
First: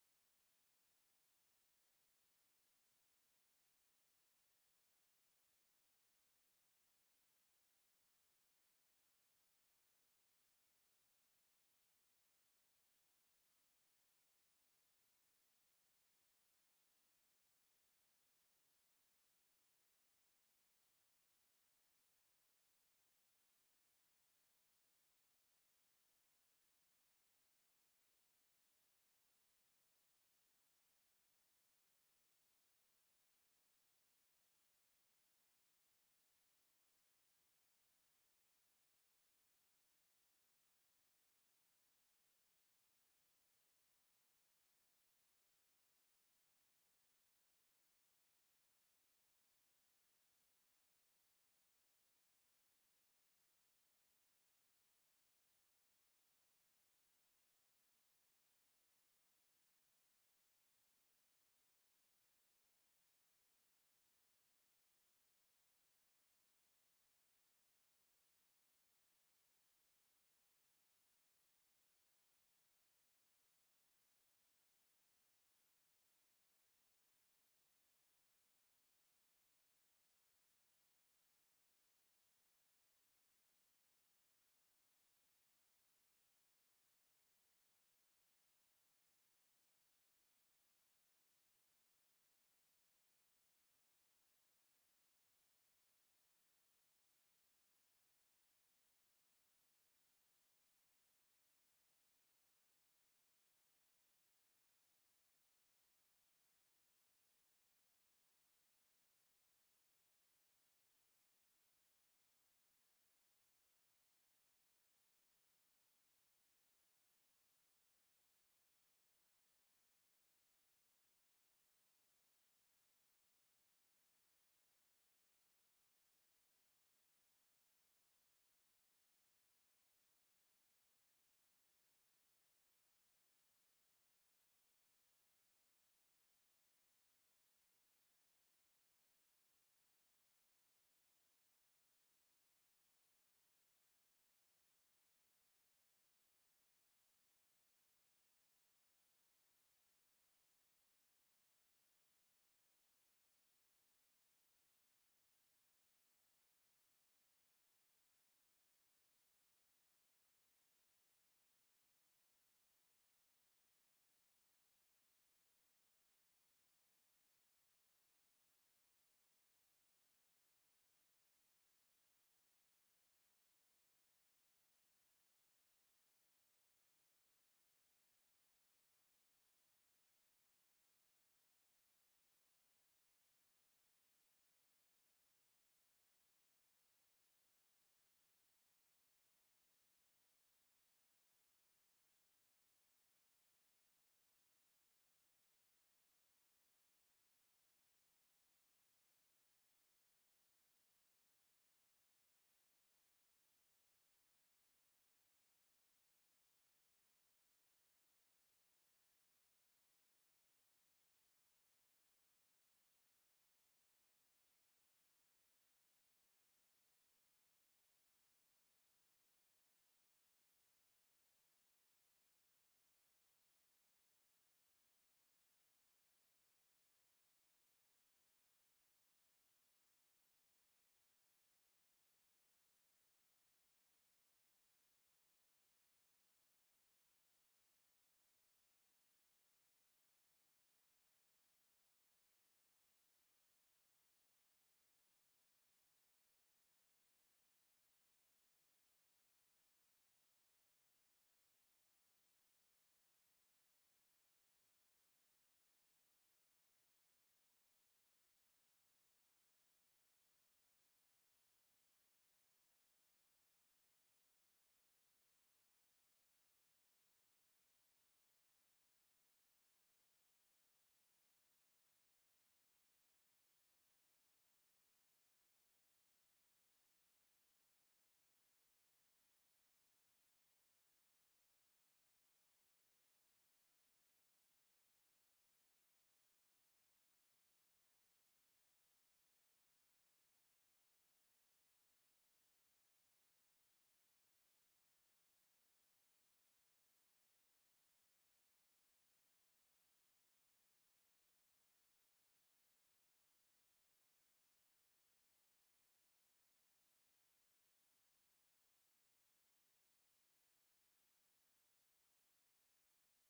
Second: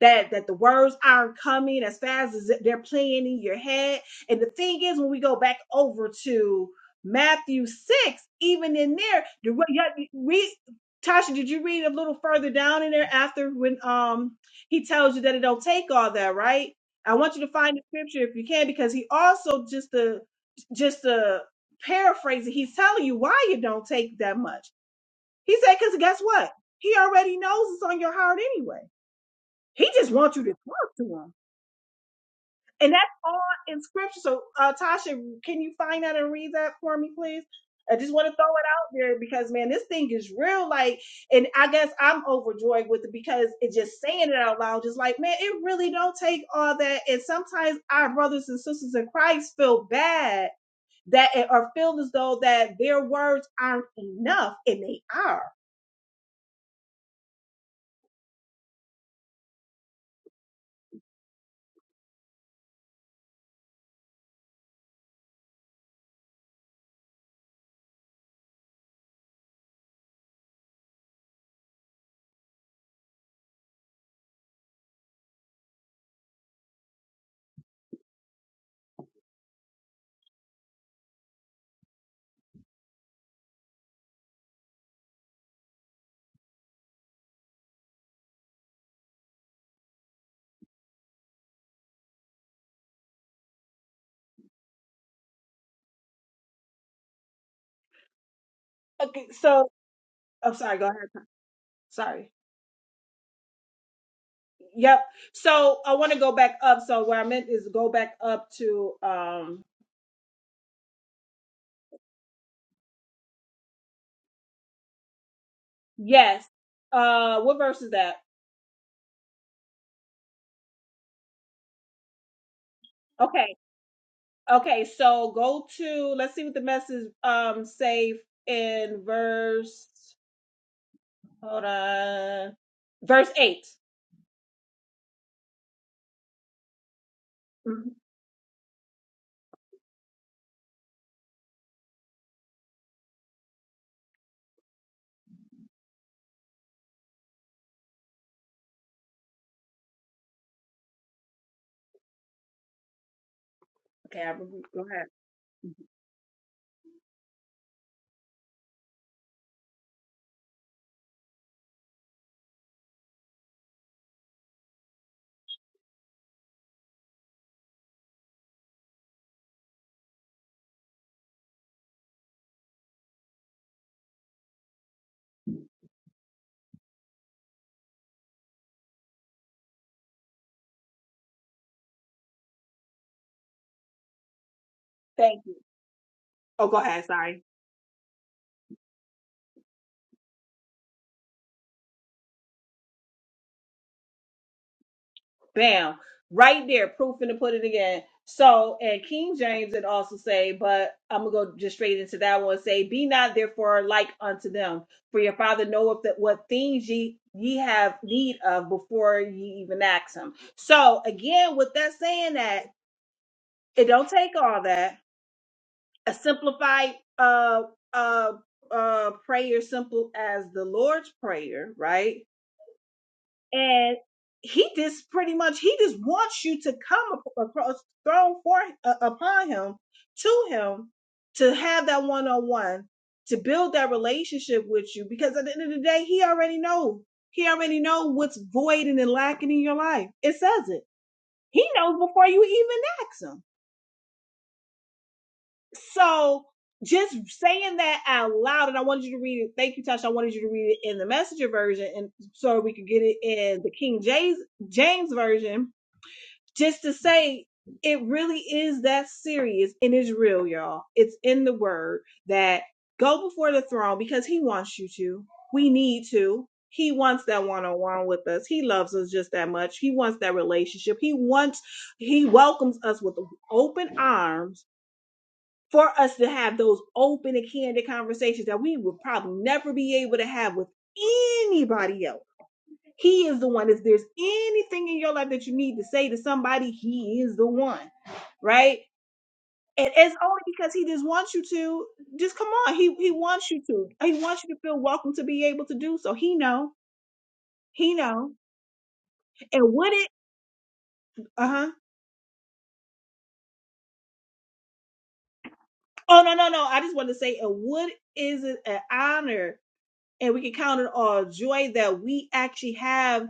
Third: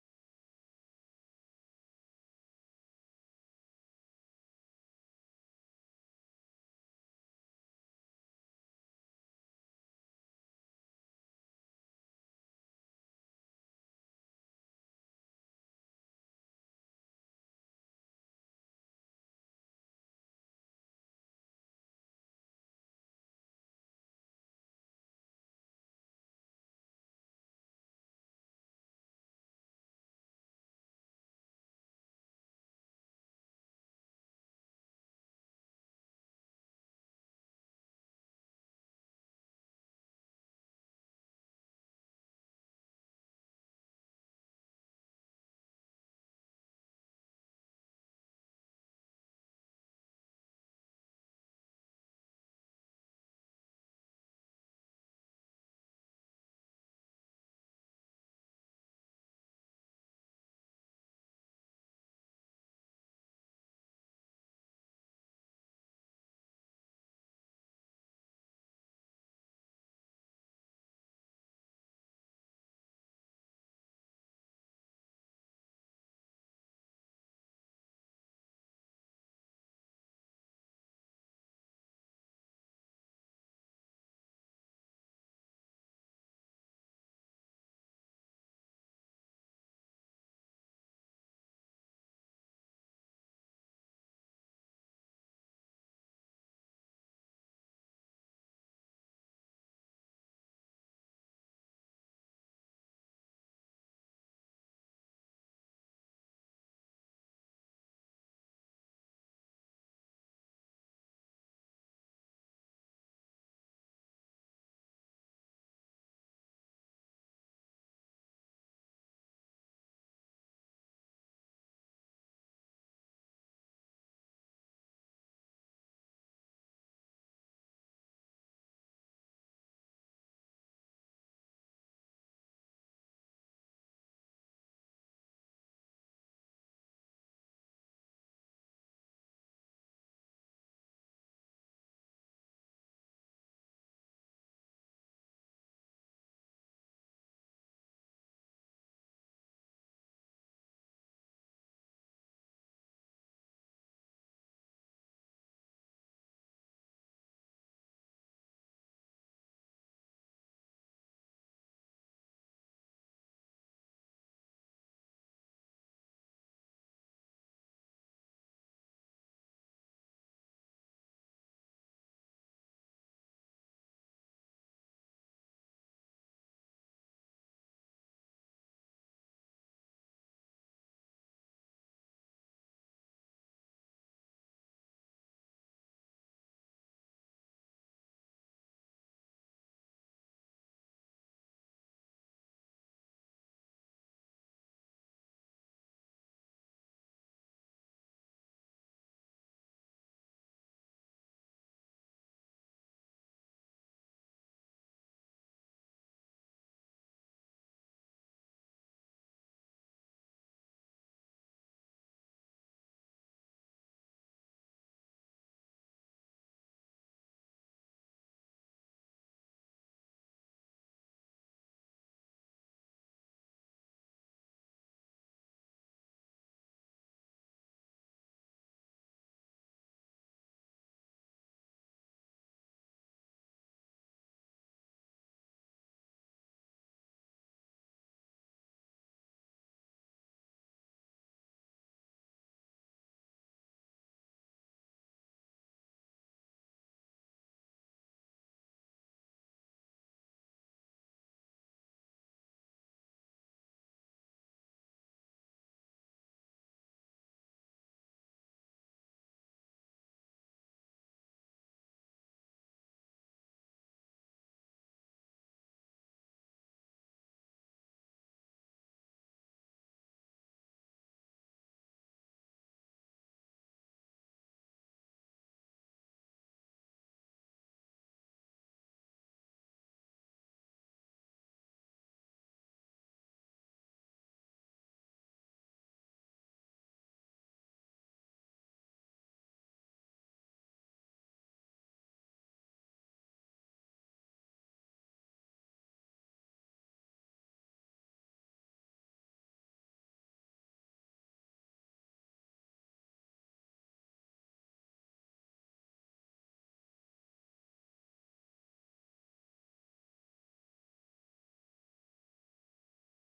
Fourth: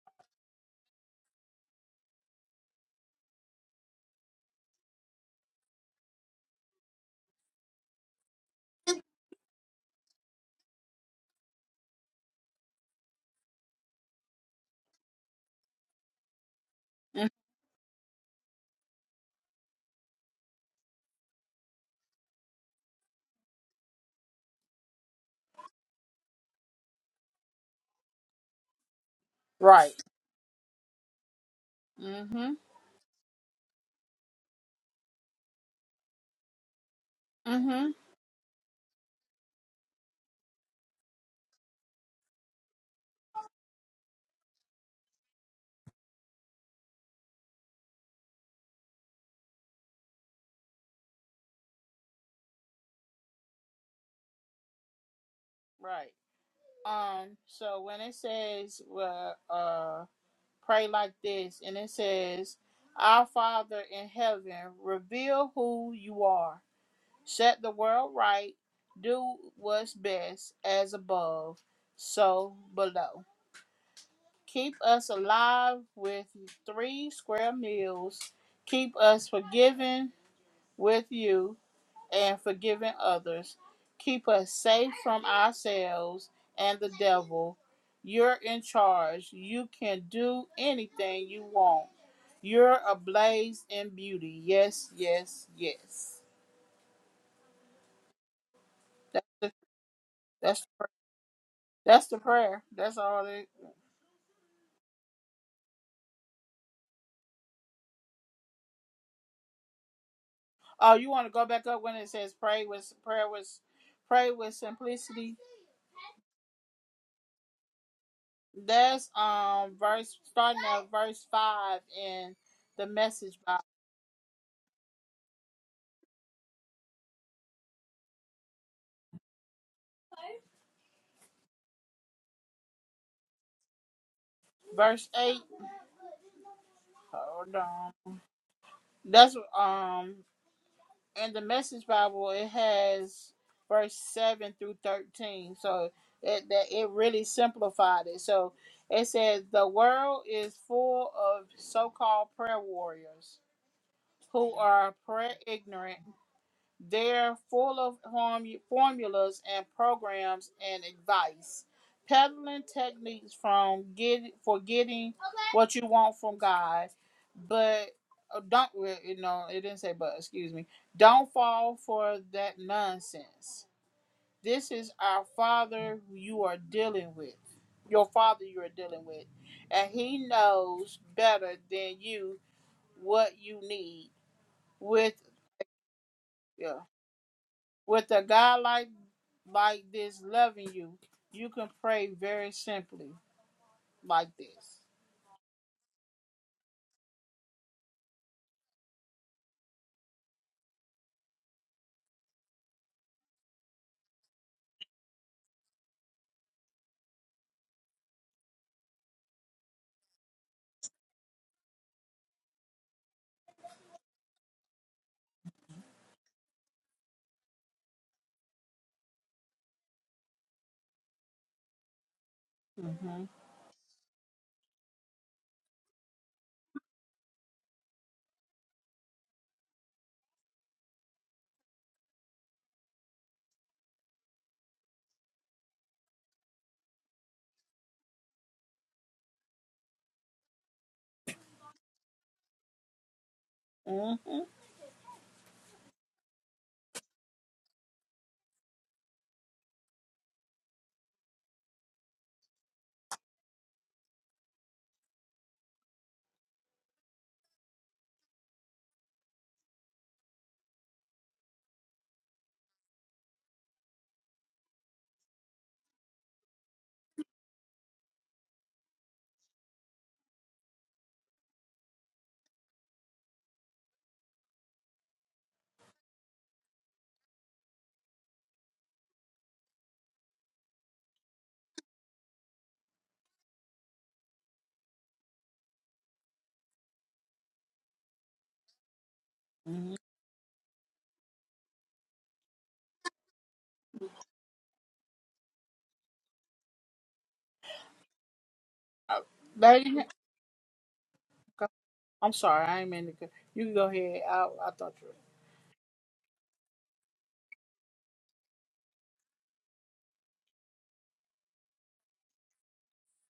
S2: that that the words aren't coming as fast as they're playing in your head. And the thing is, when we go back over to Matthew six, even in there, the way- yeah, read. Tasha, did you read a little further down in there after when um he tells you that it don't take all that, right? I
S1: Mm,
S2: want you to find the scripture if you can, because he also just to just to paraphrase it, he's telling you why you don't take that much. He said, because guess what? He already knows it's on your heart anyway. He
S1: Right.
S2: just wants you to talk to him.
S1: Mm-hmm.
S2: And that's all in scripture. So, uh, Tasha, can you find that and read that for me, please?
S1: Mm-hmm.
S2: I just want to throw it out there because, man, this thing is real. Like, and I guess I'm overjoyed with it because it's just saying it out loud, just like, man, it really don't take all that. And sometimes our brothers and sisters in Christ feel bad that eh, or feel as though that their words aren't enough, and they are.
S1: Right. Um, so when it says uh, uh pray like this and it says our father in heaven reveal who you are set the world right do what's best as above so below keep us alive with three square meals keep us forgiven with you and forgiving others. Keep us safe from ourselves and the devil. You're in charge. You can do anything you want. You're ablaze in beauty. Yes, yes, yes. That's
S2: Okay,
S1: the,
S2: so I'm
S1: that's
S2: sorry.
S1: the,
S2: Go ahead.
S1: that's the
S2: Sorry.
S1: prayer. That's all it.
S2: Yep. So I want to go back up. So where I meant is go back up to um
S1: Oh, you want to go back up when it says pray with prayer with pray with simplicity.
S2: yes. Uh what verse is that?
S1: That's um verse starting at verse five in the message
S2: Okay.
S1: Bible.
S2: Okay, so go to let's see what the message um say in verse hold on. Verse 8
S1: Verse eight. Hold
S2: Mhm.
S1: on. That's um in the Message Bible. It has verse seven through thirteen, so it that it really simplified it. So it says the world is full of so-called prayer warriors
S2: Okay, I
S1: who
S2: go
S1: are
S2: ahead.
S1: prayer ignorant they're full of formulas and programs and advice, peddling techniques from get for getting what you want from God, but uh, don't well, you know? It didn't say but. Excuse me. Don't fall for that nonsense. This is our Father you are dealing with, your Father you are dealing with, and He knows better than you what you need with
S2: Thank you. Oh,
S1: yeah.
S2: go ahead, sorry.
S1: With a God like like this loving you, you can pray very simply like this.
S2: Bam. Right there, proof in the pudding again. So, and King James it also say, but I'm gonna go just straight into that one. Say, be not therefore like unto them, for your father knoweth that what things ye ye have need of before ye even ask him. So again, with that saying that it don't take all that. A simplified uh uh uh prayer, simple as the Lord's prayer, right?
S1: Mm-hmm.
S2: and he just pretty much he just wants you to come across thrown for uh, upon him to him to have that one on one to build that relationship with you because at the end of the day he already knows. he already knows what's void and lacking in your life it says it he knows before you even ask him
S1: Mm-hmm.
S2: so just saying that out loud and i wanted you to read it thank you tasha i wanted you to read it in the messenger version and so we could get it in the king james james version just to say it really is that serious and it's real, y'all. It's in the word that go before the throne because he wants you to. We need to. He wants that one on one with us. He loves us just that much. He wants that relationship. He wants, he welcomes us with open arms for us to have those open and candid conversations that we would probably never be able to have with anybody else he is the one. If there's anything in your life that you need to say to somebody, he is the one, right? And
S1: hmm
S2: it's only because he just wants you to. Just come on. He he wants you to. He wants you to feel welcome to be able to do so. He know. He know.
S1: Uh,
S2: And would
S1: lady,
S2: it? Uh huh.
S1: I'm sorry, I ain't meant to. go- You can go ahead. I, I thought you.
S2: Oh no no no. I just want to say, and what is it an honor? and we can count it all joy that we actually have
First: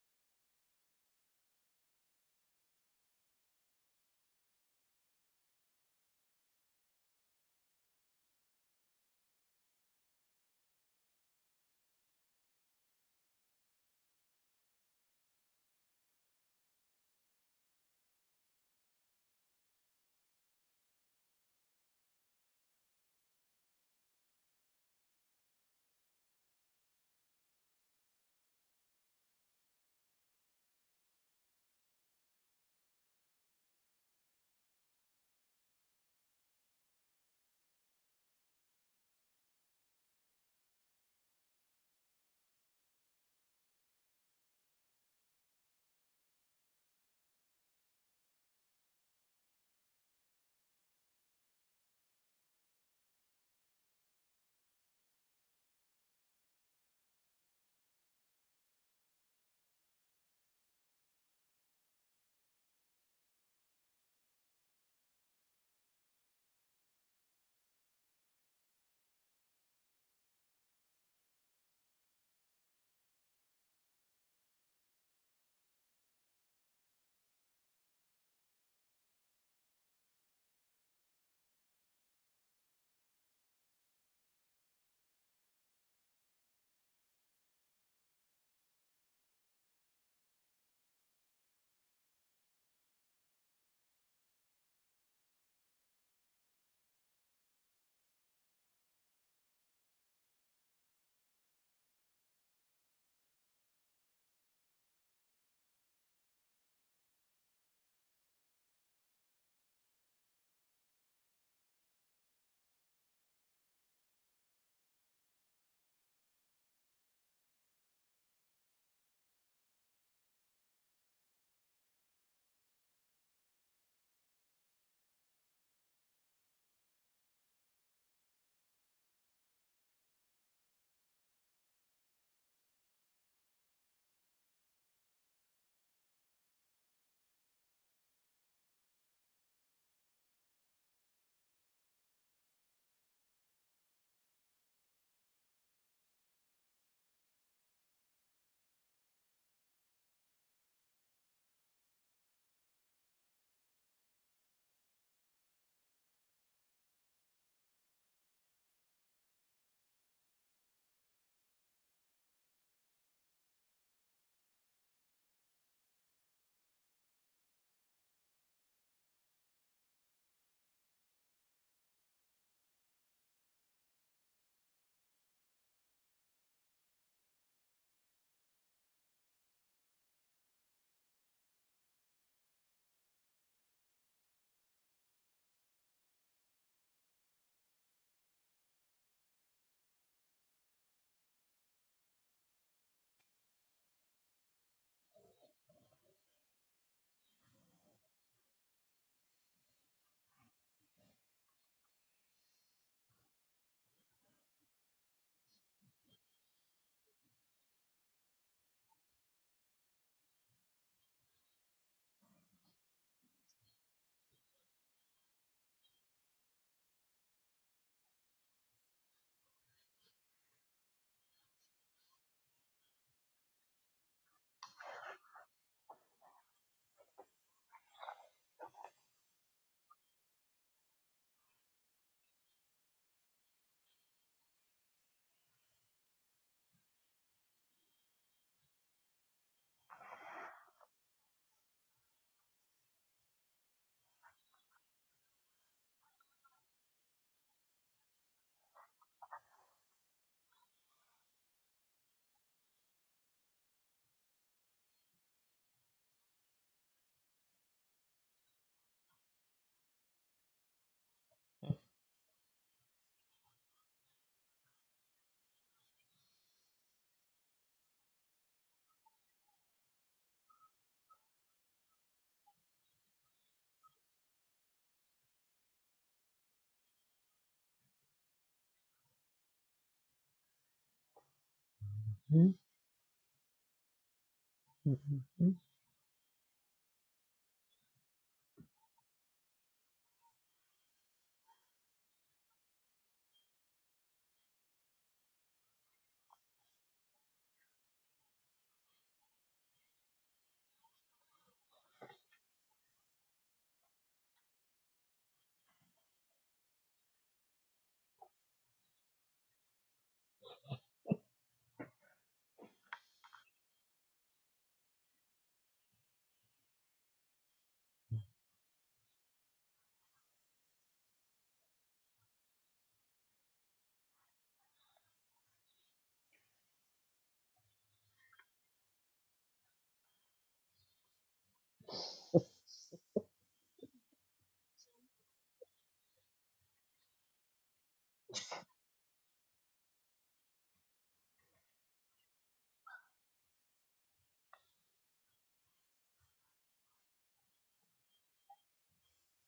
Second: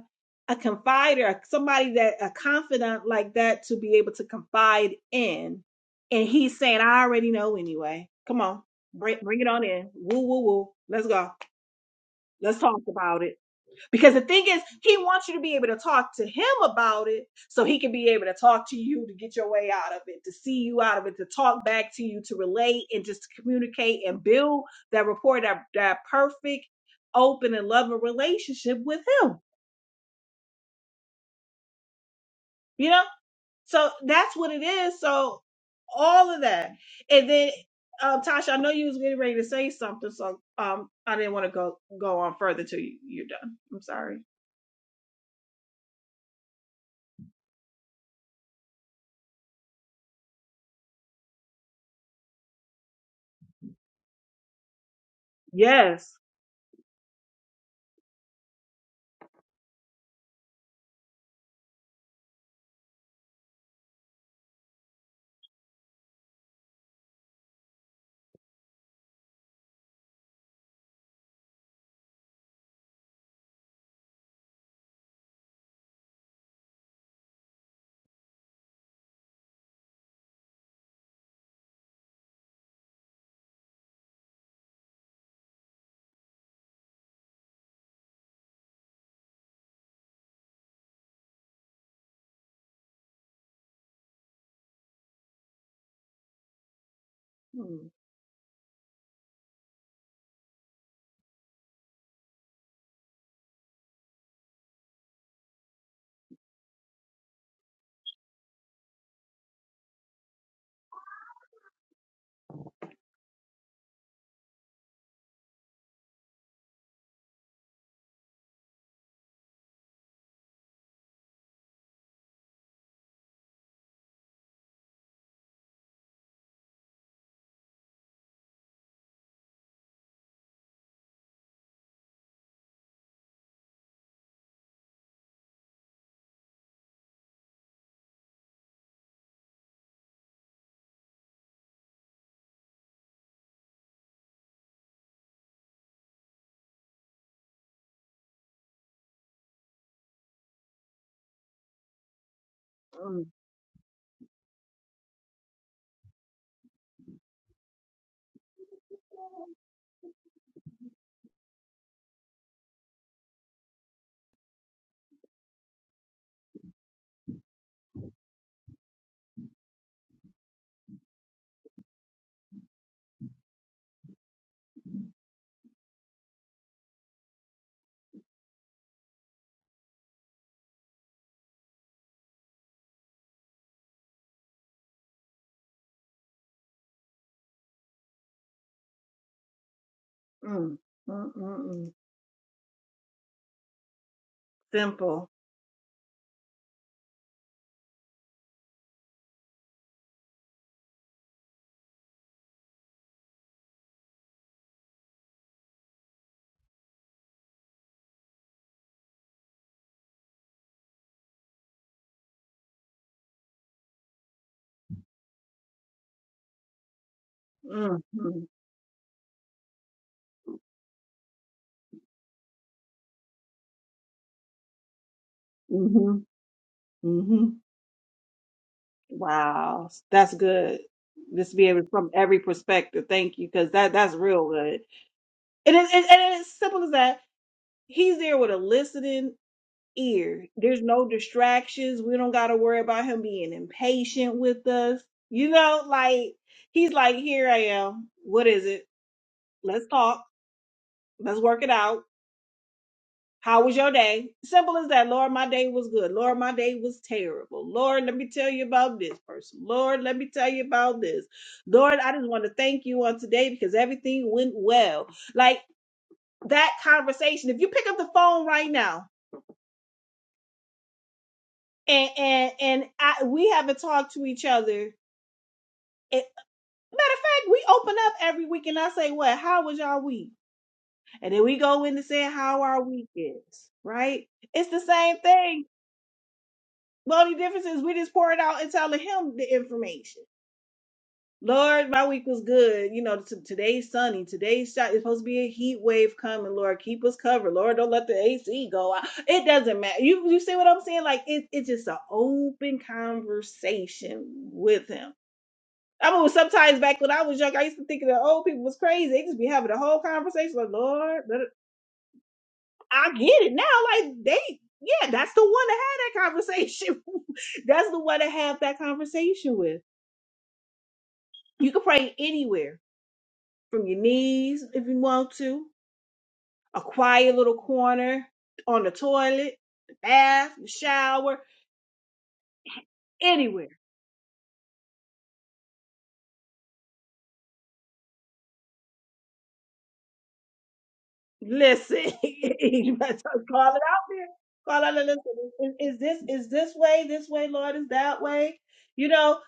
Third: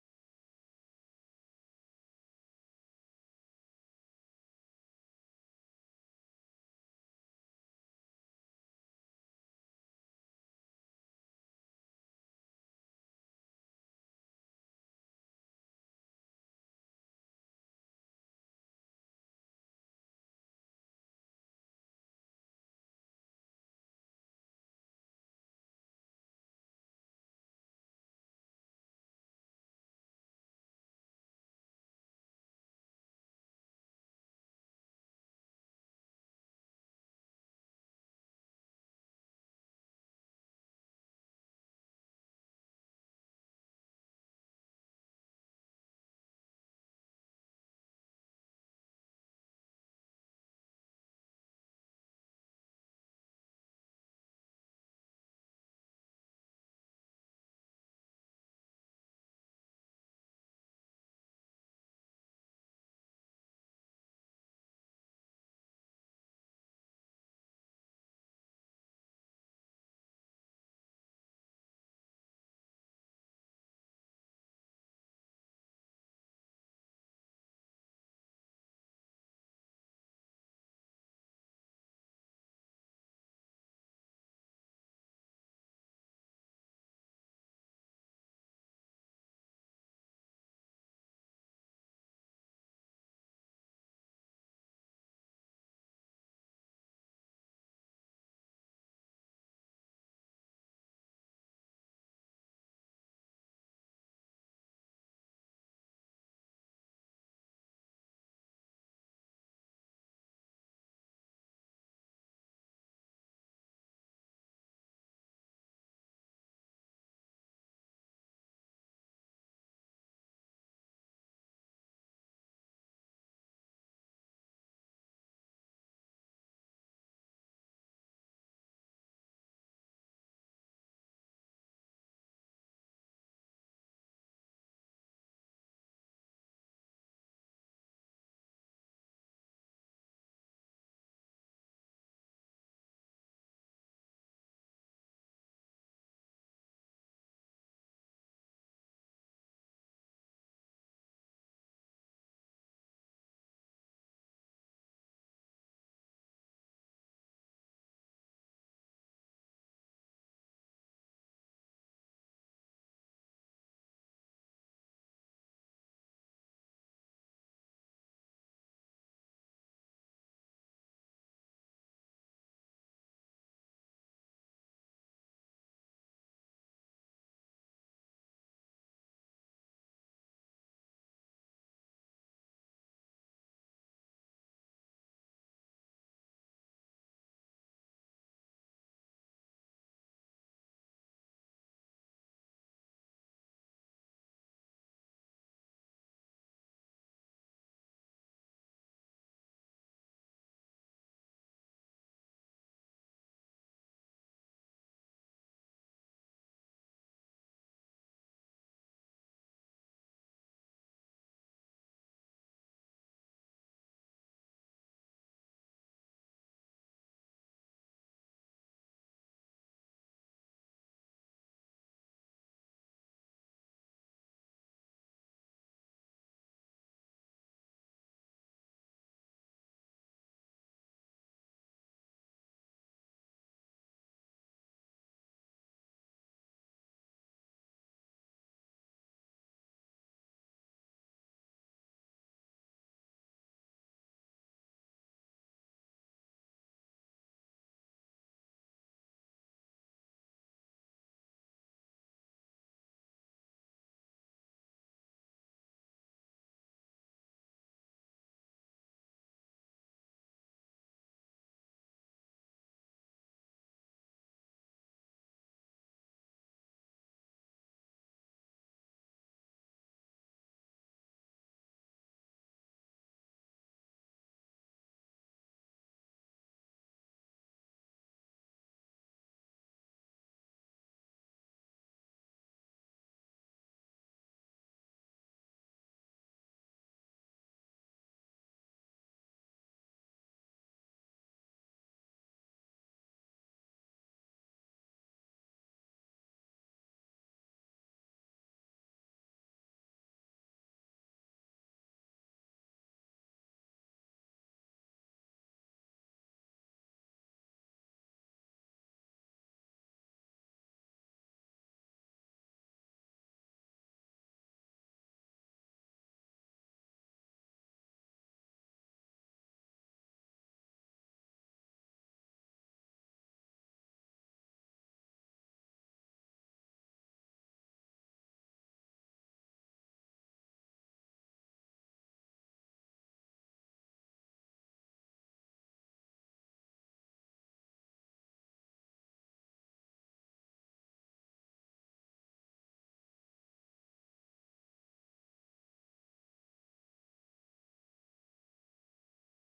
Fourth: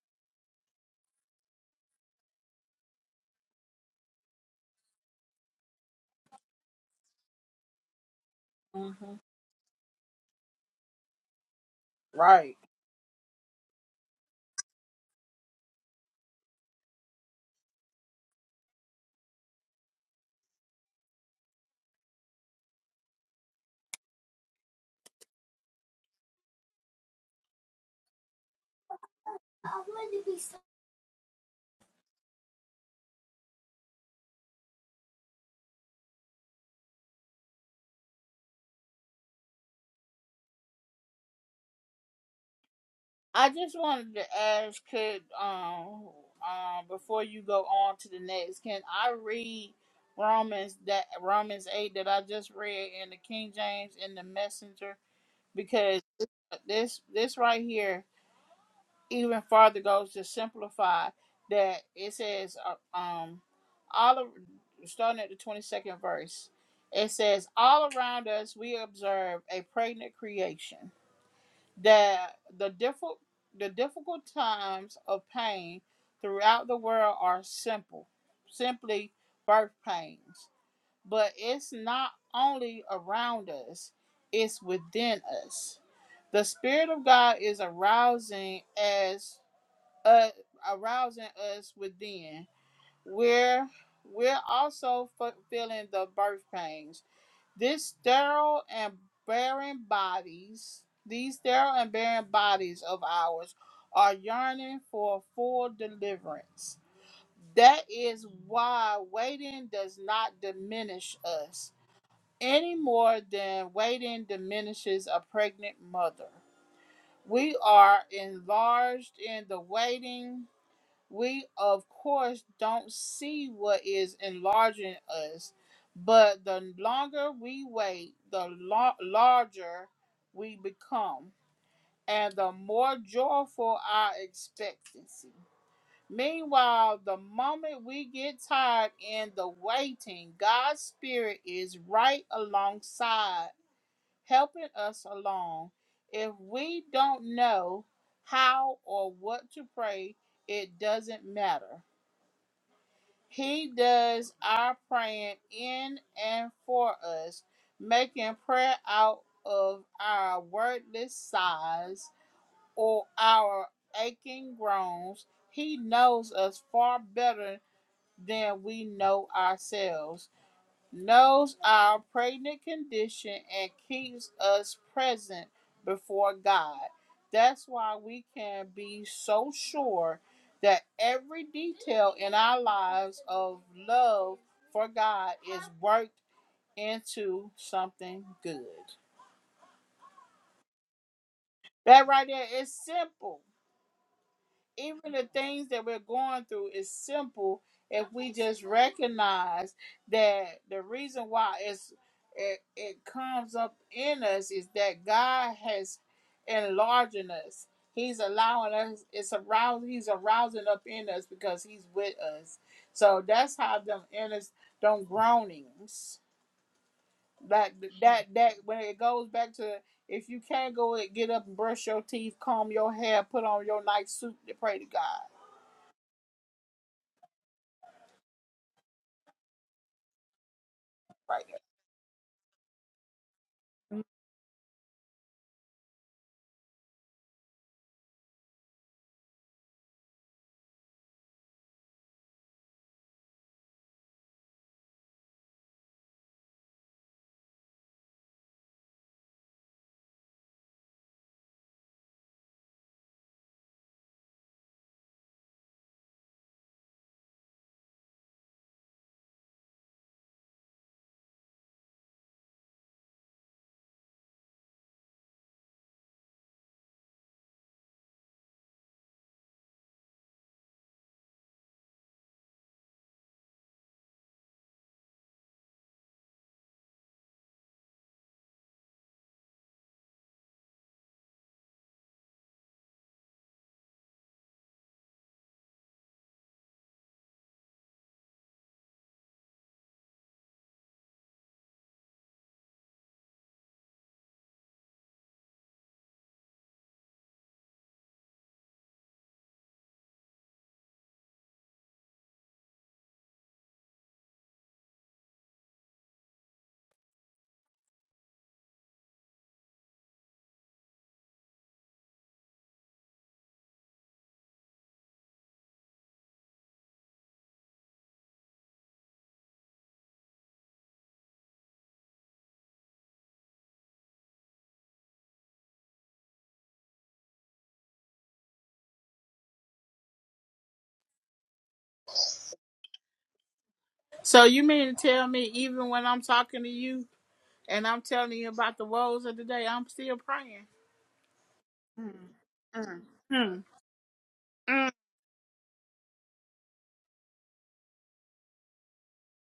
S2: a confider, somebody that a confidant like that to be able to confide in. And he's saying, I already know anyway. Come on,
S1: Were. hmm
S2: bring, bring it on in. Woo, woo, woo. Let's go.
S1: Right.
S2: Let's talk about it. Because the thing is, he wants you to be able to talk to him about it so he can be able to talk to you to get your way out of it, to see you out of it, to talk back to you, to relate and just to communicate and build that rapport, that, that perfect, open, and loving relationship with him. You know? So that's what it is. So all of that. And then, um, Tasha, I know you was getting ready to say something, so um, I didn't want to go go on further till you, you're
S1: I
S2: done.
S1: just
S2: I'm
S1: wanted
S2: sorry.
S1: to ask, could um um before you go on to the next, can I read Romans that Romans eight that I just read in the King James in the Messenger because
S2: Yes.
S1: this this right here even farther goes to simplify that it says uh, um all of starting at the 22nd verse it says all around us we observe a pregnant creation that the difficult the difficult times of pain throughout the world are simple simply birth pains but it's not only around us it's within us the spirit of god is arousing as uh, arousing us within. We're we're also f- feeling the birth pains. This sterile and barren bodies, these sterile and barren bodies of ours, are yearning for full deliverance. That is why waiting does not diminish us any more than waiting diminishes a pregnant mother. We are enlarged in the waiting we of course don't see what is enlarging us, but the longer we wait, the lo- larger we become, and the more joyful our expectancy. Meanwhile, the moment we get tired in the waiting, God's Spirit is right alongside, helping us along. If we don't know how or what to pray, it doesn't matter he does our praying in and for us, making prayer out of our wordless sighs or our aching groans. He knows us far better than we know ourselves knows our pregnant condition and keeps us present before God. That's why we can be so sure that every detail in our lives of love for God is worked into something good.
S2: Mm, mm, mm, mm.
S1: That right there is simple. even the
S2: Simple.
S1: things that we're going through is simple if we just recognize that the reason why it's it, it comes up in us is that God has enlarging us. He's allowing us. It's arousing. He's arousing up in us because He's with us. So that's how them in us, them groanings, that that
S2: Mm-hmm.
S1: that when it goes back to if you can't go and get up and brush your teeth, comb your hair, put on your nice suit to pray to God
S2: Mm-hmm. Mm-hmm. Wow. That's good.
S1: Right.
S2: Just be able from every perspective. Thank you. Cause that that's real good. And it, and, and it's simple as that. He's there with a listening ear. There's no distractions. We don't gotta worry about him being impatient with us. You know, like he's like, here I am. What is it? Let's talk. Let's work it out How was your day? Simple as that. Lord, my day was good. Lord, my day was terrible. Lord, let me tell you about this person. Lord, let me tell you about this. Lord, I just want to thank you on today because everything went well. Like that conversation. If you pick up the phone right now and and and I, we haven't talked to each other. It, matter of fact, we open up every week and I say, "What? How was y'all week?" And then we go in to say, "How our week is." Right? It's the same
S3: Mhm.
S2: thing Well, the only difference is we just pour it out and telling him the information. Lord, my week was good. You know, t- today's sunny. Today's shot is supposed to be a heat wave coming. Lord, keep us covered. Lord, don't let the AC go out. It doesn't matter. You you see what I'm saying? Like it's it's just an open conversation with him. I mean, sometimes back when I was young, I used to think that old people was crazy. They just be having a whole conversation. Like, Lord. da- I get it now. Like they, yeah, that's the one to have that conversation. that's the one to have that conversation with. You can pray anywhere from your knees if you want to, a quiet little corner on the toilet, the bath, the shower, anywhere.
S1: So you mean to tell me even when I'm talking to you and I'm telling you about the woes of the day, I'm still praying?
S2: Listen,
S1: Mm,
S2: you better
S1: mm,
S2: call it out there. Call
S1: mm,
S2: out and listen. Is, is this is this way? This way, Lord? Is that way? You know,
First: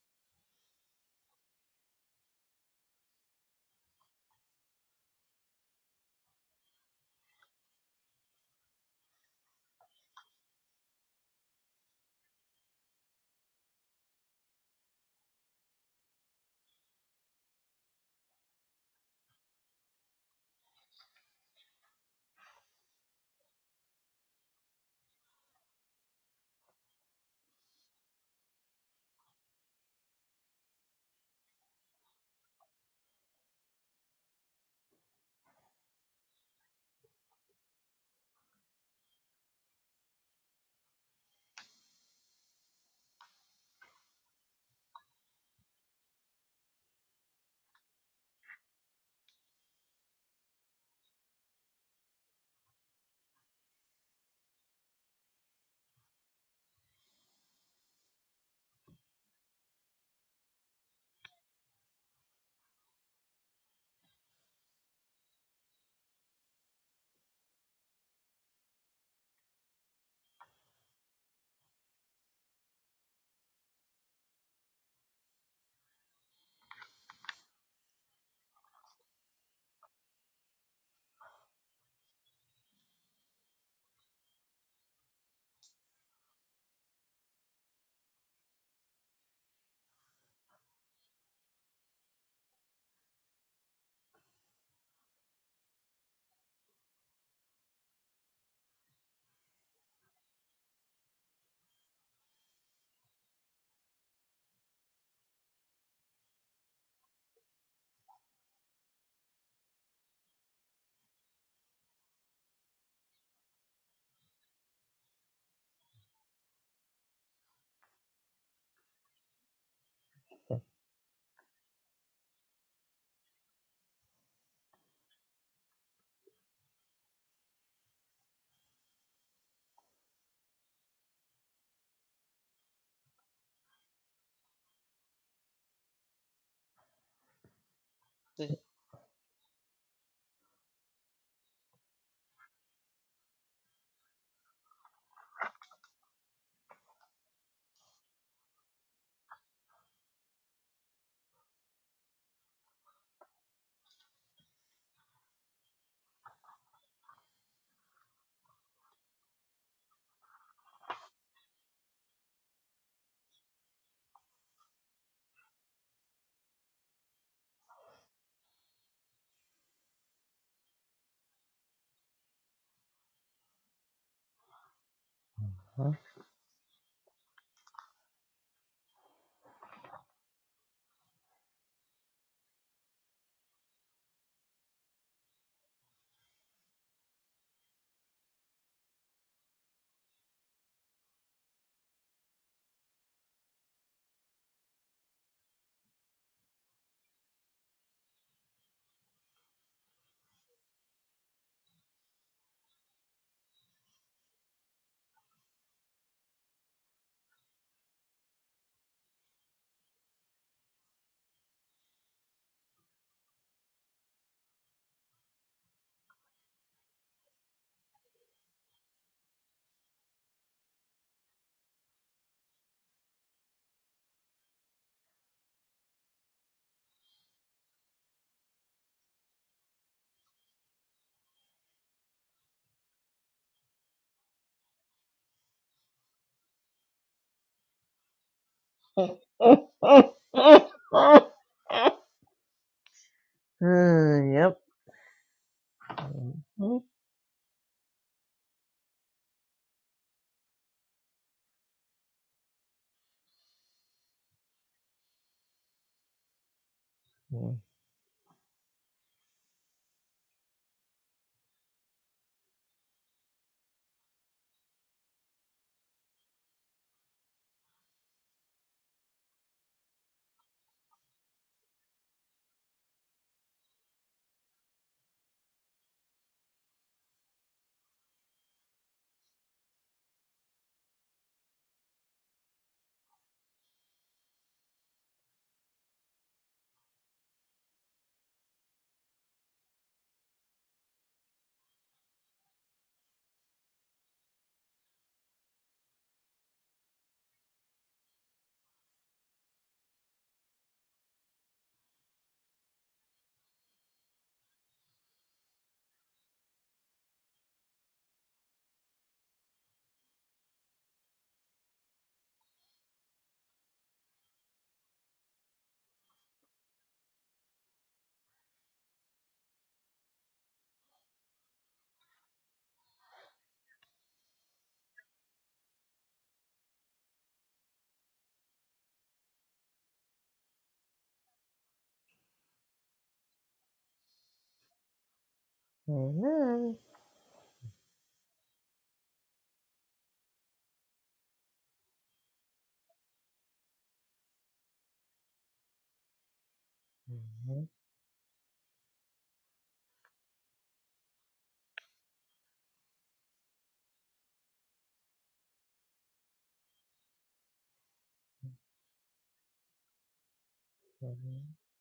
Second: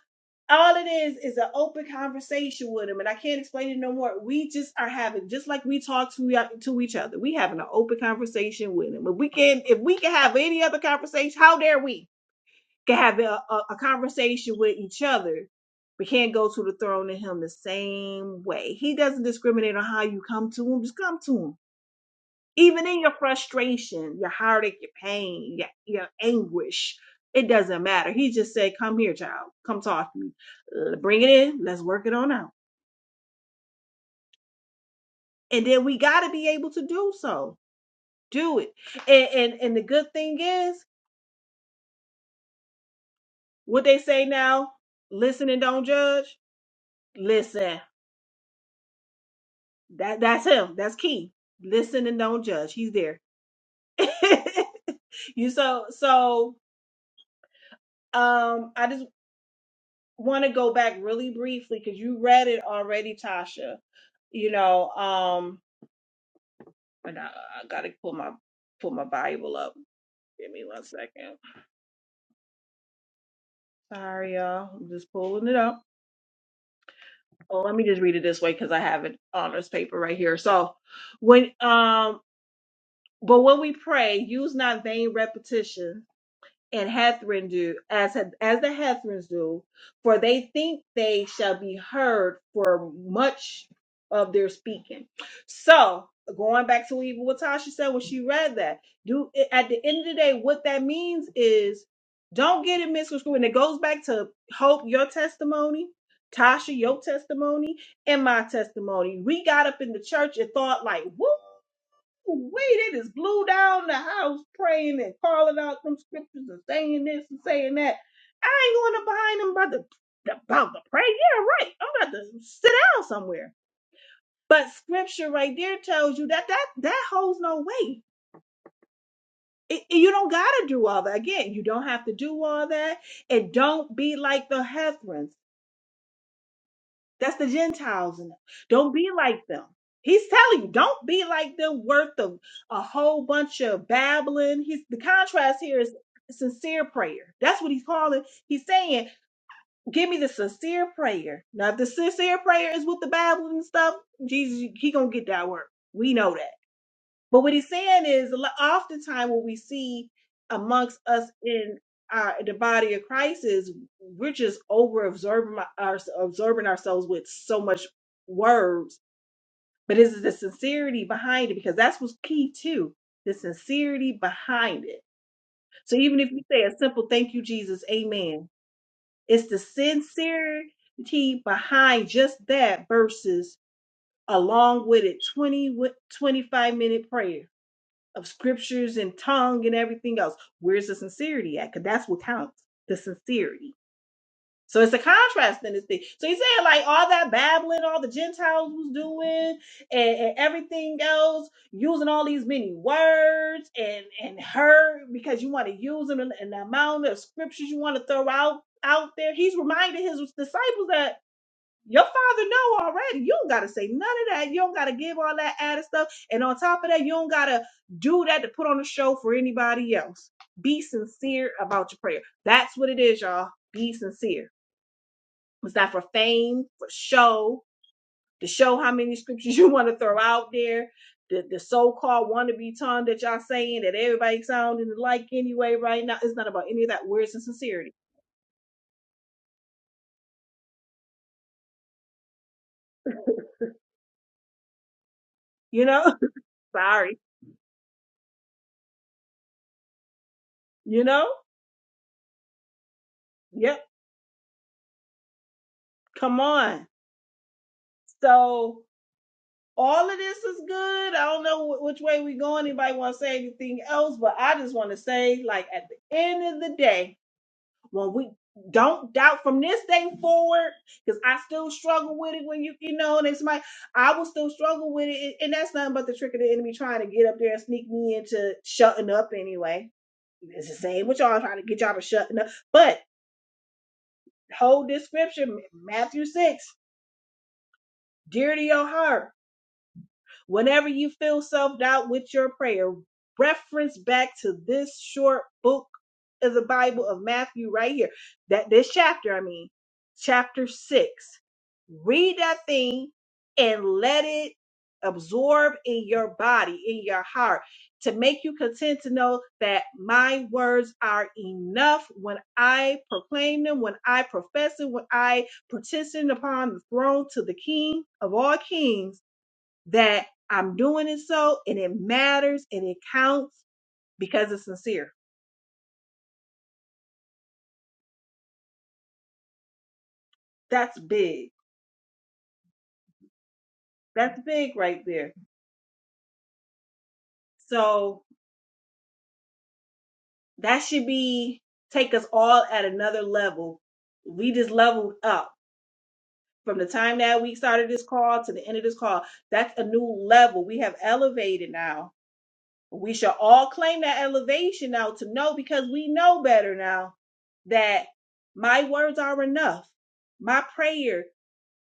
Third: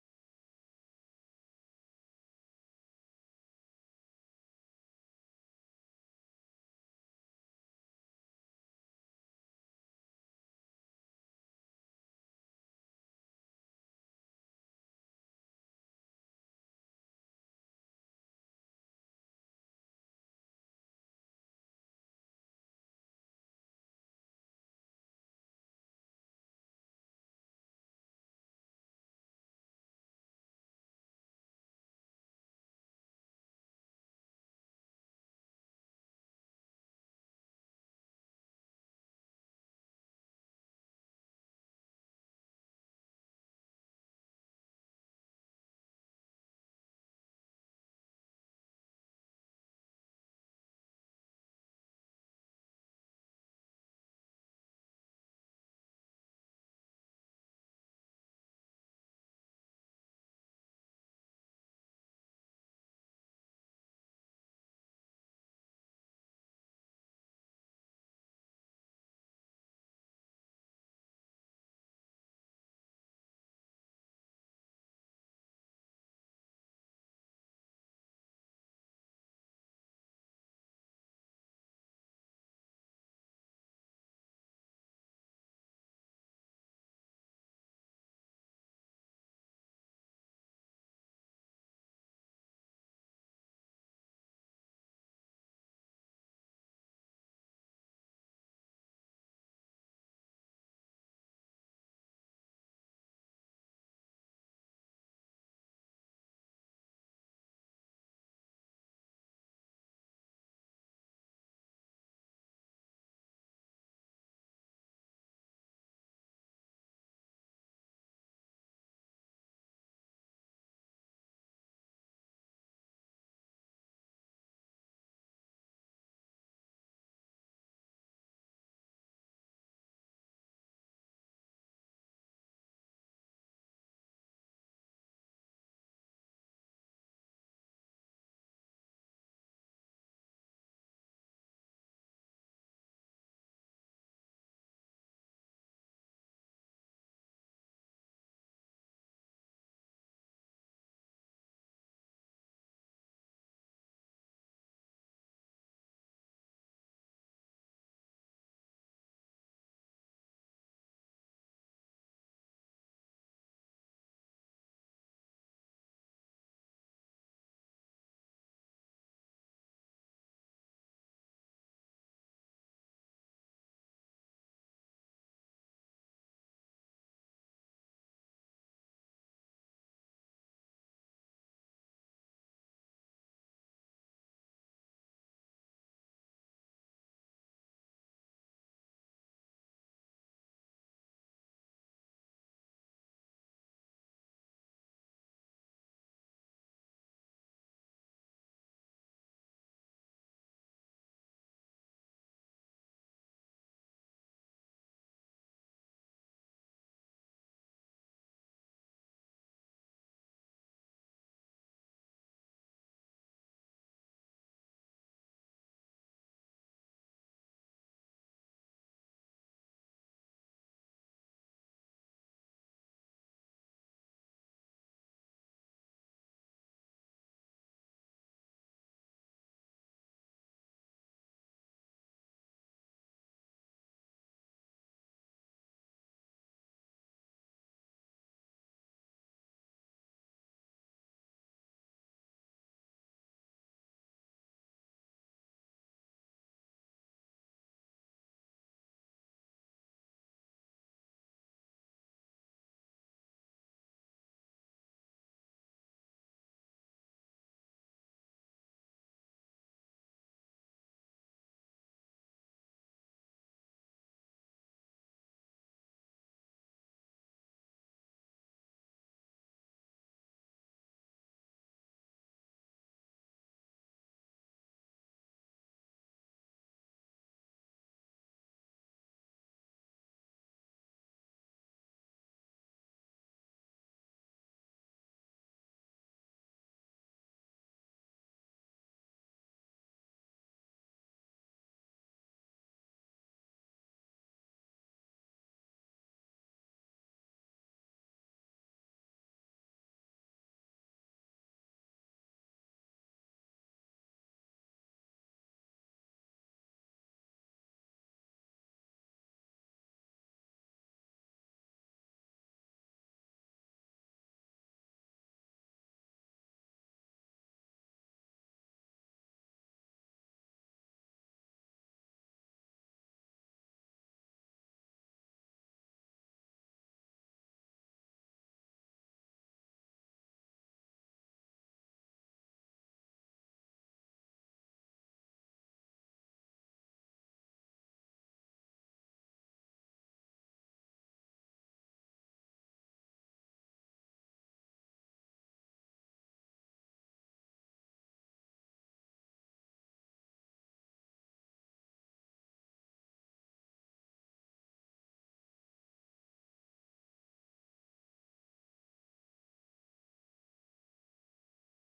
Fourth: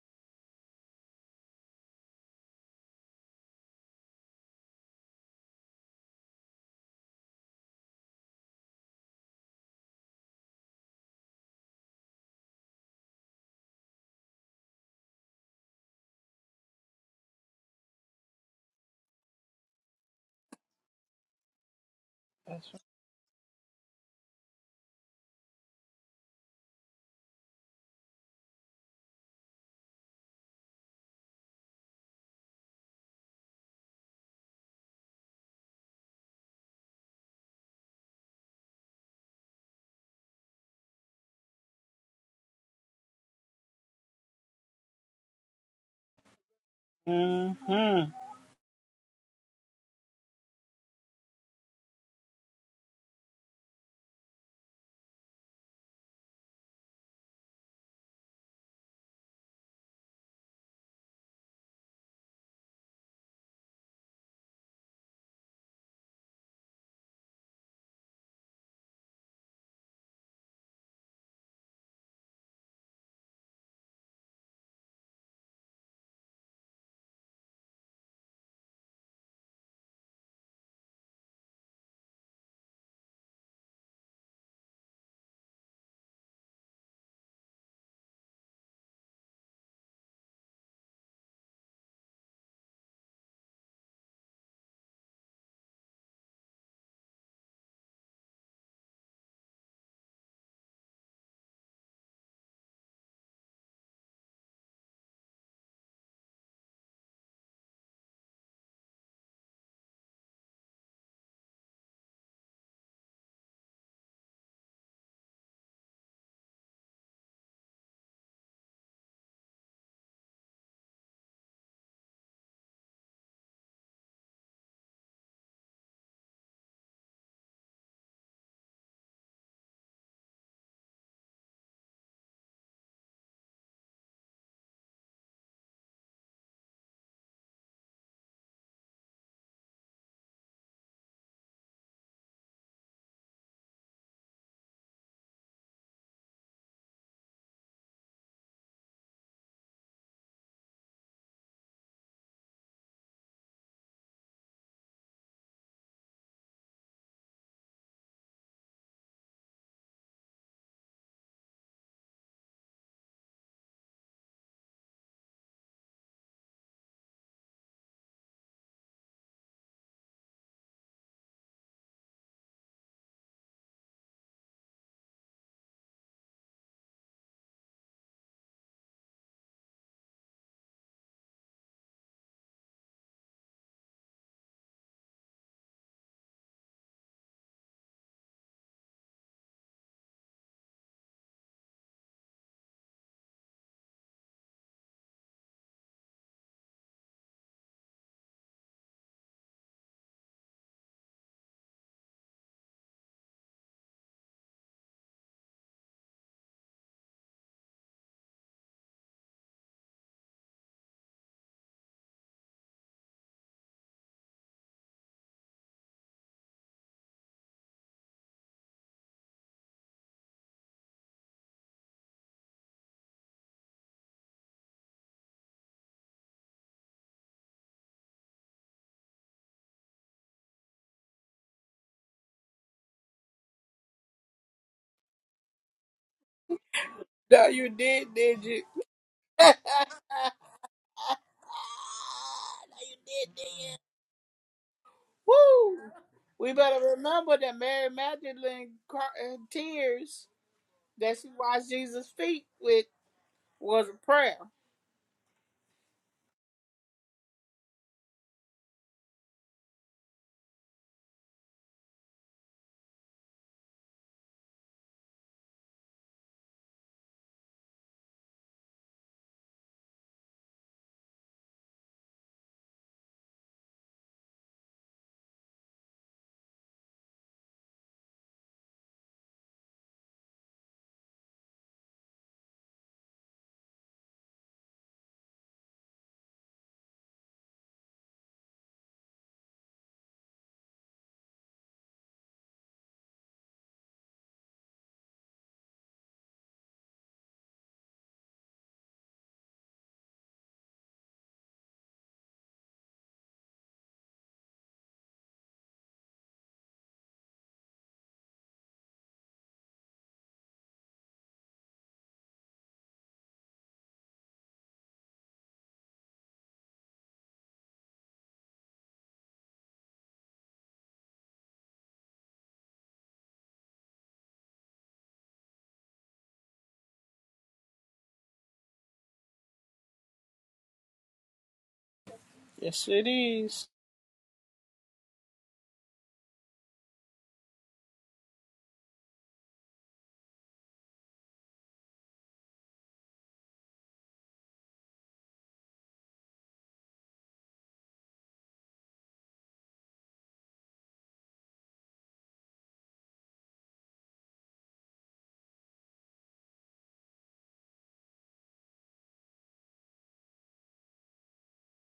S2: all it is is an open conversation with him and i can't explain it no more we just are having just like we talk to, to each other we having an open conversation with him if we can if we can have any other conversation how dare we can have a, a, a conversation with each other we can't go to the throne in him the same way he doesn't discriminate on how you come to him just come to him even in your frustration, your heartache, your pain, your, your anguish, it doesn't matter. He just said, Come here, child. Come talk to me. L- Bring it in. Let's work it on out. And then we got to be able to do so. Do it. And, and, and the good thing is, what they say now listen and don't judge.
S1: mm.
S2: Listen,
S1: hmm
S2: that, that's him. That's key. Listen and don't judge. He's there. you so, so um i just want to go back really briefly because you read it already, Tasha. You know, um, and I, I gotta pull my pull my Bible up. Give me one second. Sorry, y'all. I'm just pulling it up. Oh, let me just read it this way because I have it on this paper right here. So when um, but when we pray, use not vain repetition and Hethryn do as as the Hethrins do, for they think they shall be heard for much of their speaking. So going back to even what Tasha said when she read that, do at the end of the day, what that means is don't get it misconstrued, and it goes back to hope your testimony. Tasha, your testimony and my testimony. We got up in the church and thought like, woo. Wait, they just blew down the house praying and calling out them scriptures and saying this and saying that. I ain't going to behind them about the about the pray. Yeah, right. I'm about to sit down somewhere. But scripture right there tells you that that that holds no weight. It, it- you don't gotta do all that. Again, you don't have to do all that. And don't be like the Hethrons. That's the Gentiles in them. Don't be like them. He's telling you, don't be like them, worth of a whole bunch of babbling. He's the contrast here is sincere prayer. That's what he's calling. He's saying, give me the sincere prayer. Now, if the sincere prayer is with the babbling and stuff, Jesus, he gonna get that work. We know that. But what he's saying is lo- oftentimes what we see amongst us in our, the body of Christ is we're just over absorbing our, absorbing ourselves with so much words. But is it the sincerity behind it? Because that's what's key too, the sincerity behind it.
S3: Mhm.
S2: So even if you say a simple thank you, Jesus, amen, it's the sincerity behind just that versus along with it 20 wi- 25 minute prayer of scriptures and tongue and everything else. Where's the sincerity at? Because that's what counts the sincerity. So it's a contrast in this thing. So he's saying, like, all that babbling, all the Gentiles was doing, and, and everything else, using all these many words and and her because you want to use them and and the amount of scriptures you want to throw out out there. He's reminding his disciples that your father know already. You don't gotta say none of that. You don't gotta give all that added stuff. And on top of that, you don't gotta do that to put on a show for anybody else. Be sincere about your prayer. That's what it is, y'all. Be sincere. It's not for fame, for show, to show how many scriptures you want to throw out there. The, the so-called wannabe tongue that y'all saying that everybody sounding like anyway right now. It's not about any of that. Where's the
S1: No, you
S2: sincerity?
S1: did, did you?
S3: Hmm,
S1: no, you did, did you?
S3: yep.
S1: Woo!
S2: You know?
S1: We
S3: Well,
S1: better
S2: Sorry.
S1: remember that Mary Magdalene cr- uh, tears
S2: You
S1: that
S2: know?
S1: she washed Jesus' feet with
S2: Yep.
S1: was a prayer.
S2: Come on. So all of this is good. I don't know which way we go. Anybody want to say anything else? But I just want to say, like at the end of the day, when we don't doubt from this day forward, because I still struggle with it. When you you know, and it's my I will still struggle with it, and that's nothing but the trick of the enemy trying to get up there and sneak me into shutting up anyway. It's the same with y'all trying to get y'all to shutting up. But hold this scripture, Matthew six, dear to your heart. Whenever you feel self doubt with your prayer, reference back to this short book of the Bible of Matthew right here. That this chapter, I mean, chapter six. Read that thing and let it absorb in your body, in your heart, to make you content to know that my words are enough when I proclaim them, when I profess it, when I petition upon the throne to the King of all kings that I'm doing it so and it matters and it counts because it's sincere. That's big.
S1: Yes, it is.
S2: That's big right there. So that should be take us all at another level. We just leveled up from the time that we started this call to the end of this call. That's a new level. We have elevated now. We shall all claim that elevation now to know because we know better now that my words are enough. My prayer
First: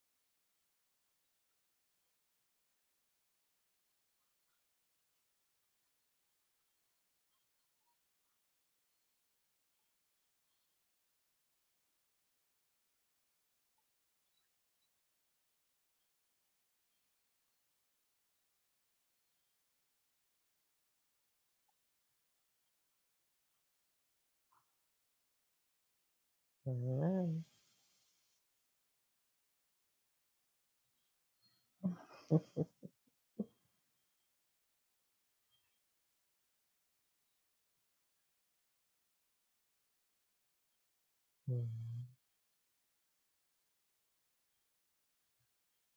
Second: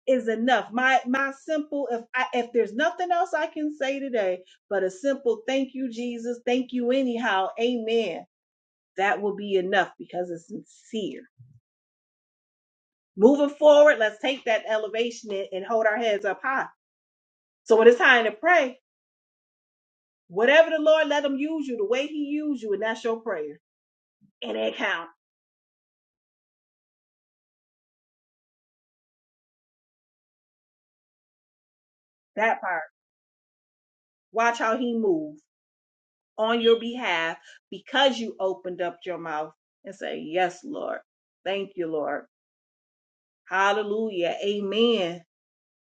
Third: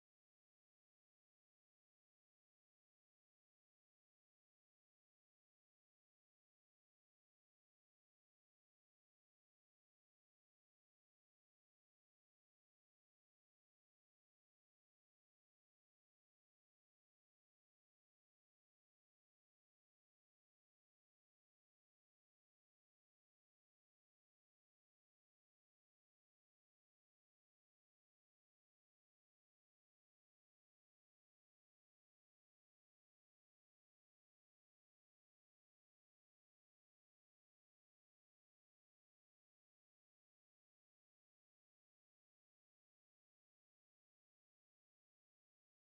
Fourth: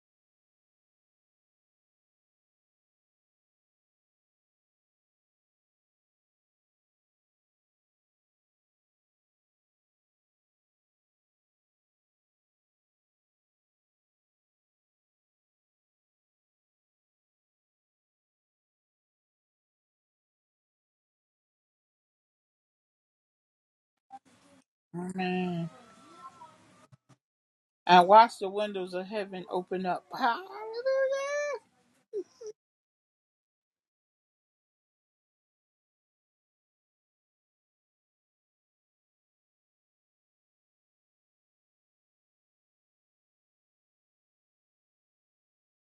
S2: is enough. My my simple if I, if there's nothing else I can say today, but a simple thank you Jesus, thank you anyhow, amen. That will be enough because it's sincere. Moving forward, let's take that elevation and, and hold our heads up high. So when it's time to pray, whatever the Lord let him use you, the way he used you, and that's your prayer. And it count
S1: Amen. and watch the windows of heaven open up. Hallelujah.
S2: that part. Watch how he moves on your behalf because you opened up your mouth and say, Yes, Lord. Thank you, Lord. Hallelujah. Amen.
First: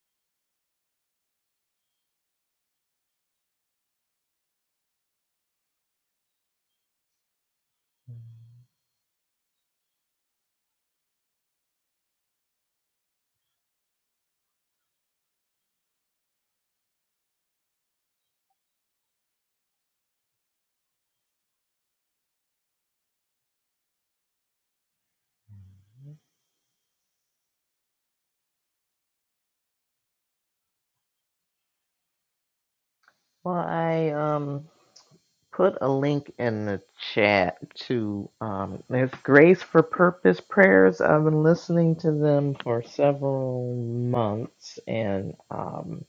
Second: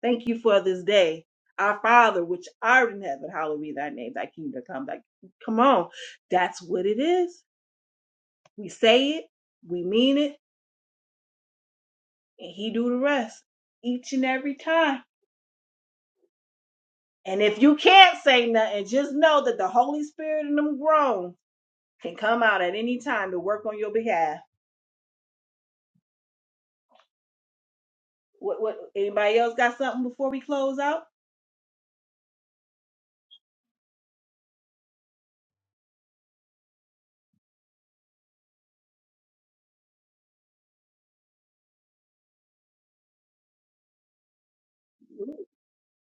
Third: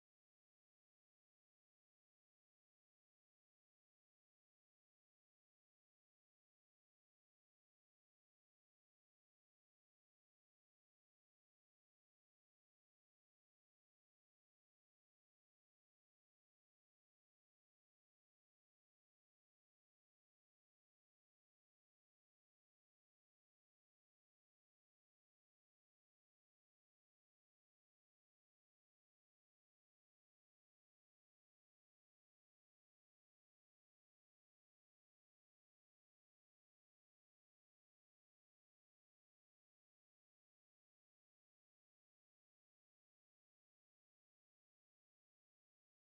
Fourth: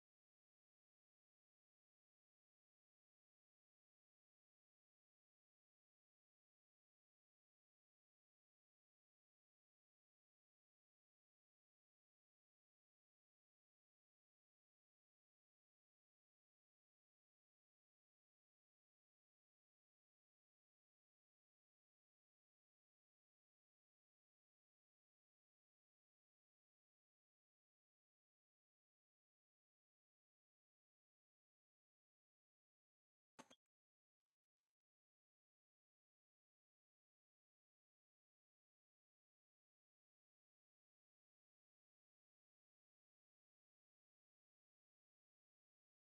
S2: Thank you for this day. Our Father, which art in heaven, hallowed be thy name, thy kingdom come. Thy... Come on. That's what it is. We say it, we mean it, and he do the rest each and every time. And if you can't say nothing, just know that the Holy Spirit and them grown can come out at any time to work on your behalf. What, what anybody else got something before we close out?
S3: I um put a link in the chat to um it's Grace for Purpose prayers. I've been listening to them for several months and um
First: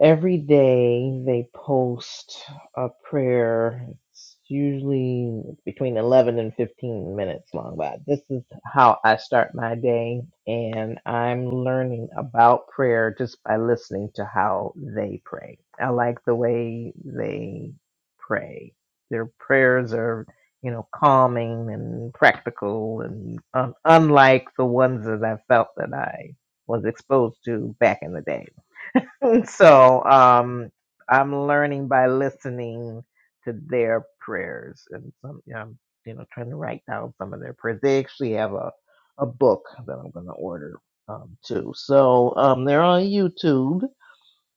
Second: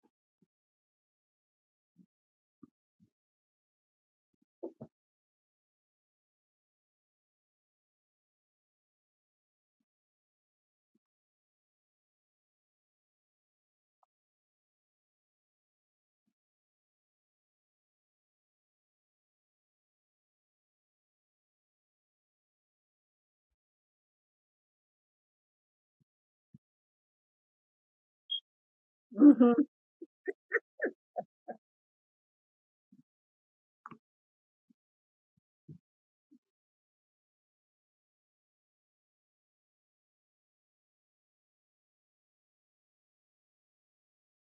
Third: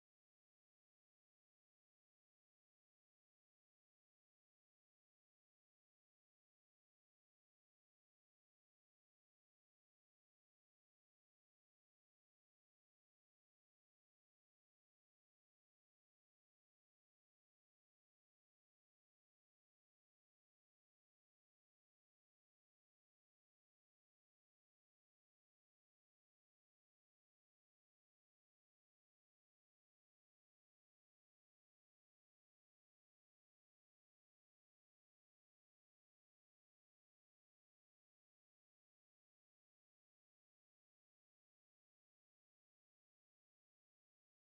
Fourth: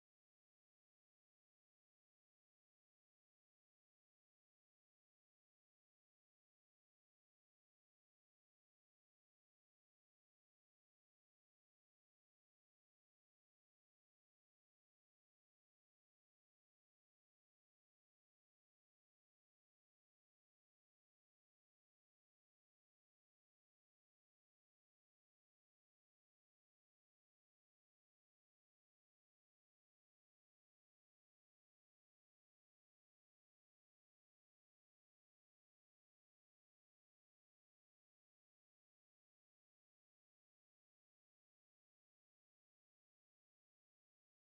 S3: Every day they post a prayer. It's usually between 11 and 15 minutes long, but this is how I start my day. And I'm learning about prayer just by listening to how they pray. I like the way they pray. Their prayers are, you know, calming and practical and un- unlike the ones that I felt that I was exposed to back in the day.
S2: hmm
S3: so um, I'm learning by listening to their prayers, and some yeah, I'm you know trying to write down some of their prayers. They actually have a a book that I'm going to order um, too. So um, they're on YouTube.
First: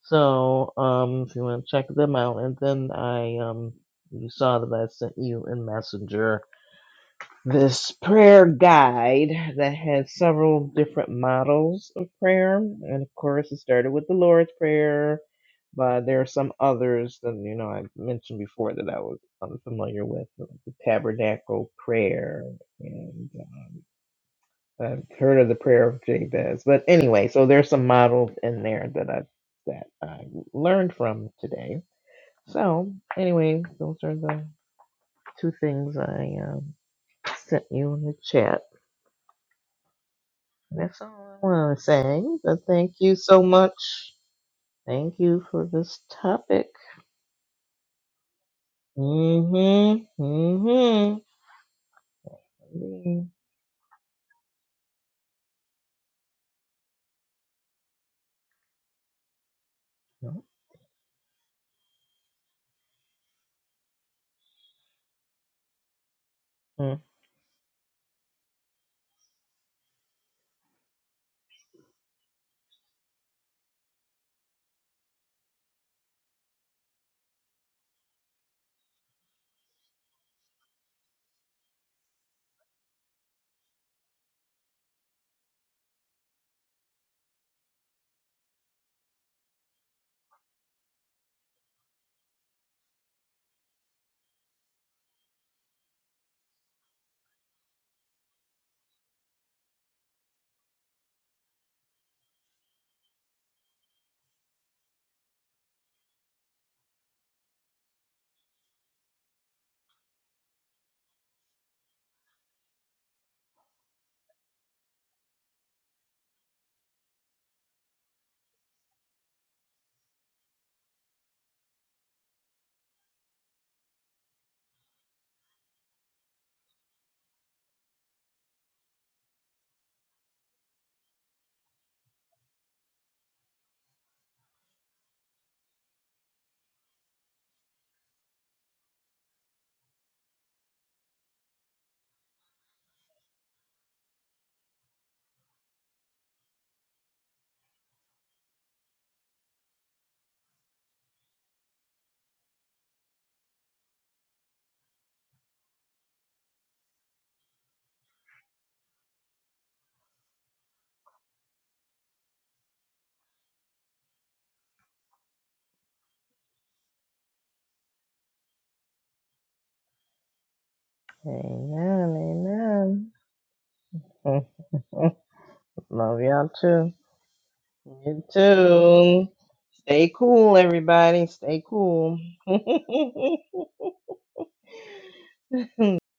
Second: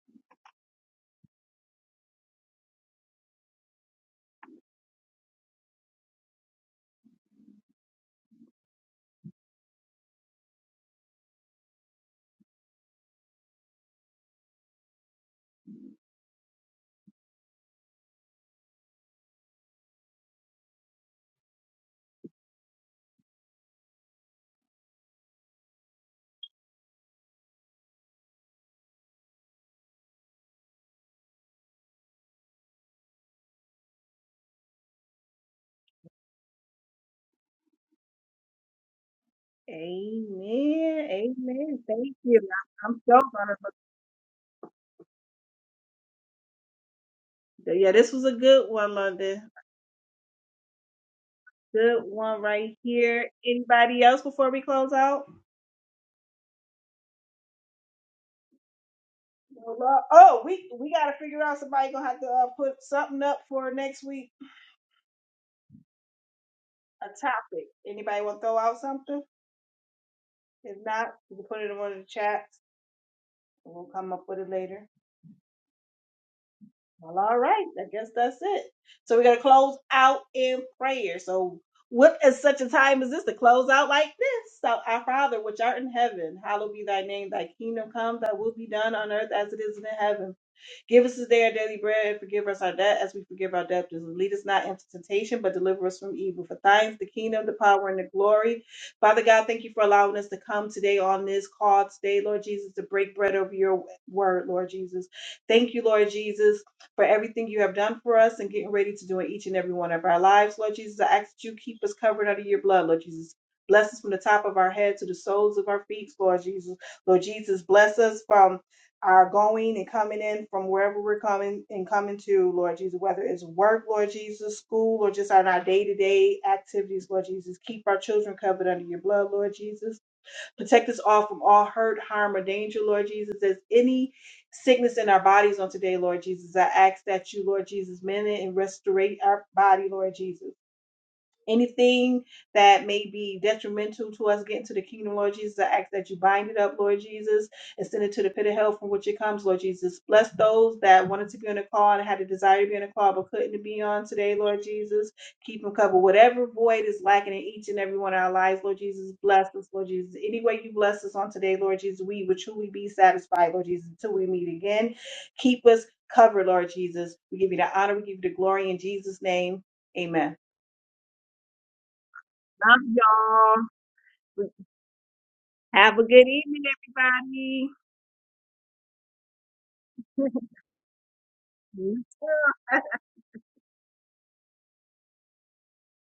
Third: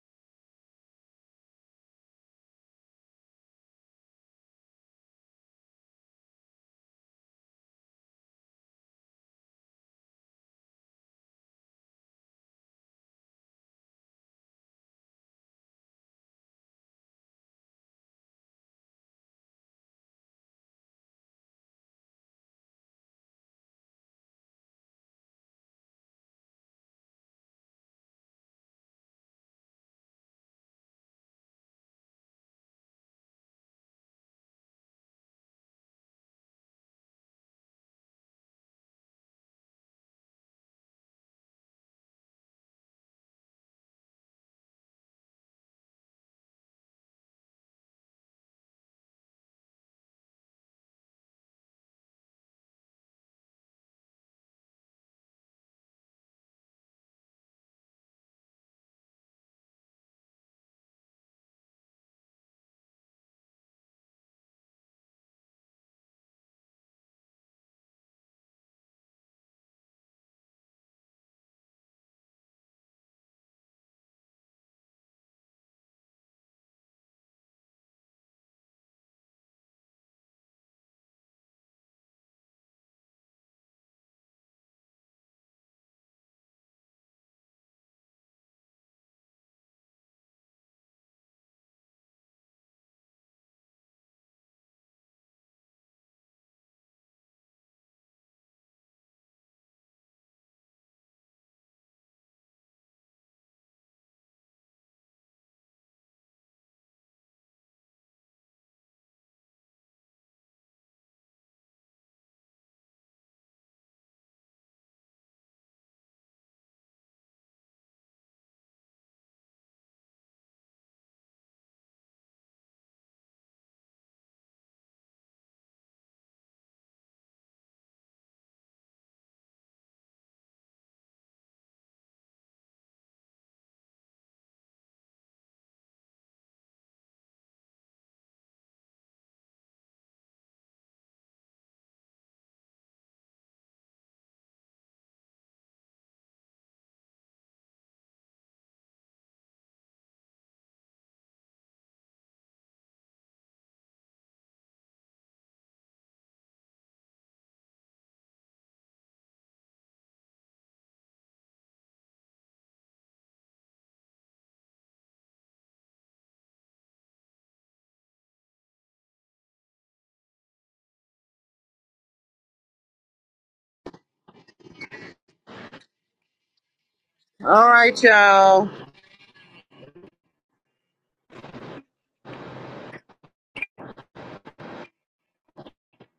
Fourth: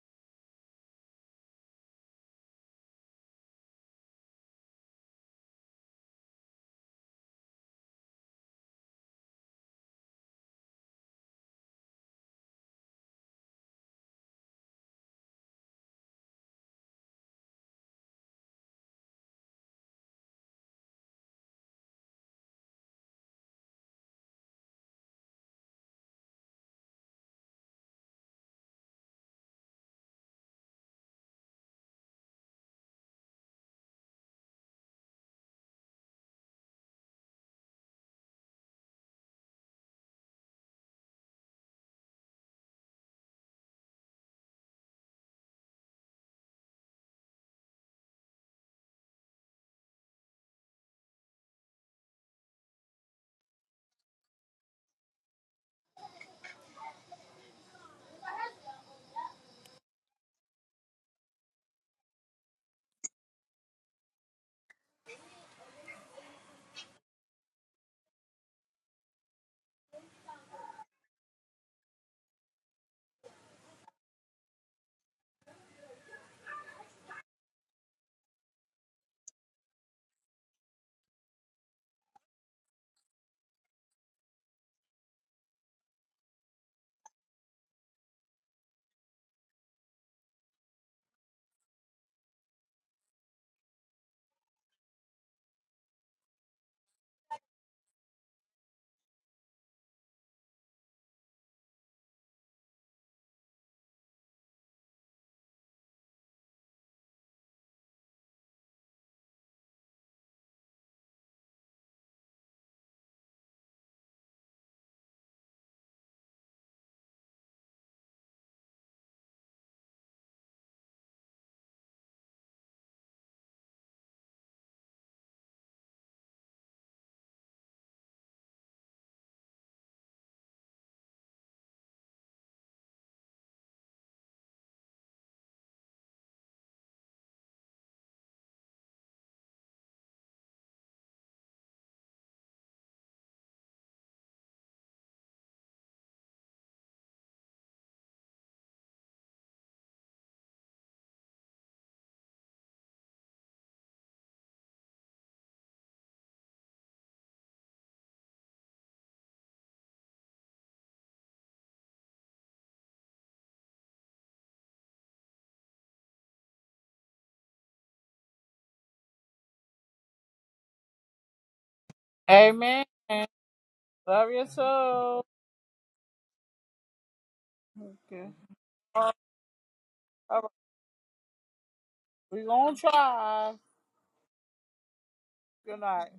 S3: So um, if you want to check them out, and then I um, you saw that I sent you in Messenger this prayer guide that has several different models of prayer. And of course, it started with the Lord's Prayer, but there are some others that, you know, I mentioned before that I was unfamiliar with like the Tabernacle Prayer. And um, I've heard of the Prayer of Jabez. But anyway, so there's some models in there that I that I learned from today. So anyway, those are the two things I um, sent you in the chat. That's
S2: Amen.
S3: all I want to
S2: Amen. Thank
S3: say.
S2: you.
S3: But
S2: I-
S3: thank
S2: I'm
S3: you
S2: so
S3: so
S2: gonna look.
S3: much. Thank you for this topic.
S2: Yeah, this was a good one, London.
S3: Mm-hmm. Mm-hmm.
S2: Good one right here.
S3: Amen.
S2: Anybody else before we close out? Well, uh, Oh, we we gotta figure out somebody gonna have to uh, put something up for next week. a topic. Anybody want to throw out something? If not, you can put it in one of the chats and we'll come up with it later. Well, all right. I guess that's it. So we're going to close out in prayer. So, what is such a time as this to close out like this? So, our Father, which art in heaven, hallowed be thy name. Thy kingdom come, thy will be done on earth as it is in heaven. Give us today our daily bread and forgive us our debt as we forgive our debtors. And lead us not into temptation, but deliver us from evil. For thine is the kingdom, the power, and the glory. Father God, thank you for allowing us to come today on this call today, Lord Jesus, to break bread over your word, Lord Jesus. Thank you, Lord Jesus, for everything you have done for us and getting ready to do in each and every one of our lives, Lord Jesus. I ask that you keep us covered under your blood, Lord Jesus. Bless us from the top of our head to the soles of our feet, Lord Jesus. Lord Jesus, bless us from our going and coming in from wherever we're coming and coming to, Lord Jesus, whether it's work, Lord Jesus, school, or just on our day to day activities, Lord Jesus. Keep our children covered under your blood, Lord Jesus. Protect us all from all hurt, harm, or danger, Lord Jesus. There's any sickness in our bodies on today, Lord Jesus. I ask that you, Lord Jesus, mend it and restore our body, Lord Jesus. Anything that may be detrimental to us getting to the kingdom, Lord Jesus, I ask that you bind it up, Lord Jesus, and send it to the pit of hell from which it comes, Lord Jesus. Bless those that wanted to be on the call and had a desire to be on the call but couldn't be on today, Lord Jesus. Keep them covered. Whatever void is lacking in each and every one of our lives, Lord Jesus, bless us, Lord Jesus. Any way you bless us on today, Lord Jesus, we will truly be satisfied, Lord Jesus, until we meet again. Keep us covered, Lord Jesus. We give you the honor, we give you the glory in Jesus' name. Amen. Love
S1: Amen.
S3: Amen.
S2: y'all.
S1: Love your soul.
S2: Have a
S3: Love
S2: good
S3: y'all
S2: evening,
S3: too.
S2: everybody.
S4: All right,
S3: You
S1: Okay.
S4: y'all.
S1: All
S3: too. Stay
S1: right.
S3: cool, everybody. Stay
S2: You
S3: cool.
S1: We're
S2: too.
S1: going to try. Good night.